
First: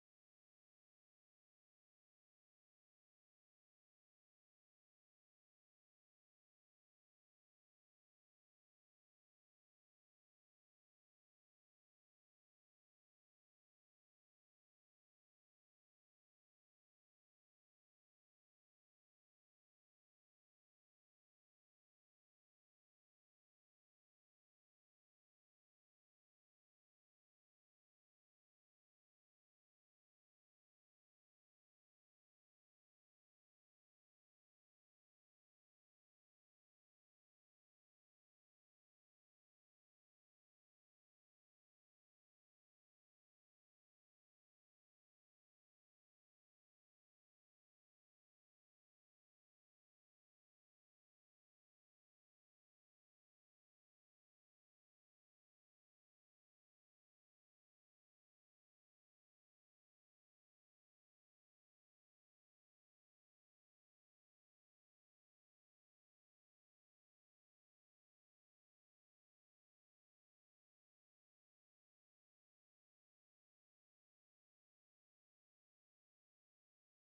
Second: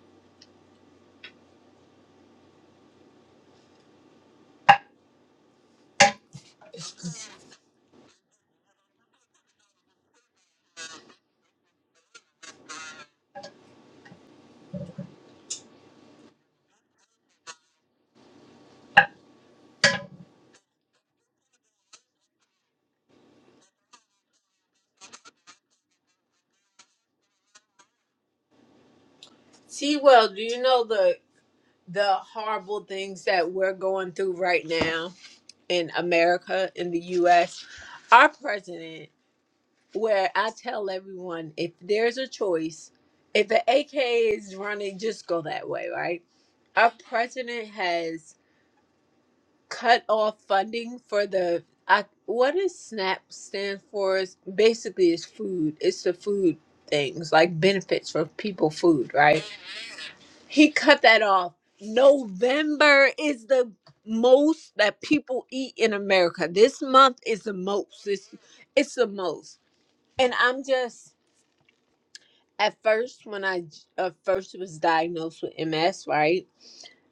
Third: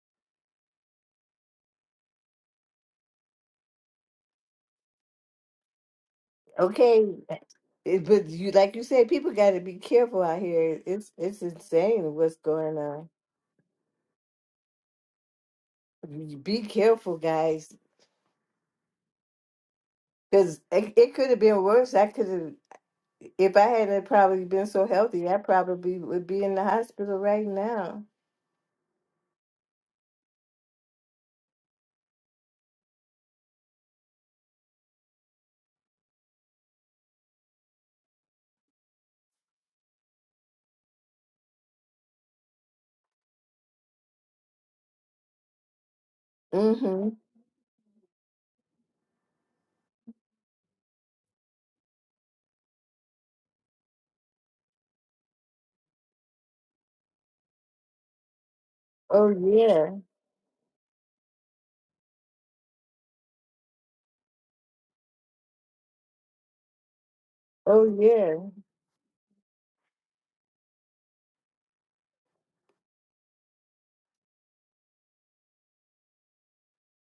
[SPEAKER 1] Okay, it- but you, like you said, people got to be careful out here. It's it's insane what's going on. Be careful, guys. Because it, it could have been worse. I could have, if I hadn't probably been so healthy, I probably would be in the hospital right now.
[SPEAKER 2] See, well, do you know the the horrible things that we're going through right now? in America, in the US, our president, where I tell everyone if there's a choice, if the AK is running, just go that way, right? Our
[SPEAKER 1] Mm-hmm.
[SPEAKER 2] president has cut off funding for the I, what does SNAP stand for? Is basically it's food. It's the food things like benefits for people, food,
[SPEAKER 1] Oh,
[SPEAKER 2] right?
[SPEAKER 1] yeah.
[SPEAKER 2] He cut that off. November is the most that people eat in America. This month is the
[SPEAKER 1] Oh,
[SPEAKER 2] most.
[SPEAKER 1] yeah.
[SPEAKER 2] It's, it's the most. And I'm just, at first, when I uh, first was diagnosed with MS, right?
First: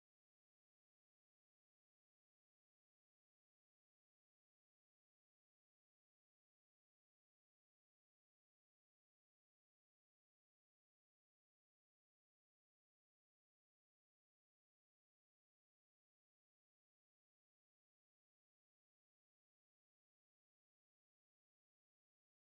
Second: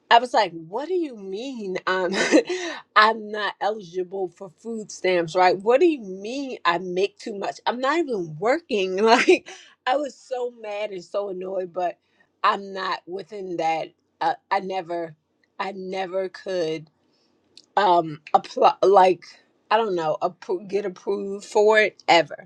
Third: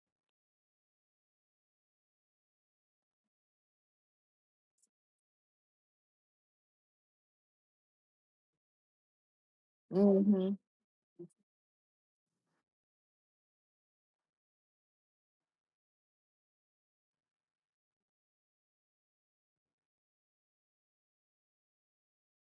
[SPEAKER 2] I was like, what do you mean I'm [LAUGHS] I'm not eligible for food stamps, right? What do you mean I make too much? I'm not even working. [LAUGHS] Like I was
[SPEAKER 1] Mm-hmm.
[SPEAKER 2] so mad and so annoyed, but I'm not within that. Uh, I never I never could um apply like I don't know, appro- get approved for it ever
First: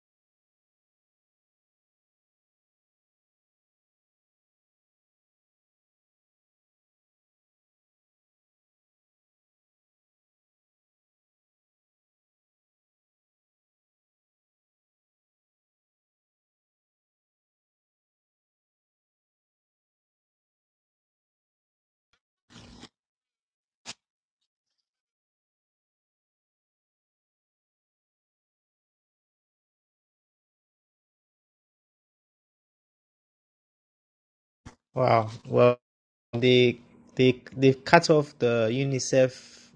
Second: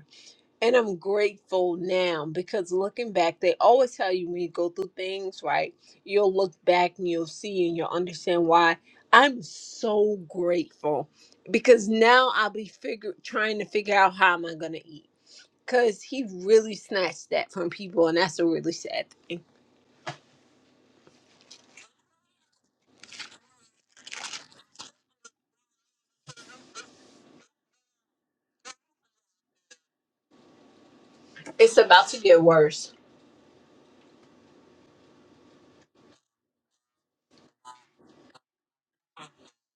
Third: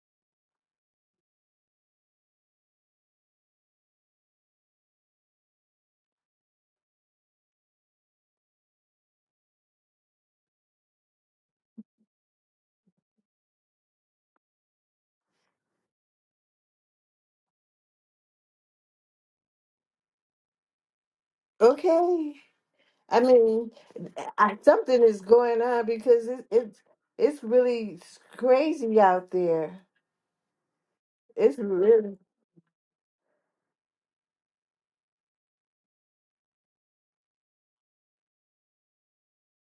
[SPEAKER 2] and I'm grateful now because looking back, they always tell you when you go through things, right? You'll look back and you'll see and you'll understand why. I'm so grateful because now I'll be figure trying to figure out how am I gonna eat. Cause he really snatched that from people, and that's a really sad. thing.
[SPEAKER 1] Okay. I mean, I, something is going on because it, it's it's really crazy out there. It's
[SPEAKER 2] It's about
[SPEAKER 1] really,
[SPEAKER 2] to get worse.
[SPEAKER 3] Wow. Well, they they they've cut off the UNICEF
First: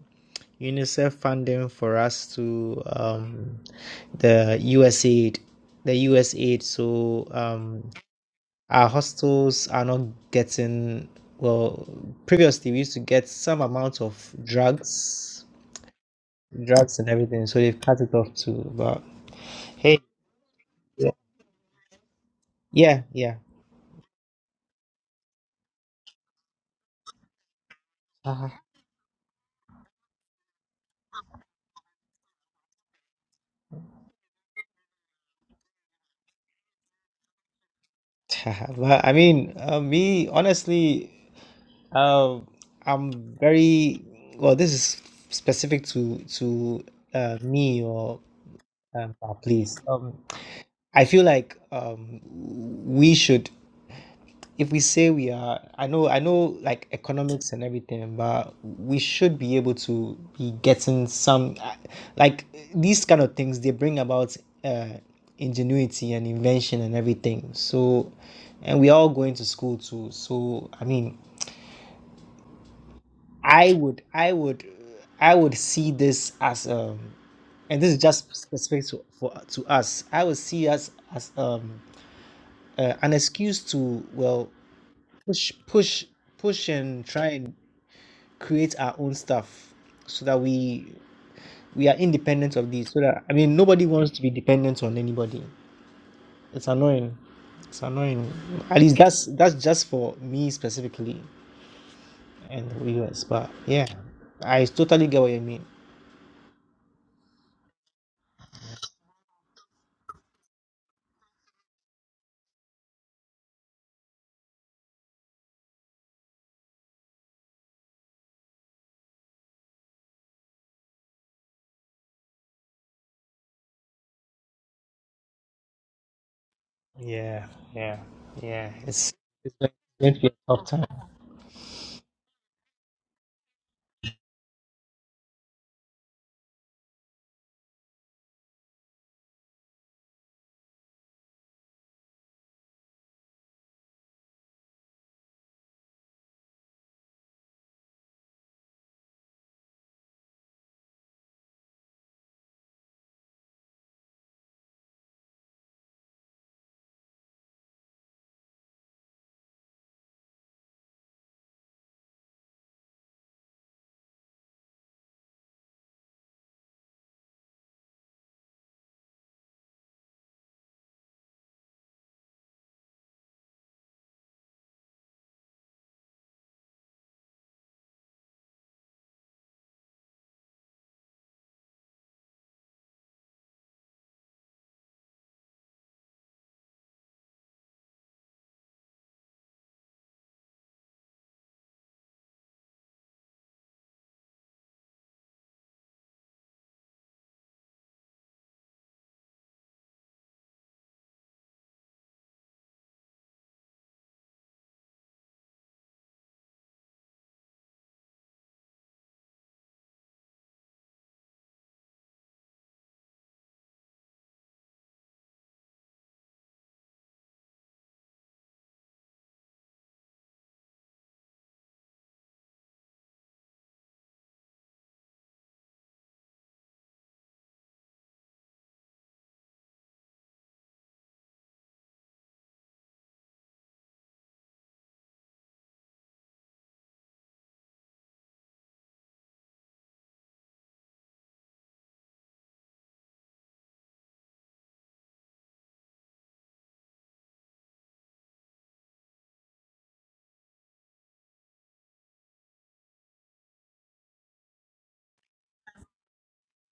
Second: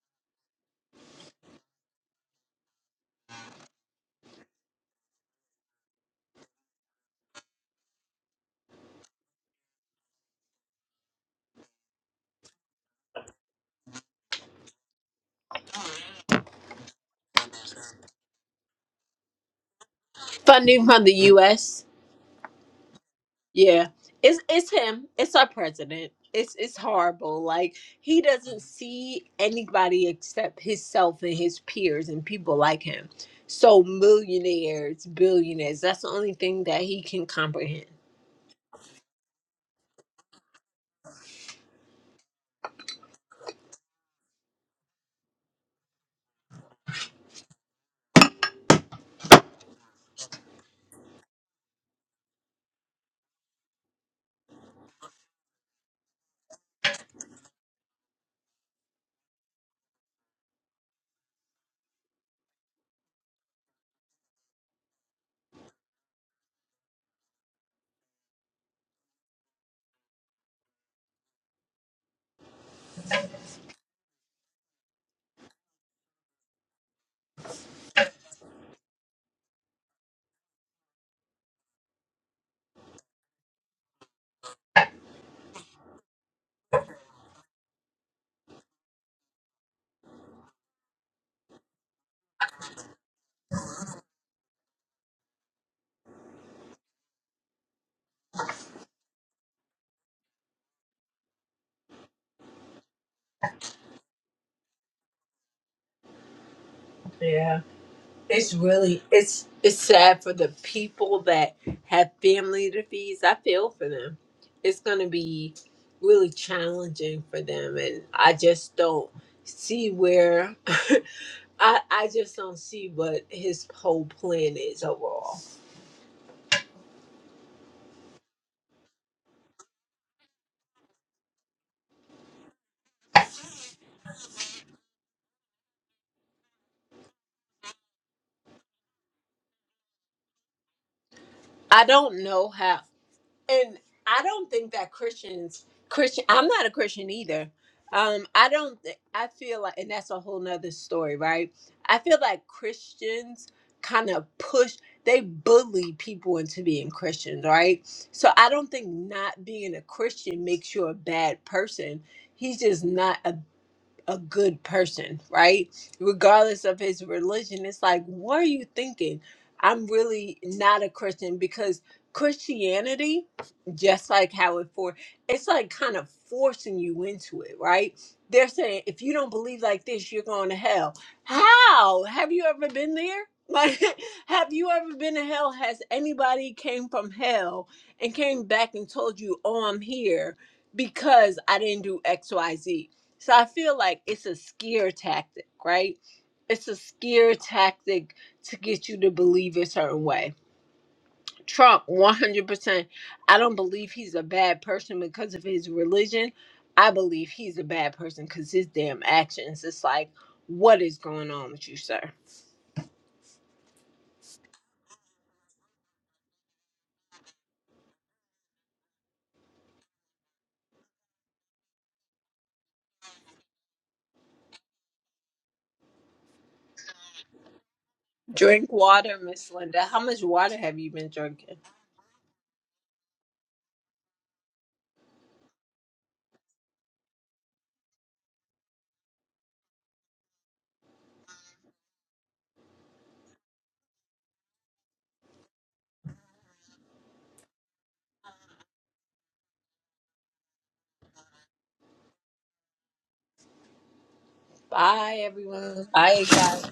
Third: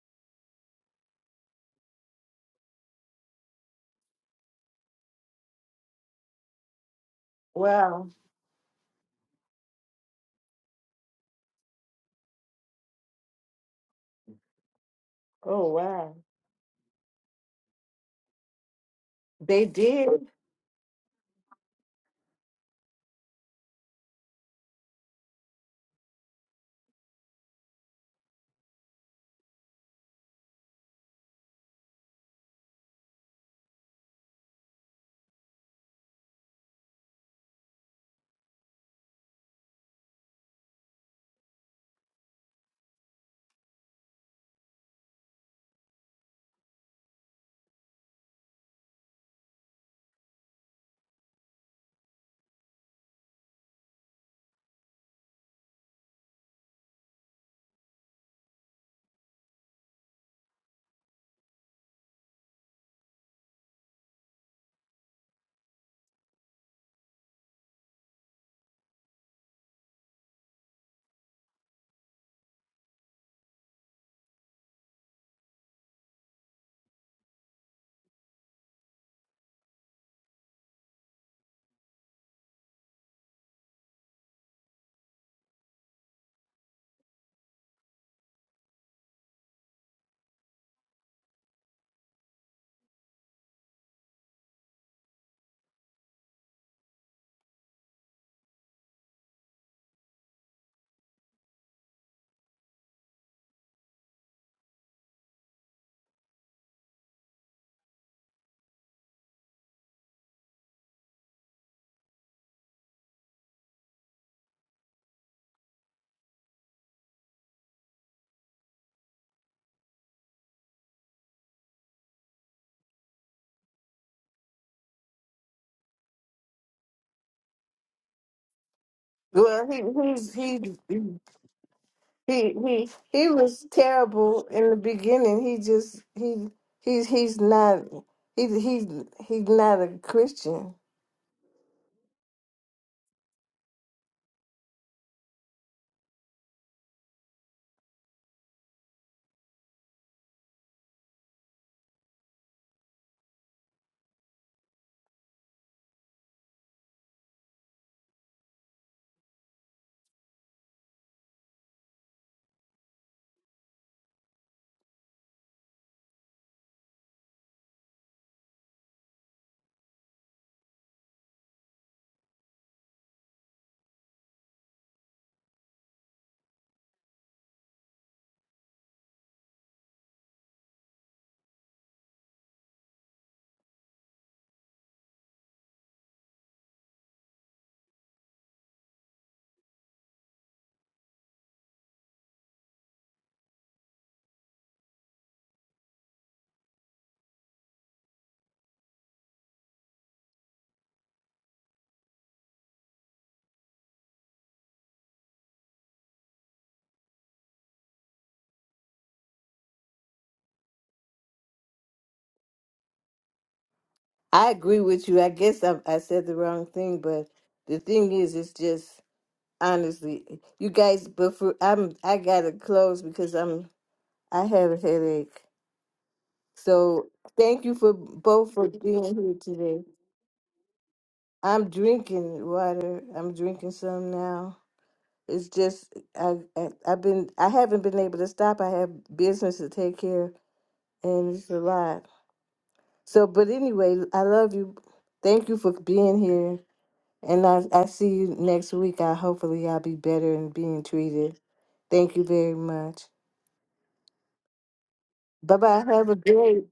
[SPEAKER 3] UNICEF funding for us to um, the USAID the USAID so um,
[SPEAKER 1] wow.
[SPEAKER 3] our hostels are not getting well previously we used to get some amount of drugs
[SPEAKER 1] Oh, wow.
[SPEAKER 3] drugs and everything so they've cut it off too but
[SPEAKER 1] They
[SPEAKER 3] hey
[SPEAKER 1] did.
[SPEAKER 2] Funding from
[SPEAKER 3] yeah
[SPEAKER 2] the U.S.
[SPEAKER 3] yeah yeah.
[SPEAKER 2] Yeah, it's it's him. It's our president. It's it's horrible. Like he
[SPEAKER 3] [LAUGHS]
[SPEAKER 2] doesn't see anybody except himself and his peers and people like him. So millionaires, billionaires. That's the only thing that he can comprehend.
[SPEAKER 3] but I mean uh, me honestly Um, I'm very well. This is specific to to uh, me or um, our place. Um, I feel like um, we should, if we say we are, I know, I know, like economics and everything, but we should be able to be getting some, uh, like these kind of things. They bring about uh, ingenuity and invention and everything. So, and we are all going to school too. So, I mean, I would, I would, I would see this as um, and this is just specific to for to us. I would see us as um uh, an excuse to well push, push, push, and try and create our own stuff so that we we are independent of these. So that I mean, nobody wants to be dependent on anybody. It's annoying. It's annoying. At least that's that's just for me specifically and the US. But yeah, I totally get what you mean.
[SPEAKER 2] Yeah. It's really it's it's sad for the people that have family to feed. I feel for them. It's gonna be really challenging for them, and I just don't see where. [LAUGHS] I, I just don't see what his whole plan is overall.
[SPEAKER 3] Yeah, yeah, yeah. It's, it's
[SPEAKER 1] Well, he,
[SPEAKER 3] going to be a
[SPEAKER 1] he's,
[SPEAKER 3] tough time.
[SPEAKER 1] he, he he he was terrible in the beginning. He just he he's he's not he he's he's not a Christian.
[SPEAKER 2] I don't know how, and I don't think that Christians Christian. I'm not a Christian either. Um, I don't. thi- I feel like, and that's a whole nother story, right? I feel like Christians kind of push. They bully people into being Christians, right? So I don't think not being a Christian makes you a bad person. He's just not. a good person, right? Regardless of his religion, it's like, what are you thinking? I'm really not a Christian because Christianity, just like how it for, it's like kind of forcing you into it, right? They're saying if you don't believe like this, you're going to hell. How? Have you ever been there? [LAUGHS] Like, have you ever been to hell? Has anybody came from hell and came back and told you, "Oh, I'm here"? because I didn't do X, Y, Z." So I feel like it's a scare tactic, right? It's a scare tactic to get you to believe a certain way. Trump, 100%. I don't believe he's a bad person because of his religion. I believe he's a bad person because his damn actions. It's like, what is going on with you, sir?
[SPEAKER 1] I agree with you. I guess I I said the wrong thing, but the thing is, it's just honestly, you guys. But for I'm I gotta close because I'm I have a headache. So thank you for both for
[SPEAKER 2] Drink
[SPEAKER 1] being
[SPEAKER 2] water,
[SPEAKER 1] here
[SPEAKER 2] Miss
[SPEAKER 1] today.
[SPEAKER 2] Linda. How much water have you been drinking?
[SPEAKER 1] I'm drinking water. I'm drinking some now. it's just I, I I've been I haven't been able to stop. I have business to take care, of, and it's a lot. So, but anyway, I love you. Thank you for being here, and I I see you next week. I hopefully I'll be better and being treated. Thank you very much.
[SPEAKER 2] Bye,
[SPEAKER 1] Bye bye.
[SPEAKER 2] everyone.
[SPEAKER 1] Have a
[SPEAKER 2] Bye,
[SPEAKER 1] great
[SPEAKER 2] guys.